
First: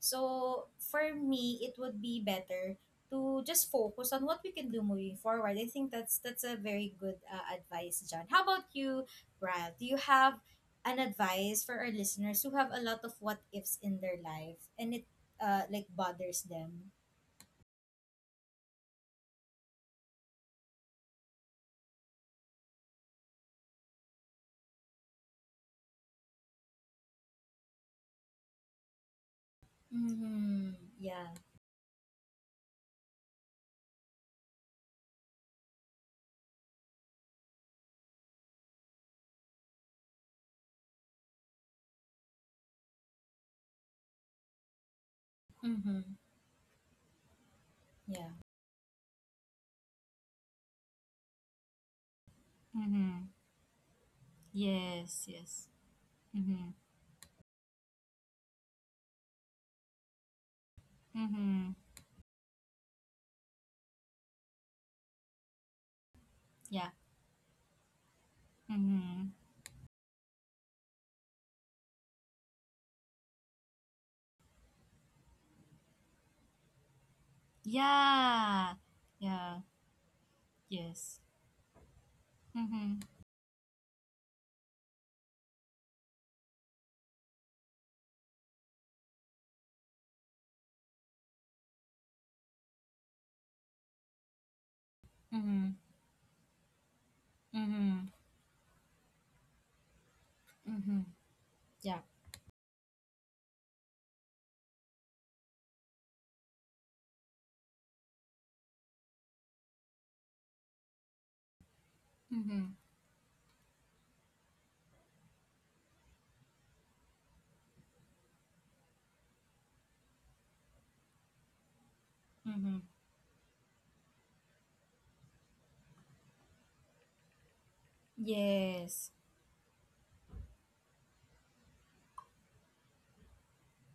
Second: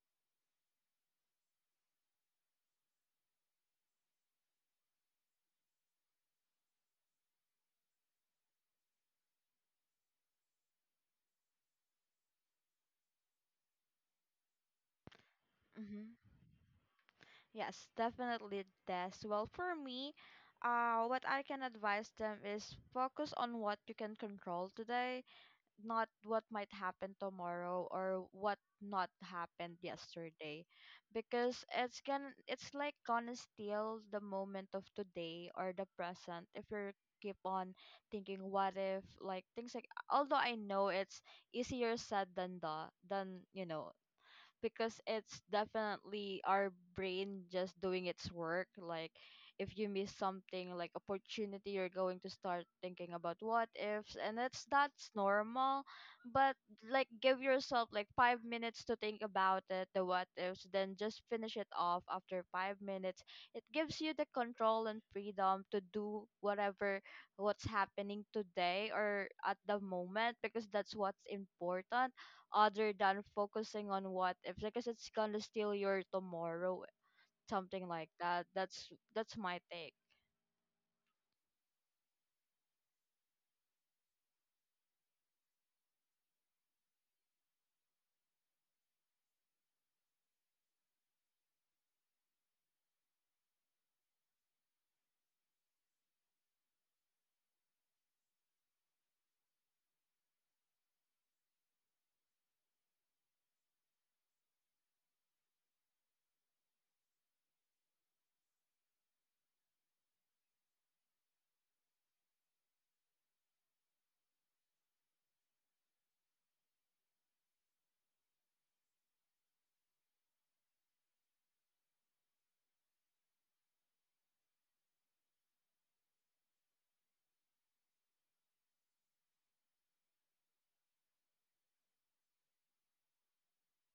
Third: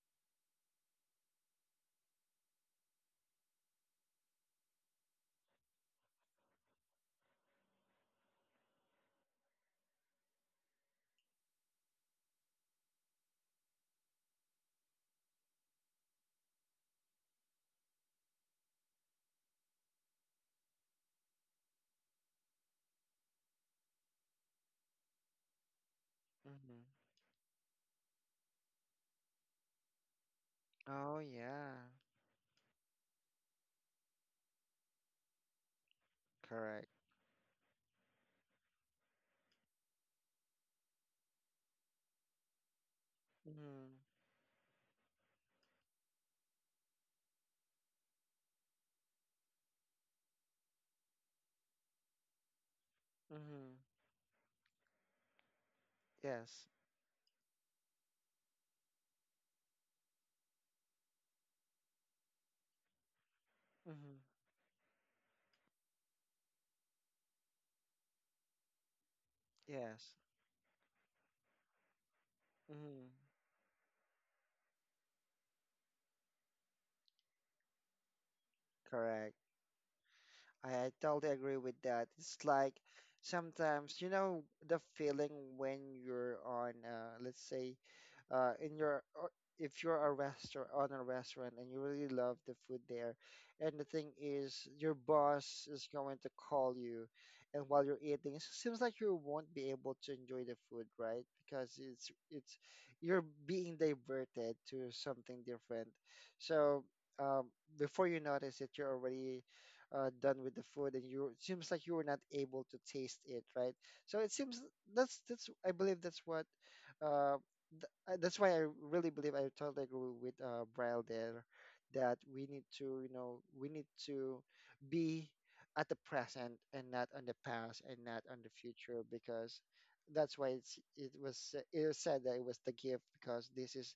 So for me, it would be better to just focus on what we can do moving forward. I think that's that's a very good uh, advice, John. How about you, Brad? Do you have an advice for our listeners who have a lot of what ifs in their life and it uh, like mm-hmm. bothers them? Yes, definitely, Des. Well, for me, uh, what I can advise them is focus on what you can control today, not what might Mm-hmm. happen tomorrow or what not happened yesterday, Mm-hmm. Oh Yeah. because yeah, it's gonna, it's like gonna steal the moment of today or the present if correct. you keep on thinking what if, like things, like, although I know it's easier said than the, than, you Mm-hmm. know, because it's Mm-hmm. definitely our brain just doing its Yeah. work. Like, if you miss something like opportunity, you're going to start thinking Mm-hmm. about what Mm-hmm. ifs, and it's that's Yes, yes. normal. But Yes. Mm-hmm. like give yourself like five minutes to think about it, the what ifs, then just finish it Mm-hmm. off after five minutes. It gives you Mm-hmm. the control and freedom to do Yeah. whatever what's happening today or Mm-hmm. at the Yes. moment, because that's what's important, other Mm-hmm. than focusing on what if, because it's gonna steal your tomorrow, something like that. Yeah. that's Correct. that's my Yeah. take. I Yes. totally agree with that. It's like Mm-hmm. sometimes, you know, the feeling when you're on, uh, let's say, uh, in your, or if you're a restaurant on a restaurant, and you really love the food there, and the thing is, your boss Mm-hmm. is going to call you, and while you're Mm-hmm. eating, it seems like you won't be able to enjoy the food, Mm-hmm. right? Because Yeah. it's it's you're being diverted to something different. So um, before you notice it, you're already uh, done with the food, and you, it seems like you were not able Mm-hmm. to taste it, right? So it seems that's that's I believe that's what uh, th- uh, that's why I really believe I totally agree with uh, Braille there, that we need Mm-hmm. to, you know, we need to be at the present and not on the past and not on the future, Yes. because that's why it's it was, it was said that it was the gift, because this is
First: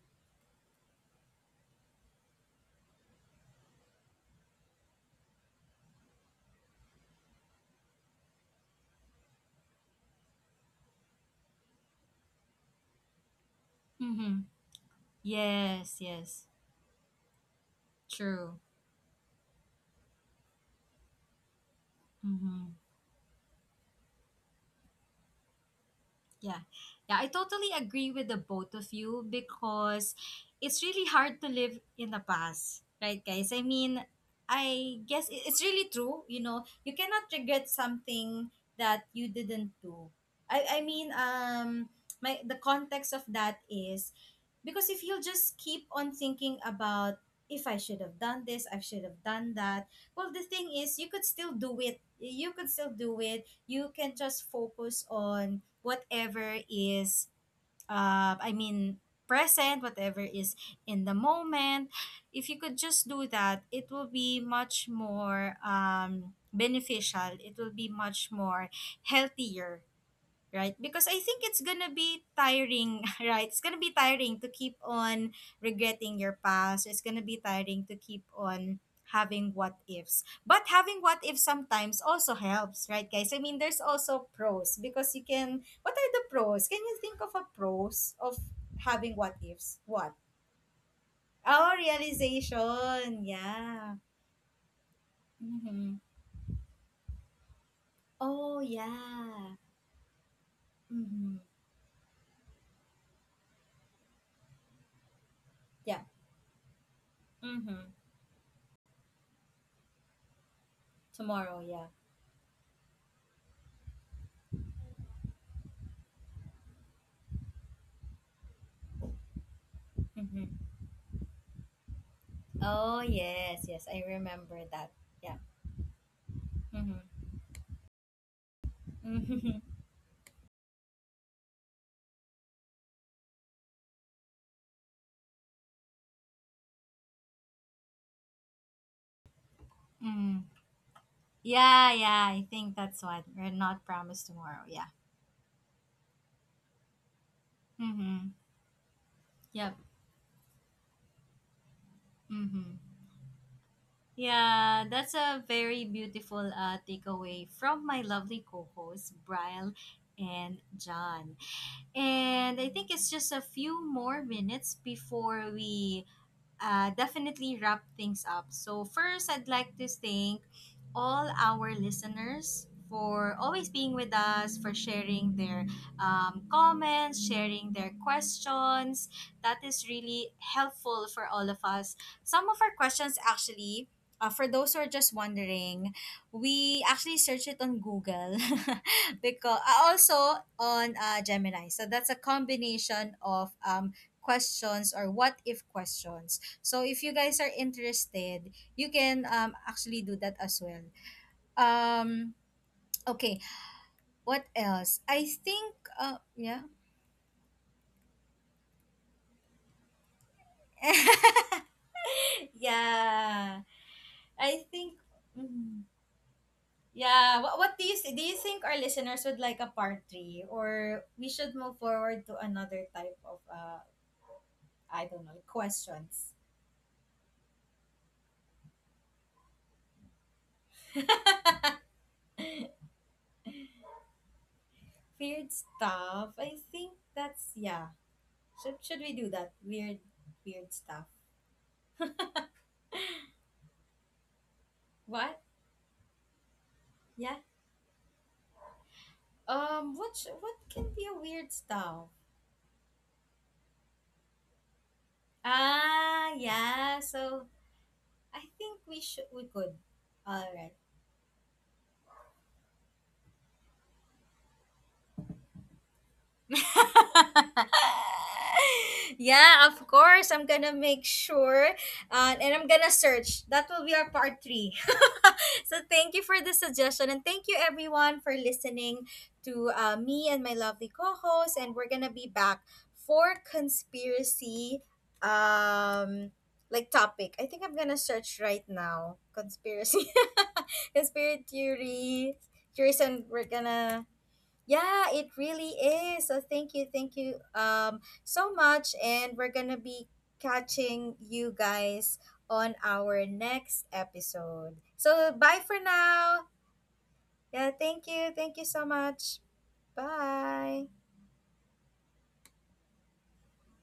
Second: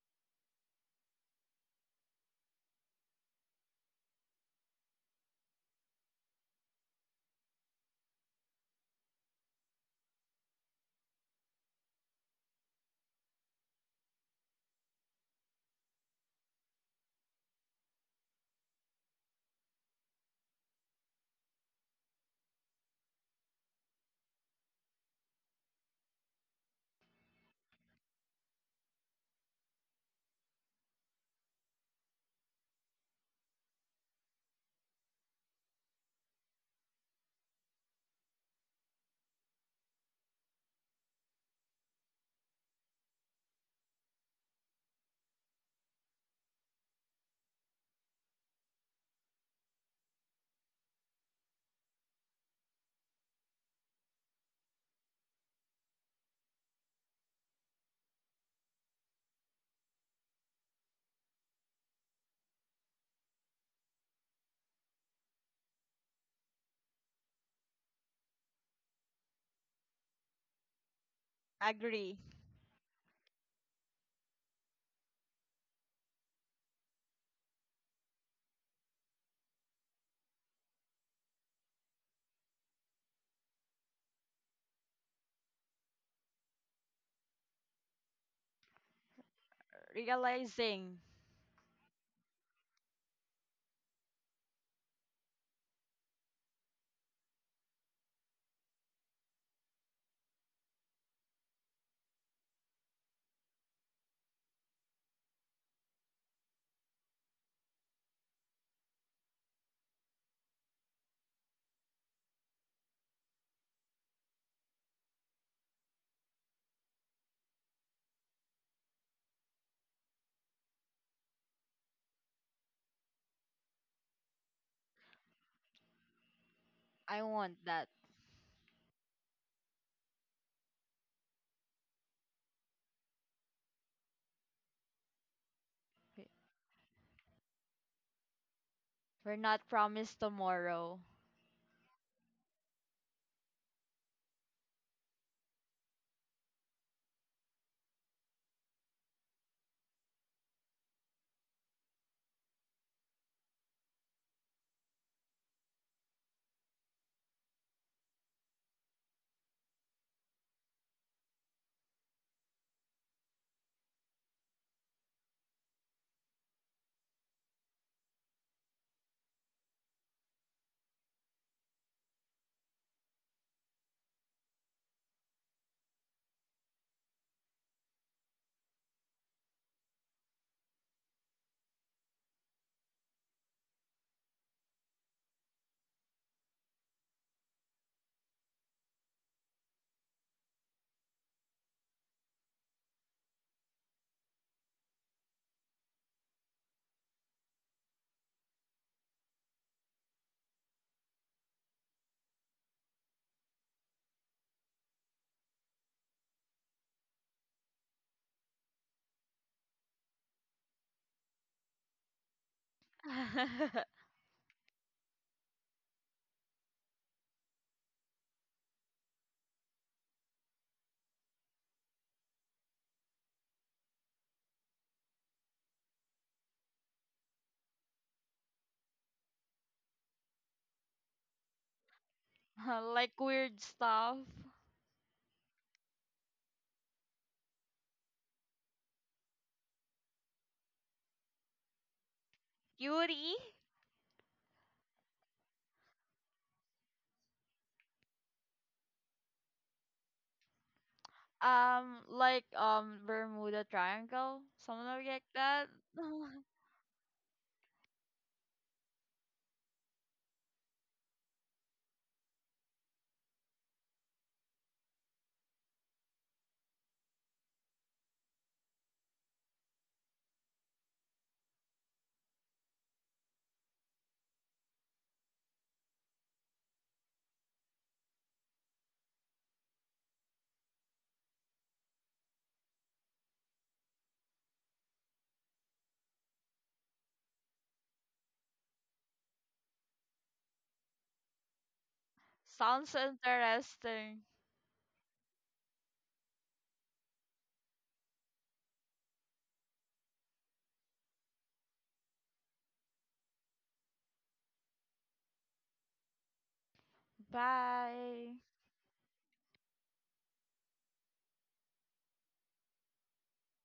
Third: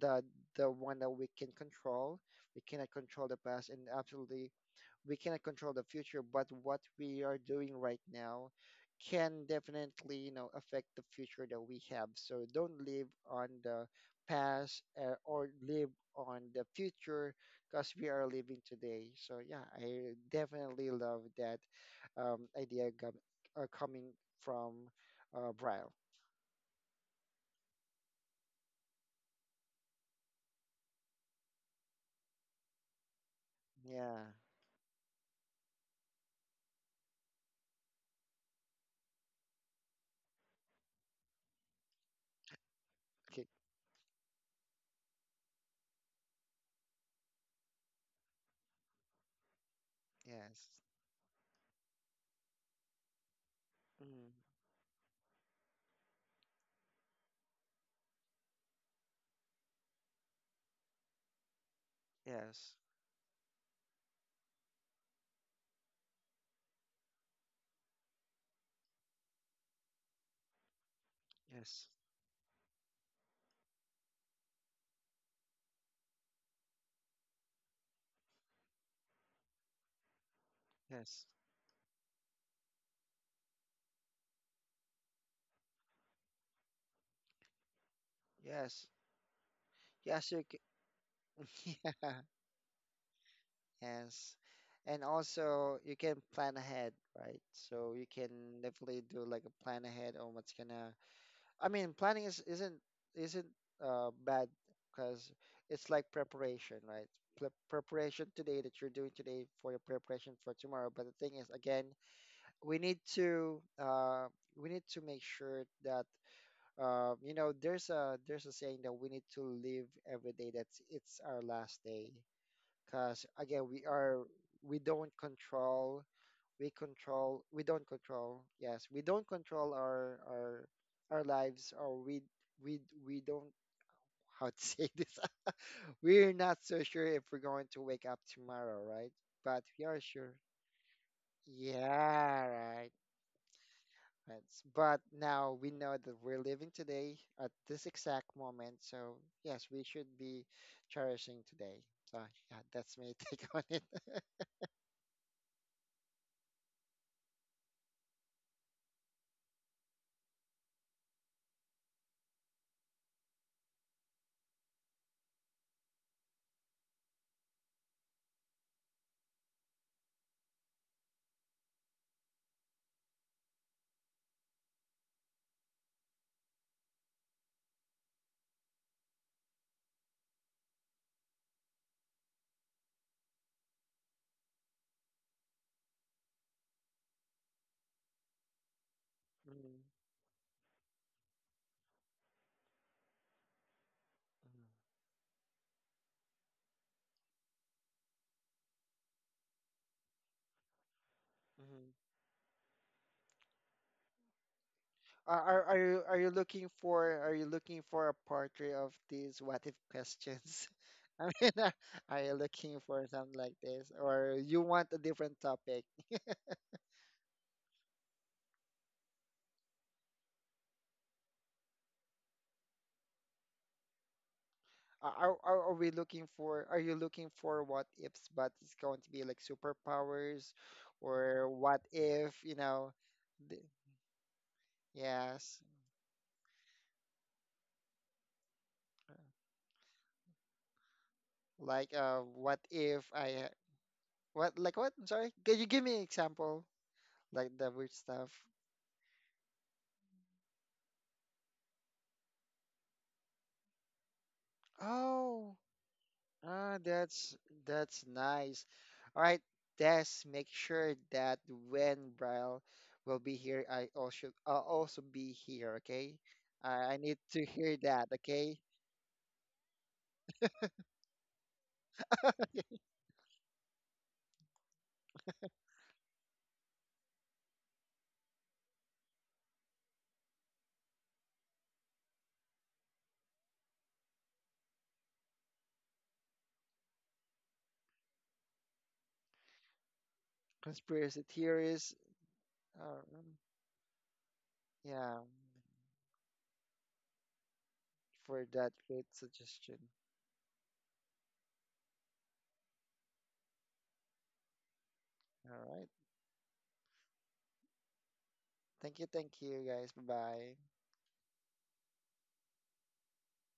the the one that we can control. We cannot control the past, and absolutely we cannot control the future, but what we are doing right now can definitely, you know, affect the future that we have. So don't live on the Mm-hmm. past, uh, or live Yes, on yes. the future, because we are True. living today. So yeah, I definitely love that um, Mm-hmm. idea gov- uh, coming from uh, Braille. Yeah. Yeah, I totally agree with the both of you, because it's really hard to live in the past, right, guys? I mean, Yeah. I guess i- it's really true. You know, you cannot regret something that you didn't do. I, I mean, um, my the context of Okay. that is, because if you just keep on thinking about if I should have done this, I should have done that. Well, the Yes. thing is, you could still do it. You could still do it. You can Mm. just focus on whatever is uh i mean present, whatever is in the moment. If you Yes. could just do that, it will be much more um beneficial, it will be much more healthier, right? Because I think it's I Yes. gonna be tiring, *laughs* right? It's gonna be tiring to keep on regretting your past. It's gonna be tiring to keep on having what ifs. But having what Yes. ifs sometimes also helps, right, guys? I mean, there's also pros because you can. What are the pros? Can you think of a pros of Yes. having what ifs? What? Yes. You can. realizing, Oh, *laughs* Yeah. realization. Yeah. Yes. And also Mm-hmm. you can plan ahead, right? So you can Oh, definitely do like yeah. a plan ahead on what's gonna, Mm-hmm. I mean, planning is isn't isn't uh bad, because it's Yeah. like preparation, right? Pre- Mm-hmm. Preparation today that you're doing today for your preparation for tomorrow. But the thing is, Tomorrow. Yeah. again, we need to uh we need to make sure that uh you know there's a there's a saying that we need to live every day Mm-hmm. that's, it's our last day, Oh because yes, again yes, we I are, remember we that. don't Yeah. control, we Mm-hmm. I control want we don't that. control, yes, we don't control our our our lives, or we we we don't, *laughs* how to say this, *laughs* We- we're not so sure if we're going to wake up tomorrow, right? we're But not we *laughs* are promised mm. sure, tomorrow. Yeah, yeah, I yeah, think right. that's what we're not promised tomorrow. That's- Yeah. but now we know that we're living today at this Mm-hmm. exact moment, so Yep. yes, we should be cherishing today, so yeah, Mm-hmm. that's my *laughs* take on it. *laughs* Yeah, that's a very beautiful uh, takeaway from my lovely co-hosts Brian and John. And I think it's just a few more minutes before we uh, definitely wrap things up. So, first, I'd like to thank all our listeners for always being with us, for sharing their um, comments, sharing their questions. That is really helpful for all of us. Some of our questions, actually, uh, for those who are just wondering, we actually search it on Google *laughs* because Mm, also on uh, Gemini. So that's a combination of um, questions mm. or what if questions. So if you guys are interested, you can um actually do that as well. Hmm. Um okay, what else? I Are, think are are you uh are you yeah. looking for, are you looking for a portrait of these what if questions? *laughs* I mean, *laughs* are, are you looking for something Yeah. like this, *laughs* or I you think want a different mhm. topic? Yeah, what what do you s- do you think our listeners would like a part three, or we should move forward to another type of uh I Are, don't know, are are are we questions? looking for, are you looking for what ifs, but it's going to be like superpowers, or what *laughs* if, you know? Like weird th- stuff. Weird yes, stuff. I think that's, yeah. Should should we do that? Weird weird stuff. like, uh, what if Cutie. I, what, like what? I'm sorry. What? Can you give me an example Yeah. like the weird stuff? Um, what sh- what can be a weird style? um like um Bermuda triangle, something like Oh. that. *laughs* Ah, Ah, yeah. that's So that's I nice. think we should All we right, could. Des, All make right. sure that when Brian will be here, I also, I'll also be here. Okay, I, I need to hear that. *laughs* Okay, Yeah, of course. I'm gonna make sure, uh, and I'm *laughs* gonna search. That will be our part three. *laughs* So thank you for the suggestion, and thank you everyone for listening to uh, me and my lovely co-host. And we're gonna be back for conspiracy, um, like topic. I think I'm gonna search right now conspiracy, *laughs* conspiracy conspiracy theories. theory, theories, Sounds and Um, we're gonna interesting. yeah, yeah, it really is. So thank you, thank you um for so that much, great and we're going to suggestion. be catching you guys on our next episode. So bye for All right, now. Yeah, thank you. Bye. Thank you so thank you, much. thank you, guys. Bye bye. Bye.